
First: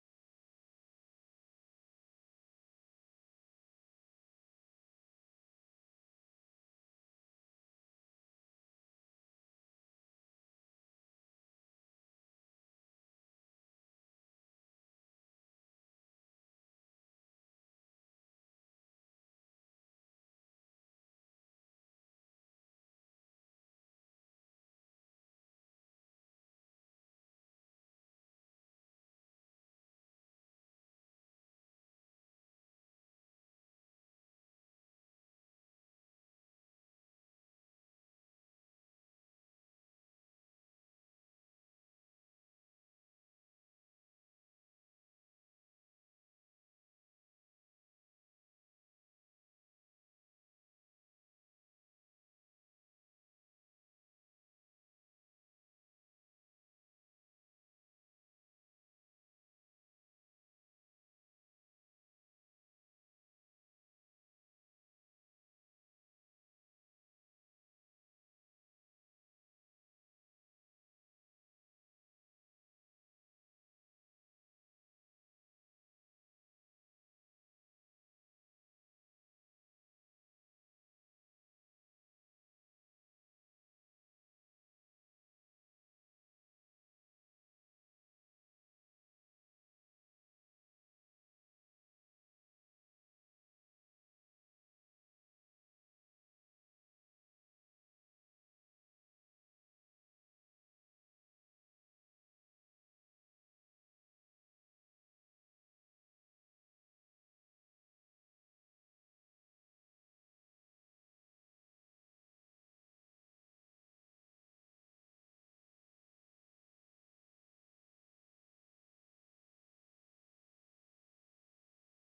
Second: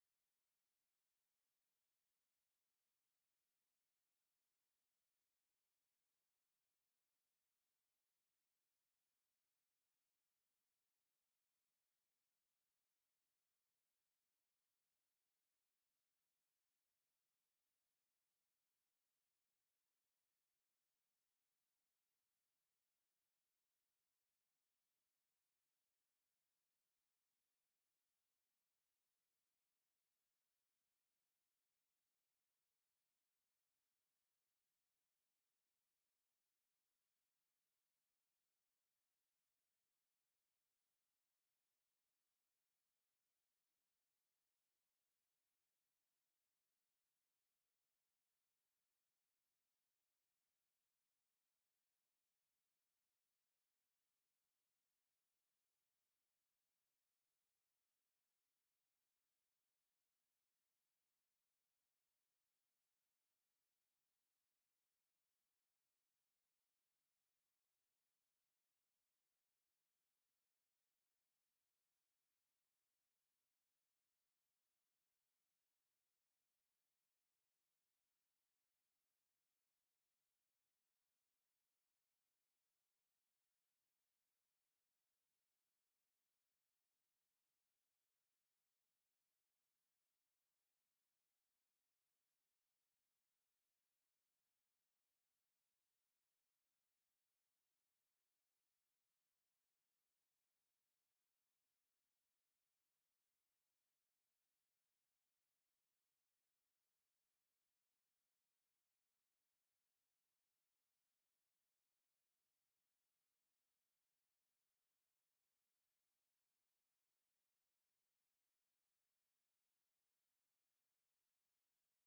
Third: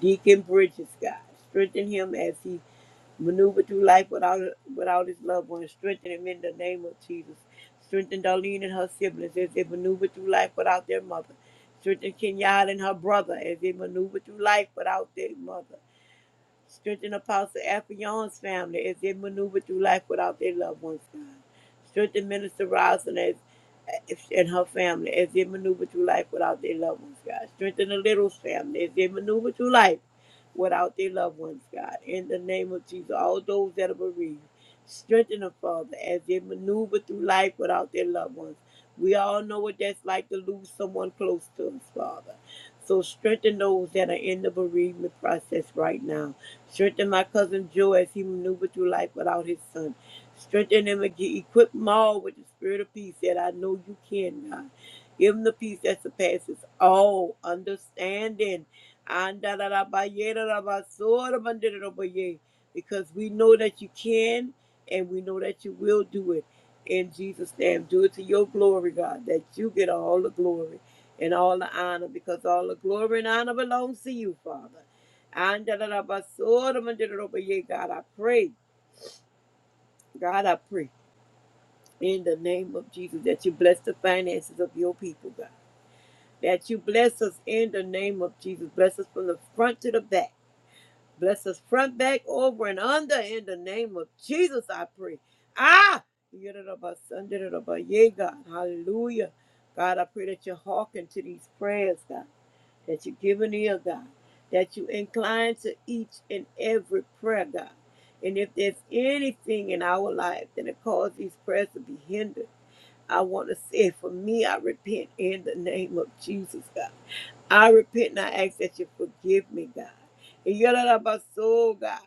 S3: Deacon Bridges, God. Strengthen him as he maneuver through life without without his loved ones. Strengthen him in the name of Jesus. Strengthen Darlene and her siblings as they maneuver through life without their mother. Strengthen Kenyatta and her brother as they maneuver through life without their mother. Strengthen Apostle Afion's family as they maneuver through life without their loved ones. God. Strengthen Minister Rosin as and her family as they maneuver through life without their loved ones, God. Strengthen the little family as they maneuver through life without their loved ones, God. In the name of Jesus, all those that are bereaved, strengthen them, Father, as they maneuver through life without their loved ones. We all know what that's like to lose someone close to us, Father. So strengthen those that are in the bereavement process right now Strengthen my cousin Joe as he maneuvered through life without his son. Strengthen him and equip them all with the spirit of peace that I know you can, God. Give him the peace that surpasses all understanding. Andalarabayerarabasorabanderabaye. Because we know that you can and we know that you will do it. In Jesus' name, do it to your glory, God, that you get all the glory and all the honor because all the glory and honor belongs to you, Father. And da- da- da- ba- so- da- ma- da- da- da- ba- yeah, God, I pray, God, I pray in the name of Jesus that you bless the finances of your people, God. That you bless us in the name of Jesus. Bless us from the front to the back. Bless us front, back, over, and under in the name of Jesus, I pray. Ah! Yeah, da- da- ba- son, da- da- da- ba- yeah, God. Hallelujah. God, I pray that you hearken to these prayers, God. that you give an ear, God, that you incline to each and every prayer, God. And if there's anything in our life that has caused these prayers to be hindered, I want to say, for me, I repent in the name of Jesus, God. I repent and I ask that you forgive me, God. And you about soul, God.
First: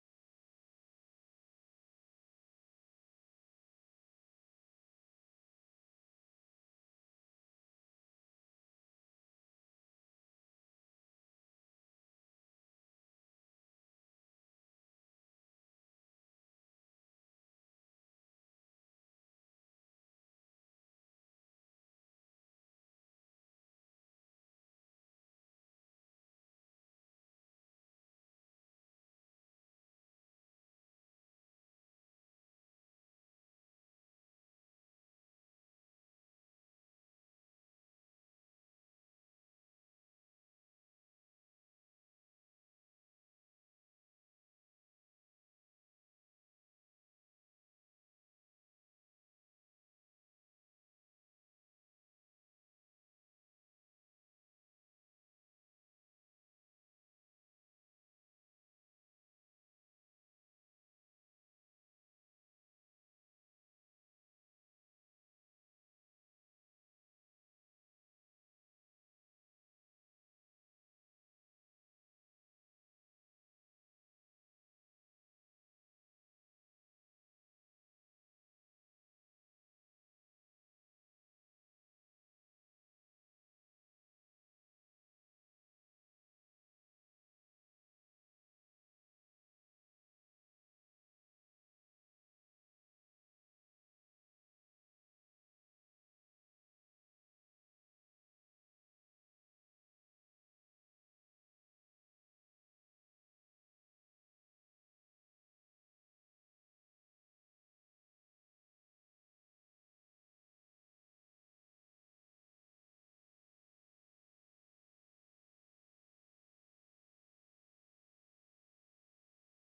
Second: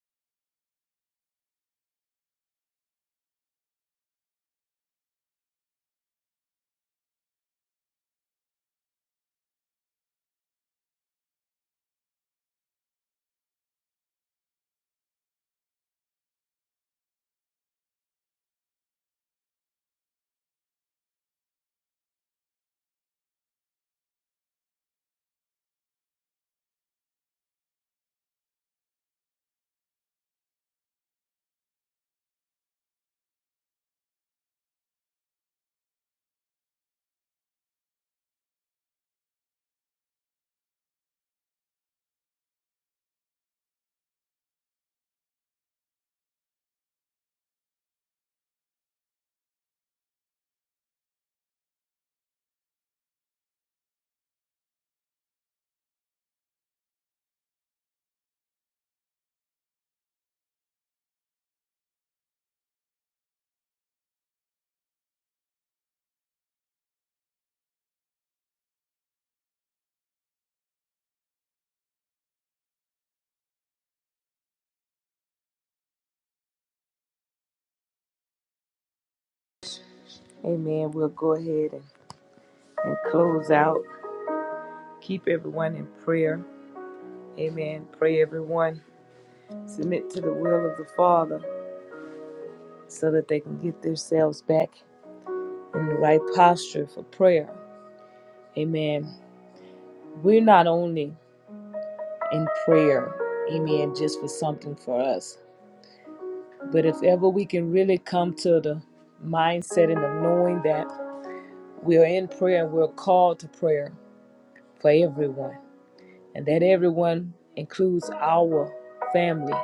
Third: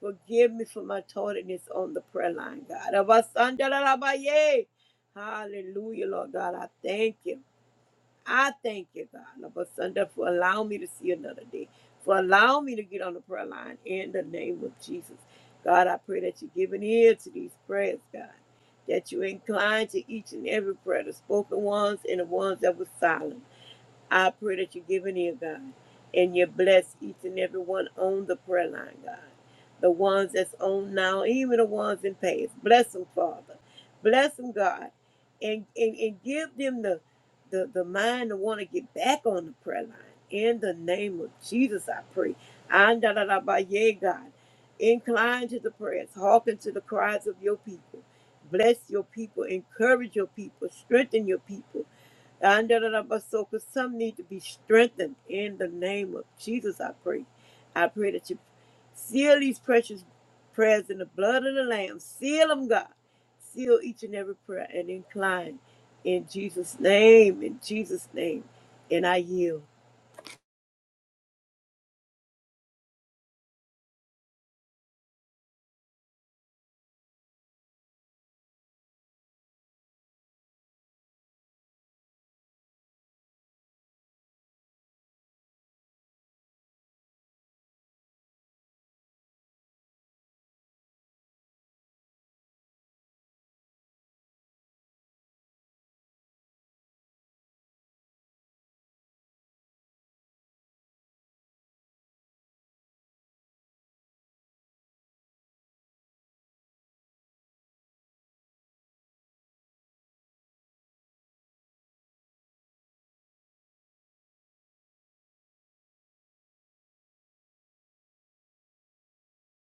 S3: Forgive me for my tardiness on the prayer line, God. Abba, son, da, da, Hallelujah, Lord God. I thank you. I thank you, God, Lord, Sunday, for allowing me to see another day, for allowing me to get on the prayer line in the name of Jesus. God, I pray that you give an ear to these prayers, God, that you incline to each and every prayer, the spoken ones and the ones that were silent. I pray that you give an ear, God, and you bless each and every one on the prayer line, God. The ones that's on now, even the ones in past. Bless them, Father. Bless them, God. And and, and give them the, the the mind to want to get back on the prayer line. In the name of Jesus, I pray. Andalalabaye, God. Incline to the prayers, hearken to the cries of your people. Bless your people, encourage your people, strengthen your people and da- da- da- but so, because some need to be strengthened in the name of Jesus, I pray. I pray that you seal these precious prayers in the blood of the Lamb. Seal them, God. Seal each and every prayer and incline in Jesus' name, in Jesus' name. And I yield.
S1: Amen. We'll go ahead and, and close out. Keep everyone in prayer. Amen. Pray everyone submit to the will of the Father so that they can get themselves back in the right posture for prayer. Amen. We're not only in prayer, amen, just for something for us, but if ever we can really come to the mindset and of knowing that we are in prayer and we're called to prayer for everyone, and that everyone includes our family,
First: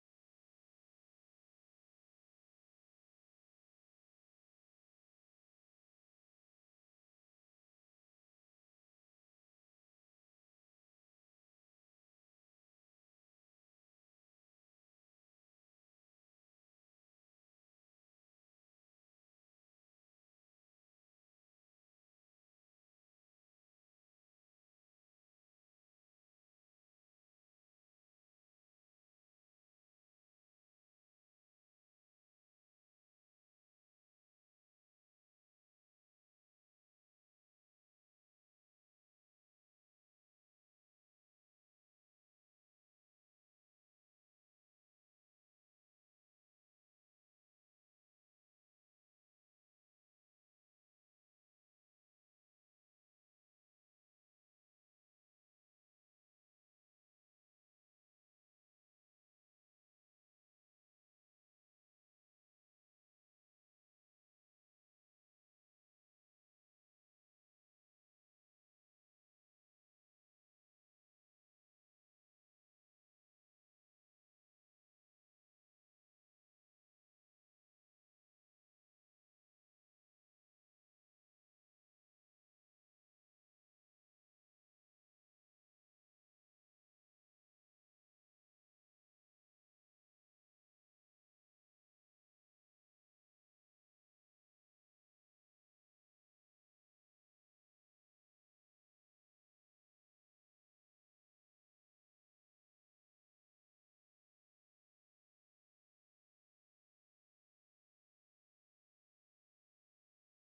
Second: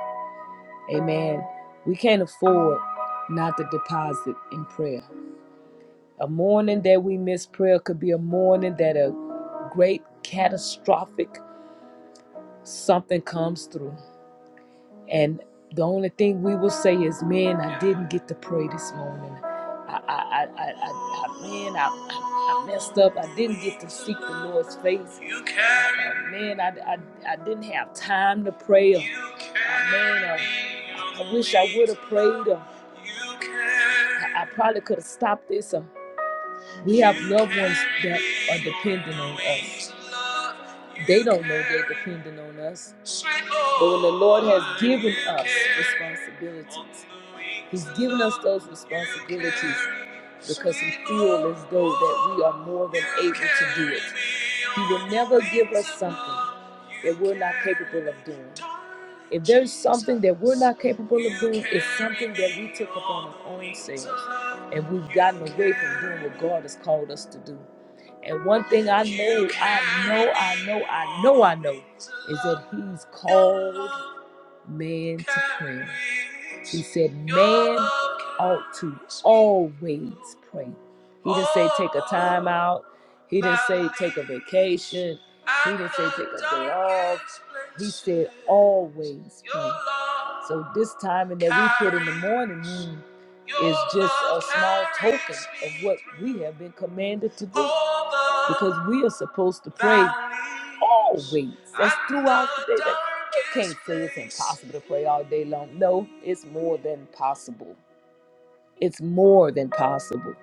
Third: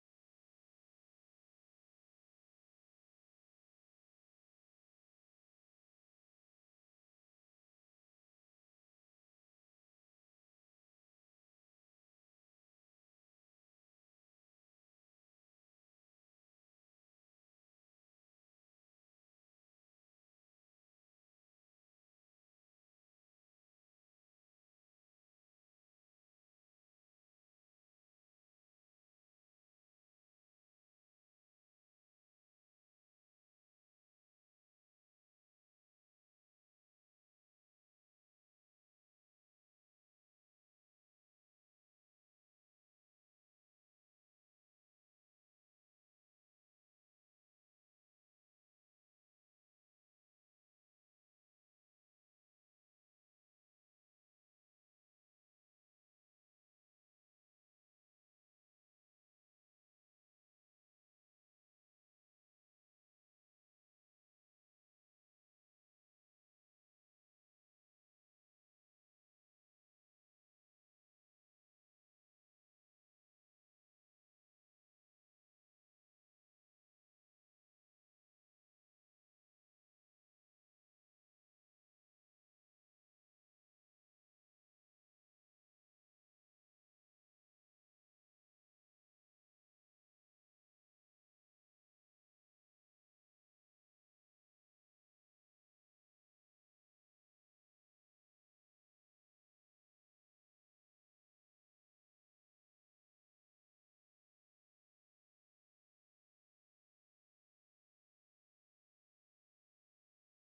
S1: Amen. We can't afford not to deposit in prayer. A morning that we miss prayer could be a morning that a great catastrophic something comes through. And the only thing we will say is, man, I didn't get to pray this morning. I, I, I, I, I man, I, I, I messed up. I didn't get to seek the Lord's face. You carry Uh, man, I, I, I didn't have time to pray. Or, uh, man, uh, I wish I would have prayed. Or, I, I probably could have stopped this. Or, we have loved ones that are dependent on us. They don't know they're dependent on us. But when the Lord has given us responsibilities, He's given us those responsibilities because he feels as though that we are more than able to do it. He will never give us something that we're not capable of doing. If there's something that we're not capable of doing, it's something that we took upon our own selves and we've gotten away from doing what God has called us to do. And one thing I know, I know, I know, I know, I know, is that He's called man to prayer. He said, man ought to always pray. He didn't say take a time out. He didn't say take a vacation. He didn't say take a day off. He said always pray. So this timing that we put in the morning is just a small token of what we have been commanded to do. Because we are supposed to pray always. That's throughout the day. That you can't say it's impossible to pray all day long. No, it's more than possible. It's more than possible.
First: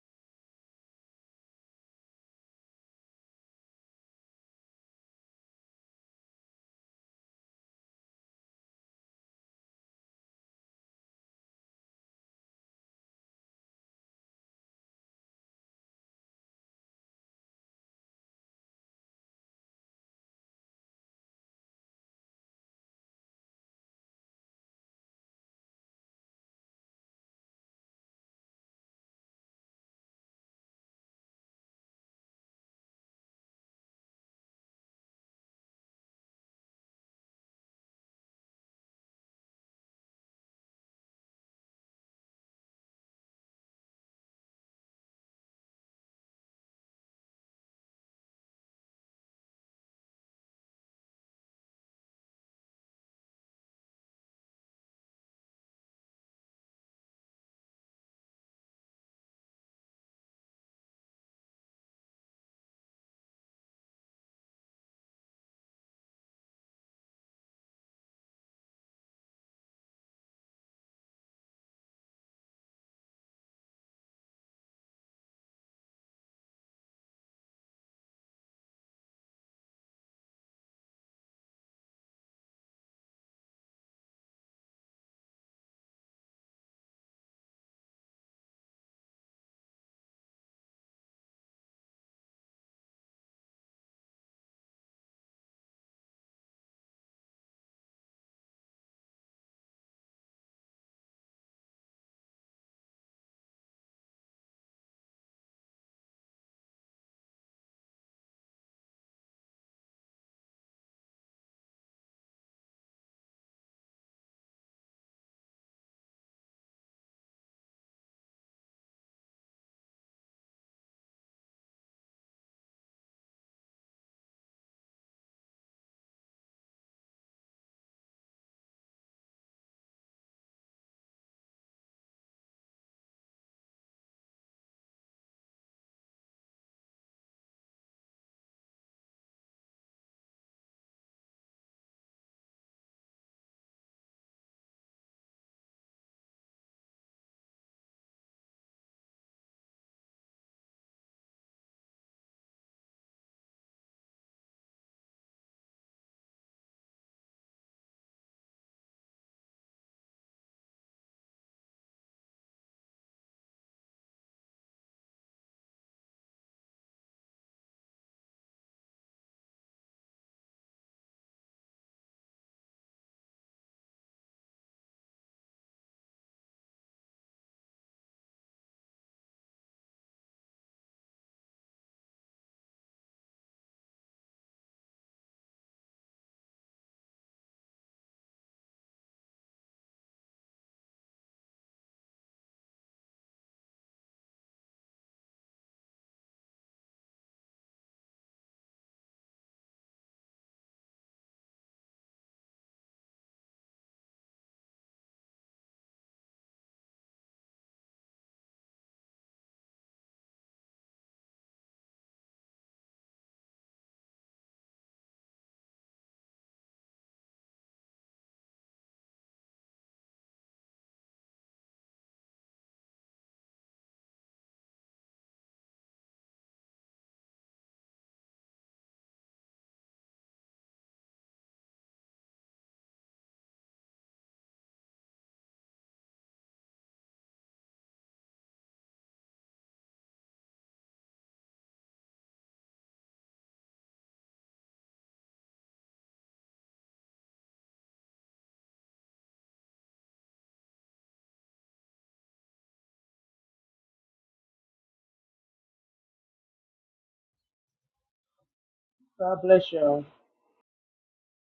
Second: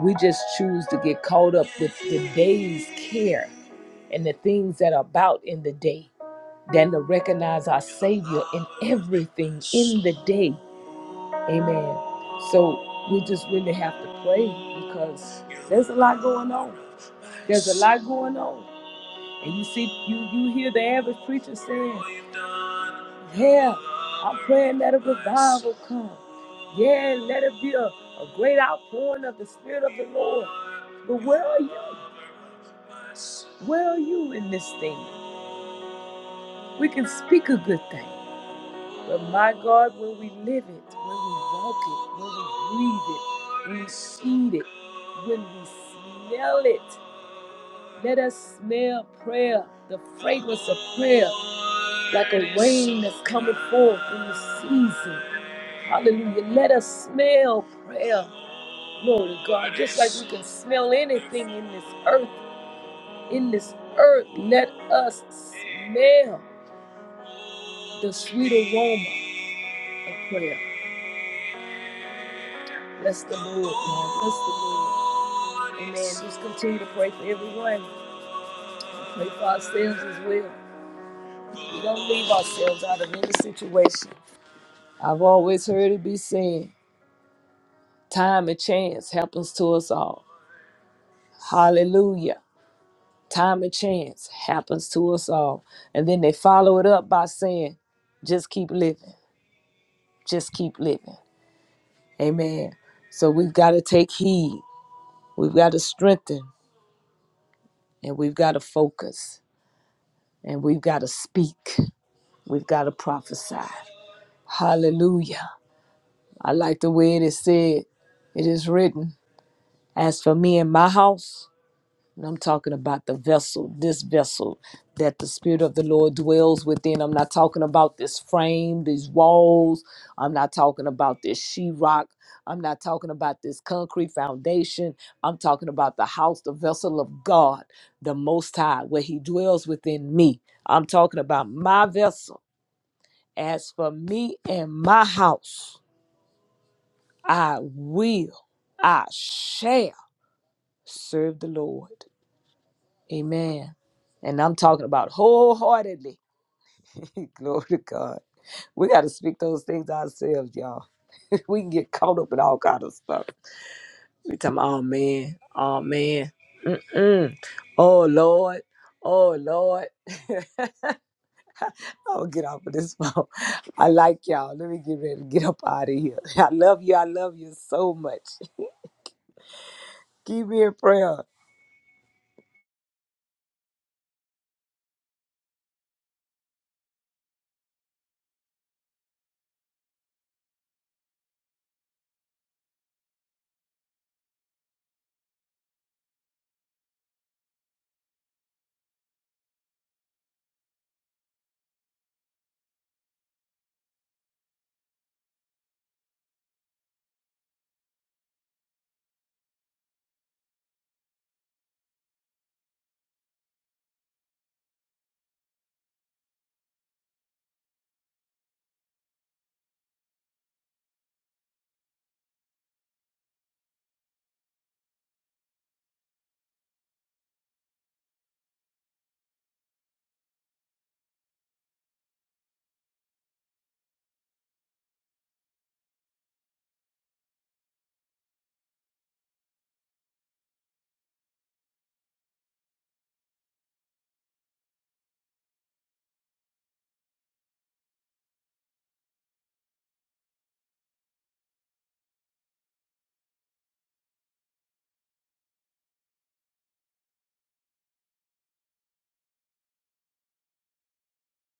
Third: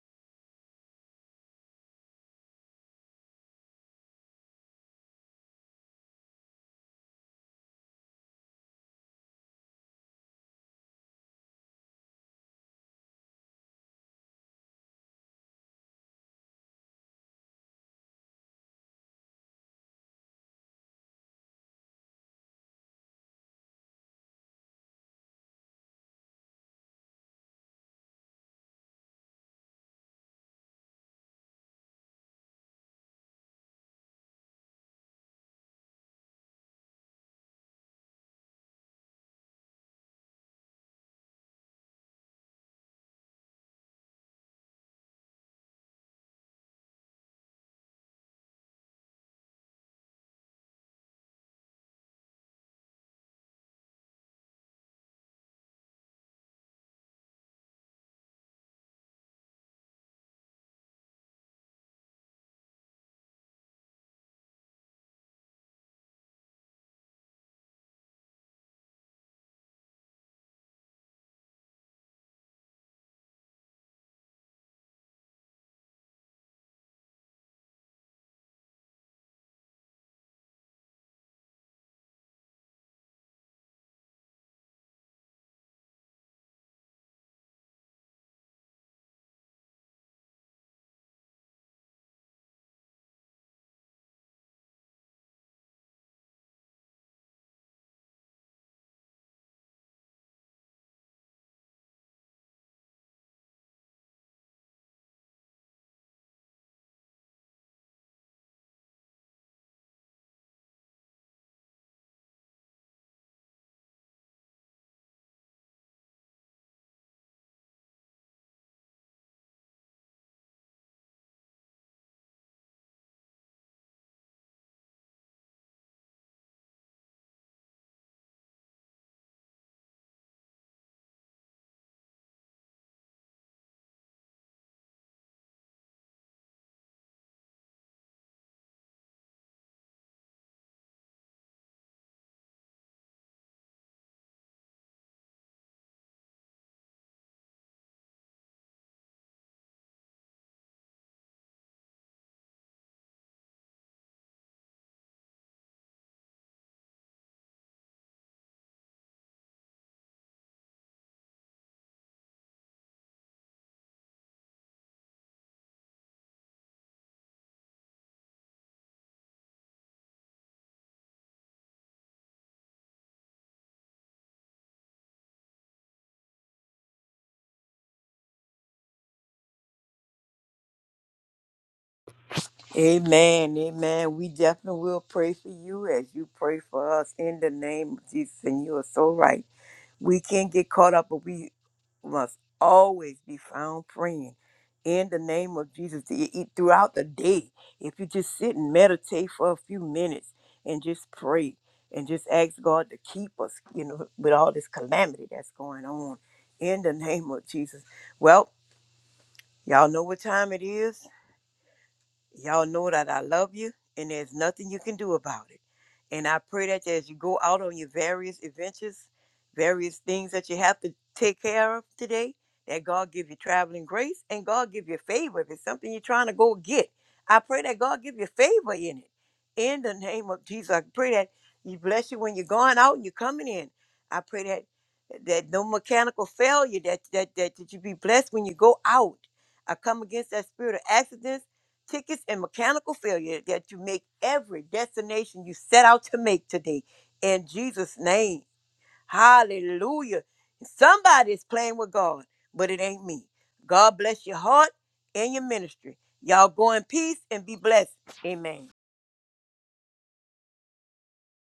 S1: We just choose to get caught up with the day's care and the things that are about in the day than to recognize our Savior in everything in the day. Amen. So we just really have to pray because there's a lot going on. There's a lot going on. And you see, you you hear the average preacher saying, Yeah, I'm praying that a revival come. Yeah, let it be a, a great outpouring of the Spirit of the Lord. But where are you? Where are you in this thing? We can speak a good thing. But my God, when we live it, when we walk it, when we breathe it, we see it, when we smell it, let us smell prayer, the fragrance of prayer, like a rain that's coming forth in the season. Hallelujah. Let us smell prayer. Glory to God. Just like we can smell anything in this earth, in this earth, let us smell the sweet aroma of prayer. Bless the Lord, God. Bless the Lord. Amen. Just continue to pray for everyone. Pray for ourselves as well. We don't leave ourselves out of any situation. I've always heard it be said, time and chance happens to us all. Hallelujah. Time and chance happens to us all. And then they follow it up by saying, just keep living. Just keep living. Amen. So we've got to take heed. We've got to strengthen and we've got to focus and we've got to speak. We've got to prophesy. Hallelujah. I like the way it is said. It is written, As for me and my house, and I'm talking about the vessel, this vessel that the Spirit of the Lord dwells within. I'm not talking about this frame, these walls. I'm not talking about this sheetrock. I'm not talking about this concrete foundation. I'm talking about the house, the vessel of God, the Most High, where He dwells within me. I'm talking about my vessel. As for me and my house, I will, I shall serve the Lord. Amen. And I'm talking about wholeheartedly. Glory to God. We got to speak those things ourselves, y'all. we can get caught up in all kind of stuff. We talking, oh man, oh man, Mm-mm. oh Lord, oh Lord. I'll get off of this phone. I like y'all. Let me get ready to get up out of here. I love you. I love you so much. Keep me in prayer.
S3: Amen. Amen. We definitely will pray for you as you pray for us in the name of Jesus. And you are so right. We can't get caught up, but we must always be found praying in the name of Jesus e- e- throughout the day. If you just sit and meditate for a few minutes and just pray and just ask God to keep us, you know, with all this calamity that's going on in the name of Jesus. Well, y'all know what time it is. Y'all know that I love you and there's nothing you can do about it. And I pray that as you go out on your various adventures, various things that you have to take care of today, that God give you traveling grace and God give you favor. If it's something you're trying to go get, I pray that God give you favor in it. In the name of Jesus, I pray that He bless you when you're going out and you're coming in. I pray that that no mechanical failure, that that that, that you be blessed when you go out. I come against that spirit of accidents tickets and mechanical failure that you make every destination you set out to make today. In Jesus' name. Hallelujah. Somebody's playing with God, but it ain't me. God bless your heart and your ministry. Y'all go in peace and be blessed. Amen.
S2: God bless you. all.